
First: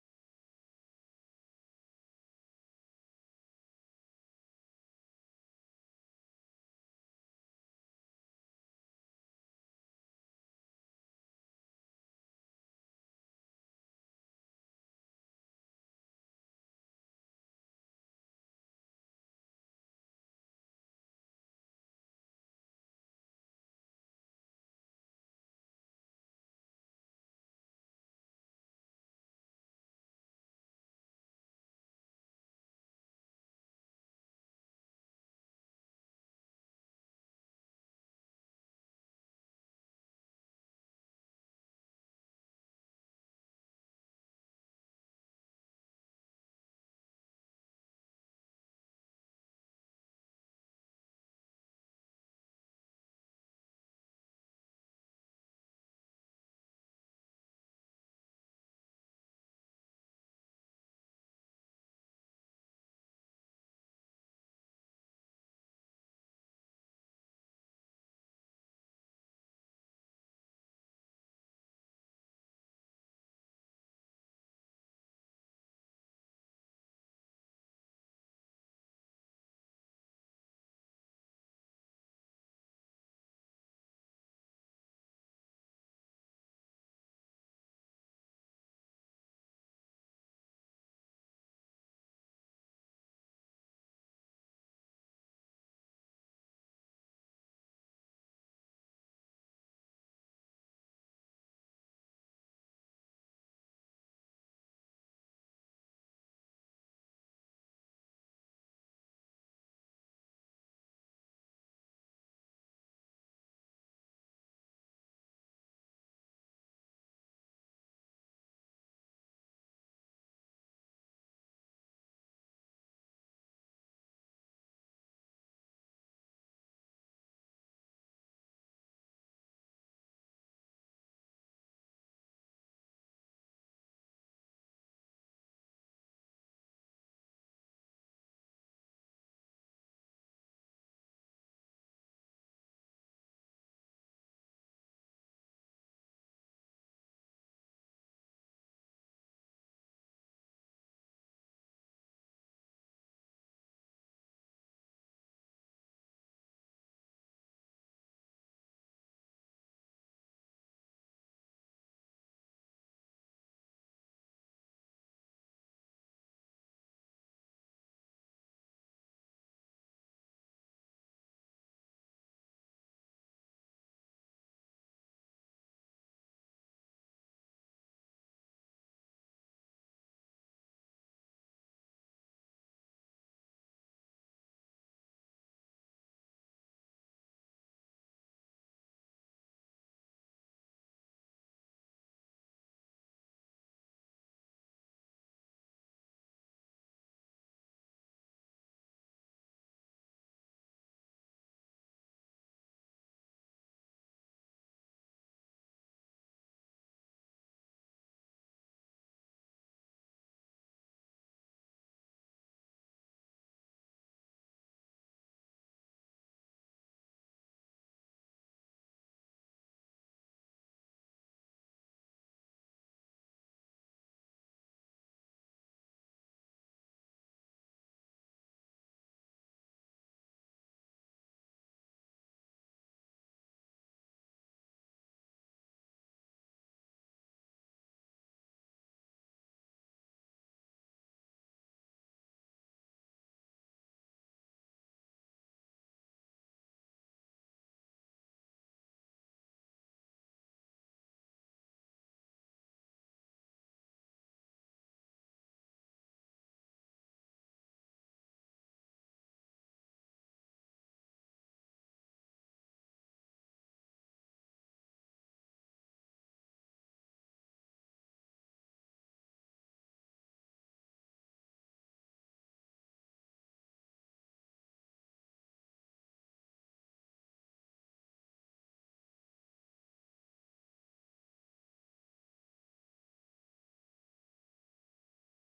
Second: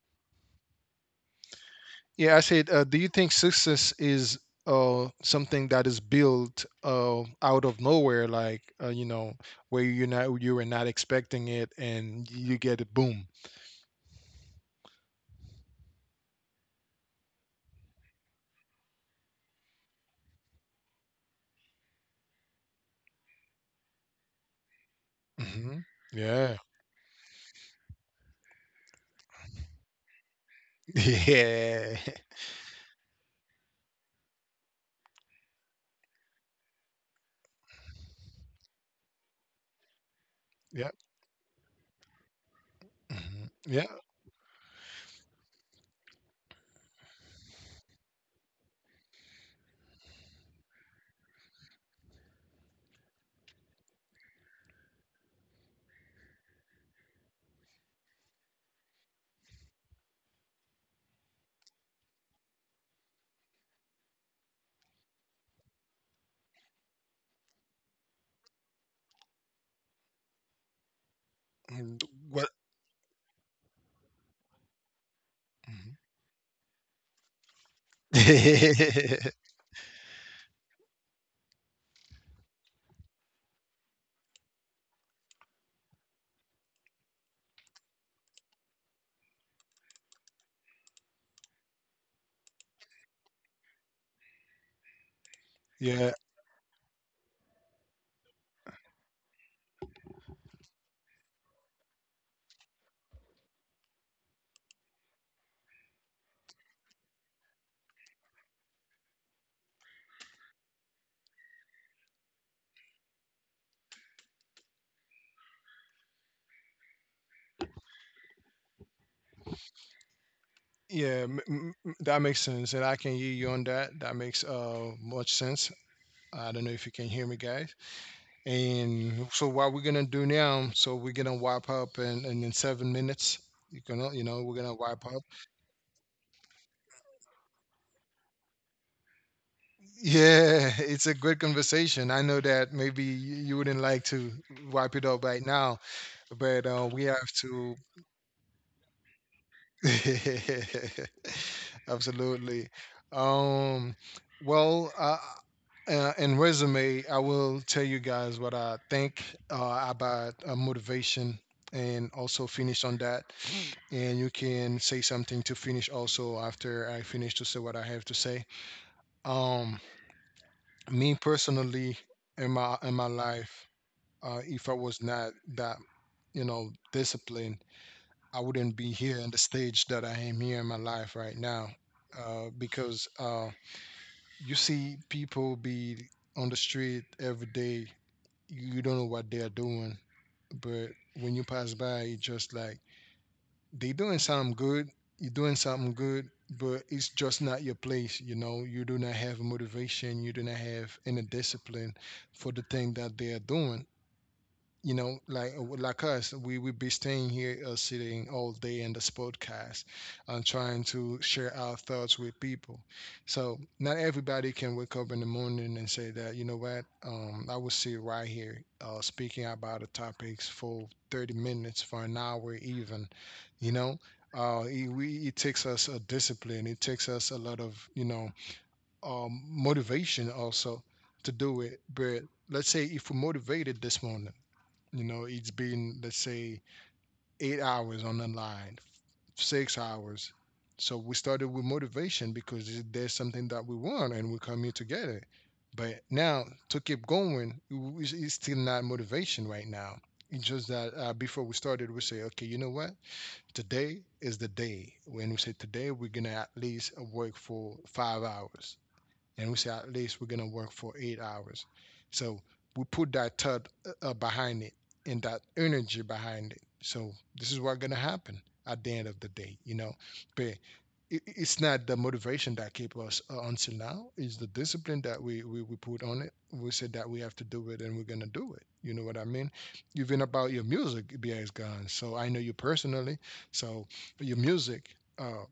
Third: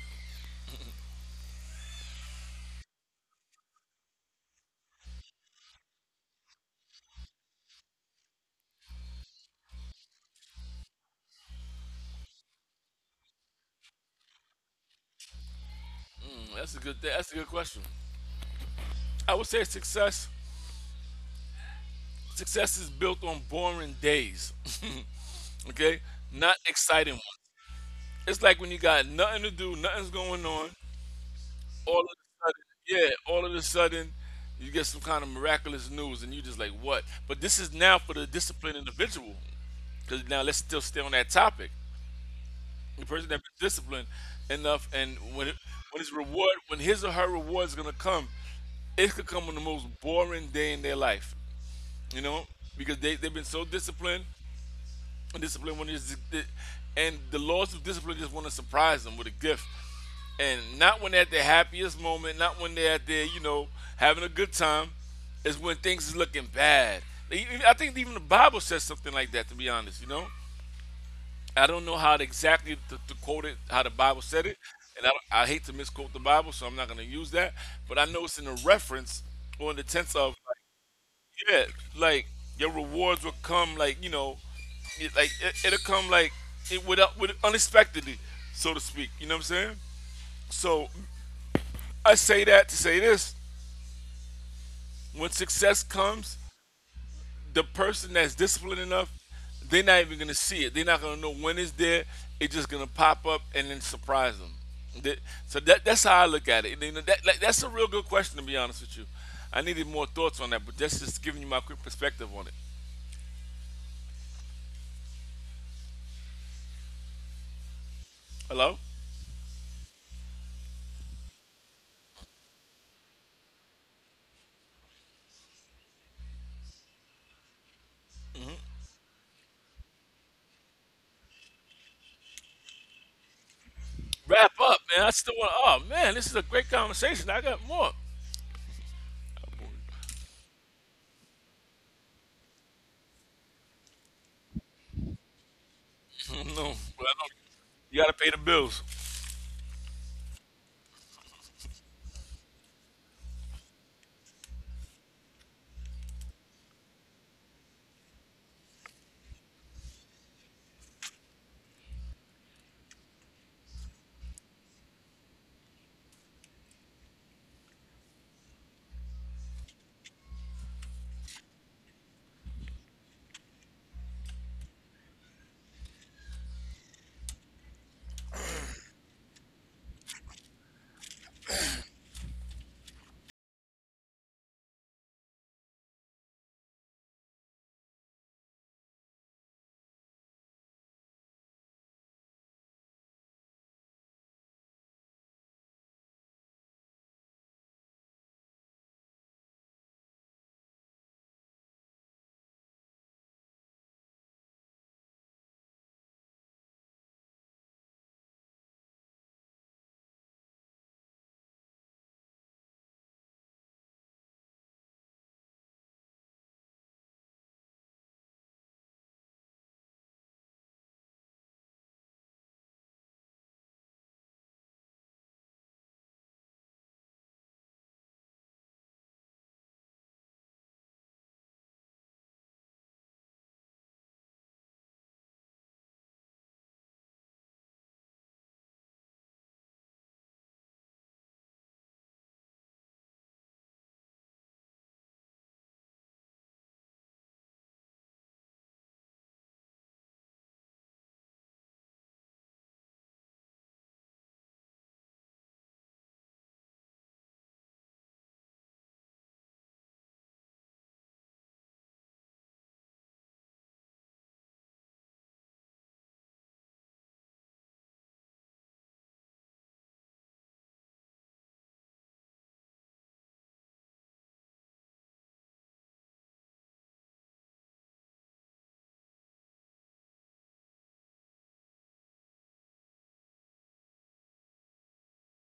Speaker 1: Yeah, I said, do you think success is, something that is built, out of nowhere, like, you know, where you were not expecting it, and you get a boom?
Speaker 2: Hmm, That's a good question. I would say success. Success is built on boring days. Okay,
Speaker 1: Hmm.
Speaker 2: not
Speaker 1: Yeah.
Speaker 2: exciting ones. It's like when you got nothing to do, nothing's going on.
Speaker 1: Yeah,
Speaker 2: All of a sudden, you get some kind of miraculous news, and you just like, what? But this is now for the disciplined individual, because now let's still stay on that
Speaker 1: yeah.
Speaker 2: topic. The person that's been
Speaker 1: Hmm.
Speaker 2: disciplined
Speaker 1: Yeah.
Speaker 2: enough, and when his reward, when his or her reward is gonna come, it could come on the most boring day in their life, you know, because they've been so disciplined. Discipline when it's and The laws of discipline just want to surprise them with a gift, and not when they're at their happiest moment, not when they're at their, you know, having a good time. It's when things is looking bad. Even, I think even the bible says something like that, to be honest. You know, I don't know how to
Speaker 1: Mm.
Speaker 2: exactly
Speaker 1: What?
Speaker 2: to quote it how the bible said it, and I hate to misquote the
Speaker 1: Mm-hmm.
Speaker 2: bible, so I'm not going to use that. But I know it's in a reference or in the tense of, yeah, like, your rewards will come, like, you know, it'll come like it would unexpectedly, so to speak. You know what I'm saying? So I say that to say this: when success
Speaker 1: Yeah.
Speaker 2: comes, the person that's disciplined enough, they're not even gonna see it. They're not gonna know when it's there. It's just gonna pop up and then surprise them. That- so that's how I look at it. You know, that, like, that's a real good question, to be honest with you. I needed more thoughts on that, but that's just giving you my quick perspective on it. Hello.
Speaker 1: Yeah, that makes sense, and I can hear you on that. That makes, uh, much sense. I don't know if you can hear me, guys. And so, what we're gonna do now? So, we're gonna wipe up, and in 7 minutes, you can, you know,
Speaker 2: Wrap
Speaker 1: we're
Speaker 2: up,
Speaker 1: gonna
Speaker 2: man. I
Speaker 1: wipe up.
Speaker 2: still want. Oh man, this is a great conversation. I got more. No,
Speaker 1: Yeah, it's a good conversation. I know that maybe you wouldn't like to wipe it up right now,
Speaker 2: but I
Speaker 1: but
Speaker 2: don't.
Speaker 1: we have to.
Speaker 2: You gotta pay the bills.
Speaker 1: Absolutely. Um, well, uh, in resume, I will tell you guys what I think about motivation, and also finish on that. And you can say something to finish also after I finish to say what I have to say. Um, me personally, in my, in my life, if I was not that, you know, disciplined, I wouldn't be here in the stage that I am here in my life right now. Because you see people be on the street every day. You don't know what they are doing, but when you pass by, it's just like they doing something good. You're doing something good, but it's just not your place. You know, you do not have motivation. You do not have any discipline for the thing that they are doing. You know, like us, we would be staying here, sitting all day in this podcast, trying to share our thoughts with people. So not everybody can wake up in the morning and say that, you know what, I will sit right here, speaking about the topics for 30 minutes, for an hour even, you know. It takes us a discipline. It takes us a lot of, you know, motivation also, to do it. But let's say if we're motivated this morning, you know, it's been, let's say, 8 hours on the line, 6 hours. So we started with motivation because there's something that we want and we come here together. But now, to keep going, it's still not motivation right now. It's just that, before we started, we say, okay, you know what? Today is the day. When we say today, we're gonna at least work for 5 hours, and we say at least we're gonna work for 8 hours. So we put that thought, behind it, and that energy behind it. So this is what's gonna happen at the end of the day, you know. But it's not the motivation that kept us until now. It's the discipline that we put on it. We said that we have to do it, and we're gonna do it. You know what I mean? Even about your music, BX Gone. So I know you personally. So your music.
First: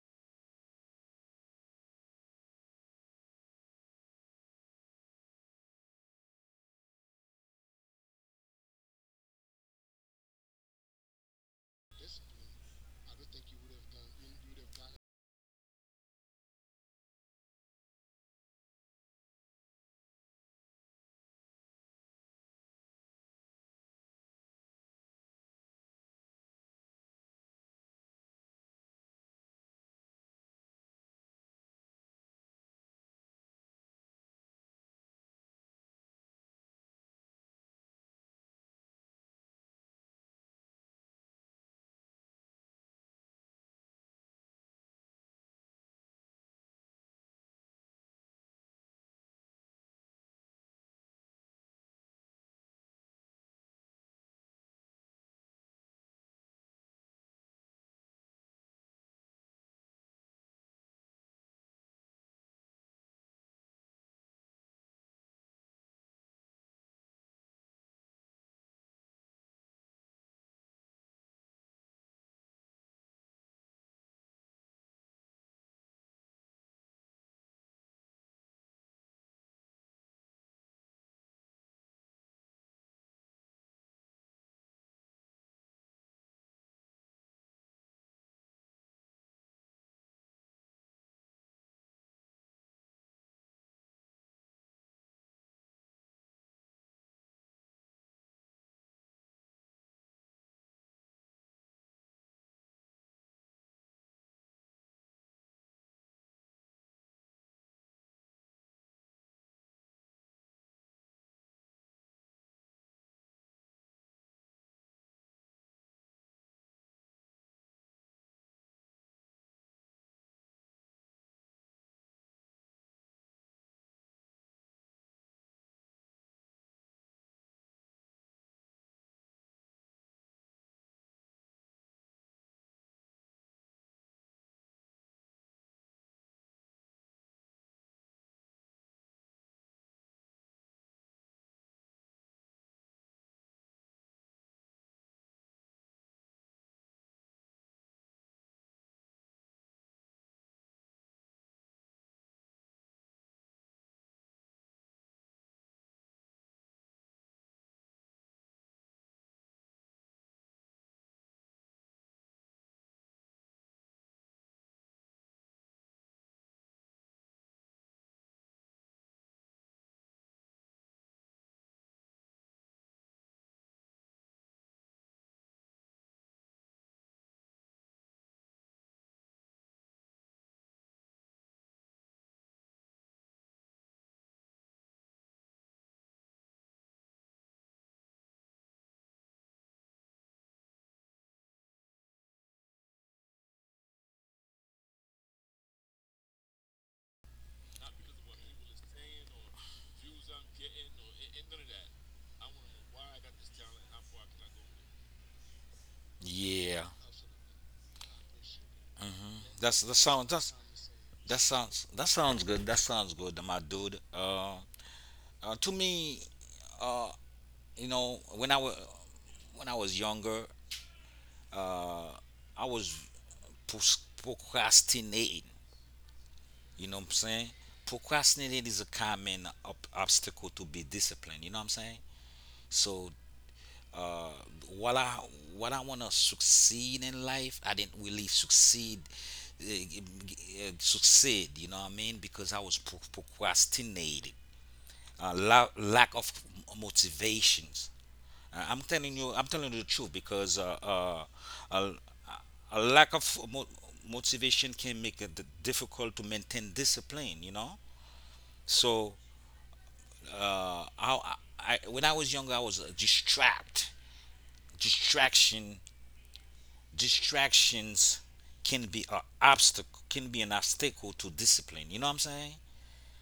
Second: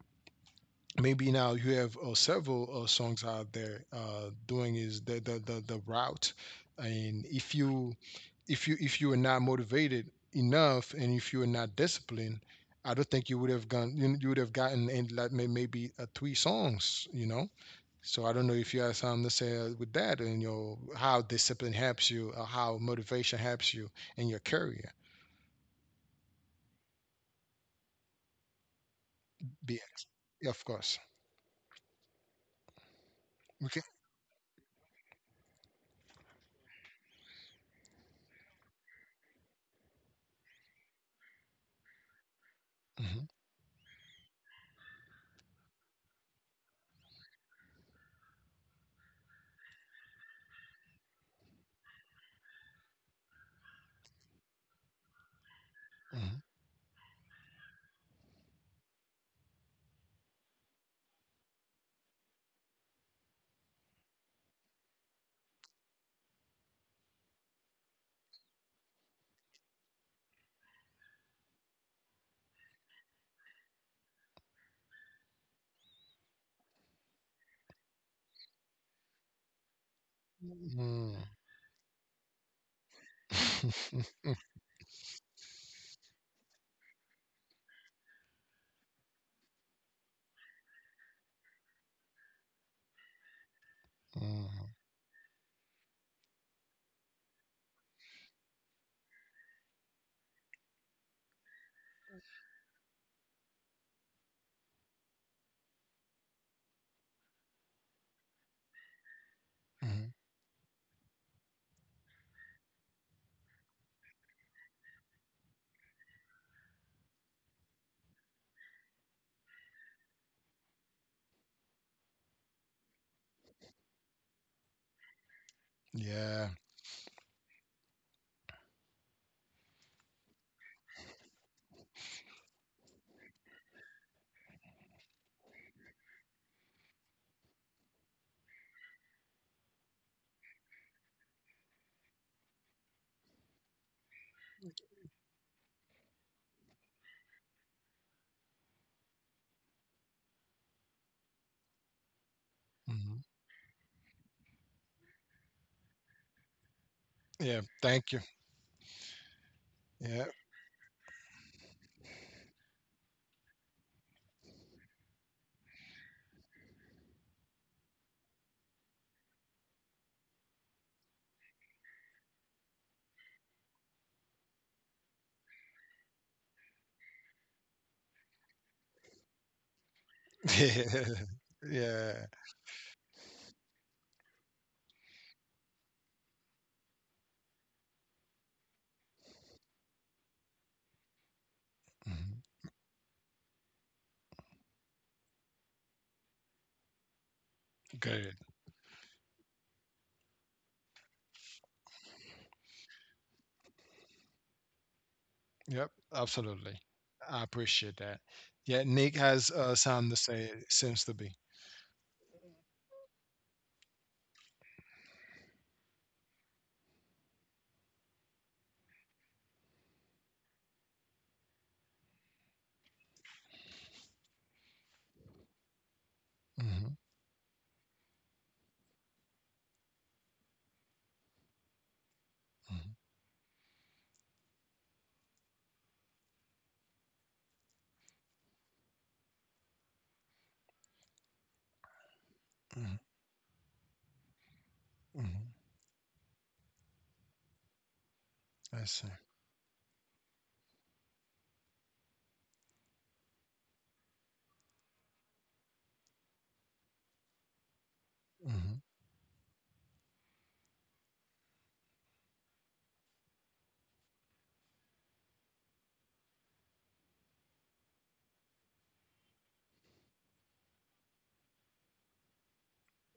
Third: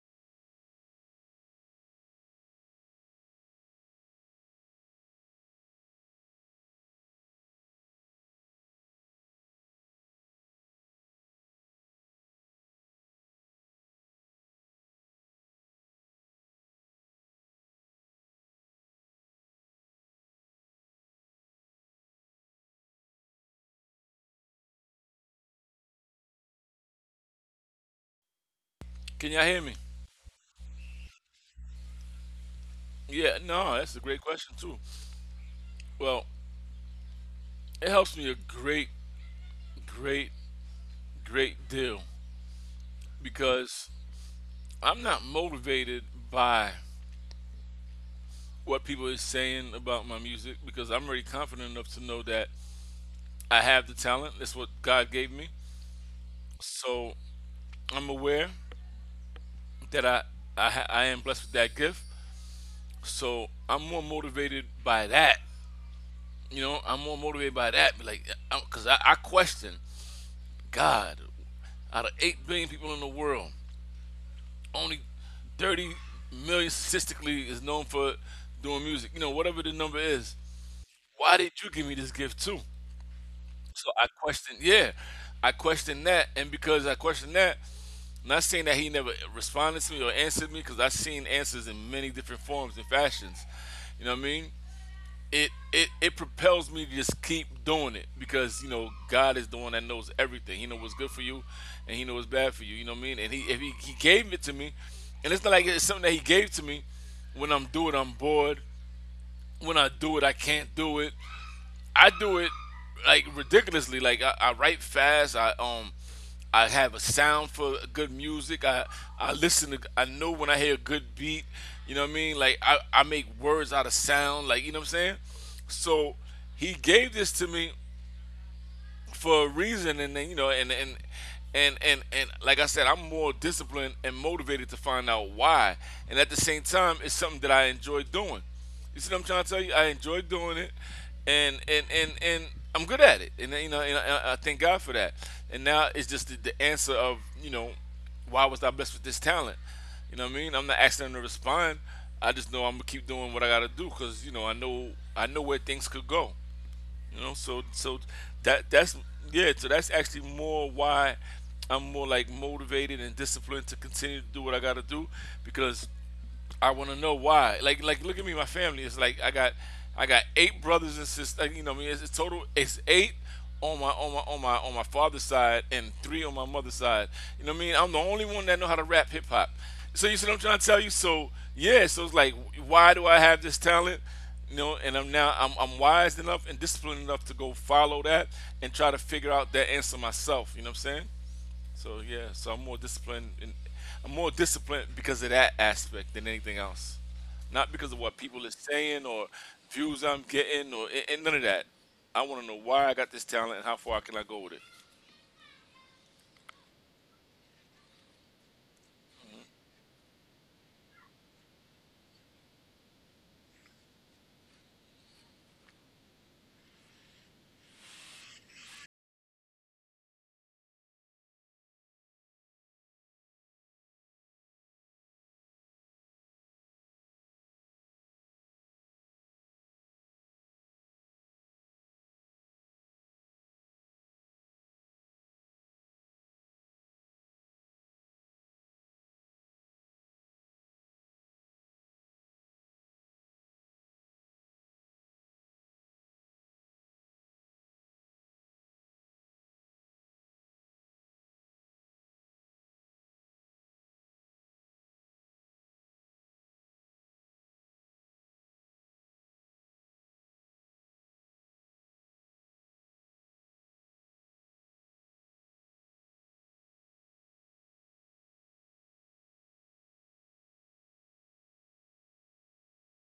Speaker 1: Maybe now you have several songs out there, doing is the, the the route. And if you are not motivated enough, and if you are not disciplined, I don't think you would have gone, you would have gotten, and like, maybe three songs, you know. So I don't know if you have something to say, with that, and you know, how discipline helps you or how motivation helps you in your career.
Speaker 2: Can y'all hear me?
Speaker 1: BX? Yeah, of course.
Speaker 2: Yeah, no,
Speaker 1: Okay.
Speaker 2: that's a great question too. Well, it helps me a great, great, great deal,
Speaker 1: Mm-hmm.
Speaker 2: because I'm not motivated by what people is saying about my music, because I'm already confident enough to know that I have the talent. That's what God gave me. So I'm aware that I am blessed with that gift. So I'm more motivated by that. You know, I'm more motivated by that. Because I question God. Out of 8 billion people in the world, only 30 million statistically is known for doing music. You know, whatever the number is.
Speaker 1: Mm-hmm.
Speaker 2: Why did you give me this gift too? So
Speaker 1: Mm.
Speaker 2: I question. Yeah, I question that, and because I question that, not saying that he never responded to me or answered me, because I've seen answers in many different forms and fashions. You know what I mean?
Speaker 1: Mm.
Speaker 2: It propels me to just keep doing it, because you know God is the one that knows everything. He knows what's good for you, and He knows what's bad for you. You know what I mean? And He if He, he gave it to me, and it's not like it's something that He gave to me. When I'm doing, it, I'm bored. When I
Speaker 1: Mm.
Speaker 2: do it, I can't do it. I do it like ridiculously. Like I write fast. I I have a sound for good music. I listen to. I know when I hear a good beat. You know what I mean? Like I make words out of sound. Like you know what I'm saying? So
Speaker 1: Yeah.
Speaker 2: he gave this to me for a reason, and then you know, and like I said, I'm more disciplined and motivated to find out why. And at the same time, it's something that I enjoy doing. You see what I'm trying to tell you? I enjoy doing it, and I'm good at it. And you know, and I thank God for that. And now it's just the answer of, you know, why was I blessed with this talent? You know what I mean? I'm not asking them to respond. I just know I'm gonna keep
Speaker 1: Mhm.
Speaker 2: doing what I gotta do, because you know I know I know where things could go. You know,
Speaker 1: Yeah,
Speaker 2: so so
Speaker 1: thank you.
Speaker 2: that's yeah, so that's actually
Speaker 1: Yeah.
Speaker 2: more why I'm more like motivated and disciplined to continue to do what I got to do, because I want to know why. Like look at me, my family. It's like I got 8 brothers and sisters. You know what I mean, it's total. It's 8 on my father's side and 3 on my mother's side. You know what I mean? I'm the only one that know how to rap hip hop. So you see what I'm trying to tell you? So yeah, so it's
Speaker 1: Yeah.
Speaker 2: like why do I have this talent? You know, and I'm now I'm wise enough and disciplined enough to go follow that and try to figure out that answer myself. You know what I'm saying? So yeah,
Speaker 1: Mhm.
Speaker 2: so I'm more disciplined. In, I'm more disciplined because of that aspect than anything else, not because of what
Speaker 1: Good.
Speaker 2: people are saying, or views I'm getting, and none of that. I want to know why I got this talent and how far can I go with it.
Speaker 1: Yep, absolutely.
Speaker 3: Yeah,
Speaker 1: I appreciate that. Yeah, Nick has,
Speaker 3: that's that
Speaker 1: something to
Speaker 3: sounds
Speaker 1: say,
Speaker 3: that's
Speaker 1: it seems to be.
Speaker 3: that sounds good. That sounds good, my dude. To me, uh, you know, when I was when I was younger, uh, I was procrastinate. You
Speaker 1: Hmm.
Speaker 3: know what I'm saying? Procrastinating is a common obstacle to be disciplined. You know what I'm saying?
Speaker 1: hmm
Speaker 3: So, uh, while I what I want to succeed in life, I didn't really succeed. Uh, Succeed, you know what I mean? Because I was procrastinating.
Speaker 1: hmm
Speaker 3: Lack of motivations.
Speaker 1: I see.
Speaker 3: I'm telling you the truth because a, a lack of motivation can make it difficult to maintain discipline. You know,
Speaker 1: Hmm.
Speaker 3: so I when I was younger, I was just. Distraction, Distractions can be an obstacle to discipline. You know what I'm saying?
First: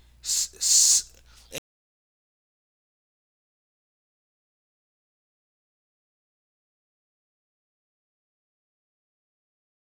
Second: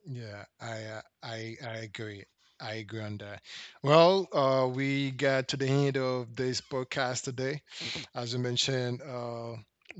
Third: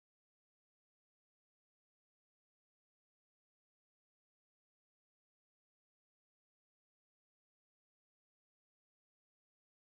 Speaker 1: Yeah,
Speaker 3: S- s-
Speaker 1: I agree. I agree on that. Well, we got to the end of this podcast today. As I mentioned,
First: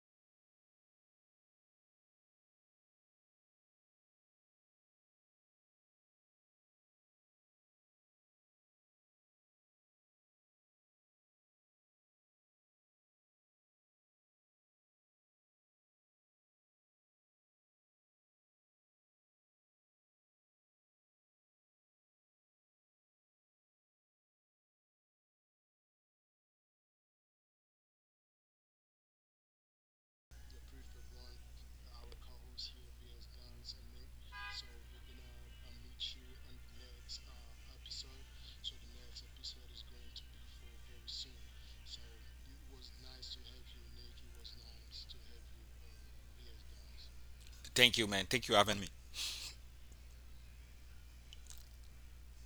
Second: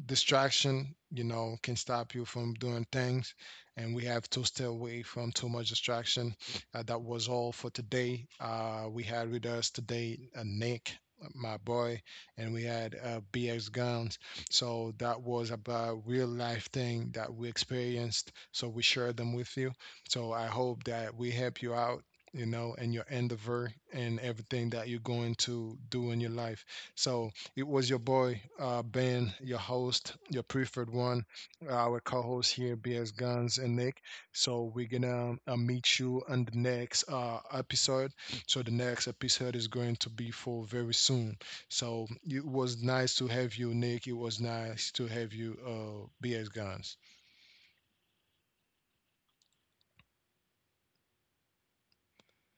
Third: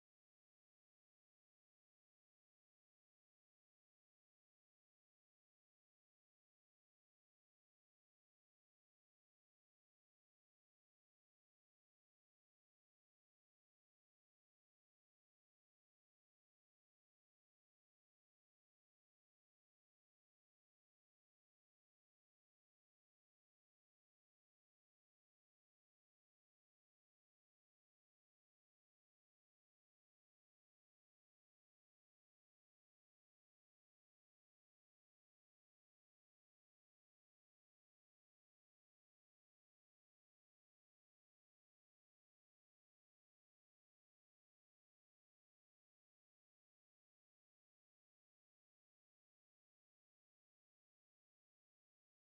Speaker 1: distraction, you know, can stop you from doing things. And we have to stay away from too much distraction. That was all for today. We had with us today, Nick, my boy, and we had, BX Guns. So that was about real life thing that we experienced. So we shared them with you. So I hope that we help you out. You know, and your endeavor and everything that you're going to do in your life. So, it was your boy, Ben, your host, your preferred one, our co host here, BS Guns and Nick. So we're gonna, meet you on the next, episode. So the next episode is going to be for very soon. So it was nice to have you, Nick. It was nice to have you, BS Guns.
Speaker 3: Thank you, man. Thank you for having me.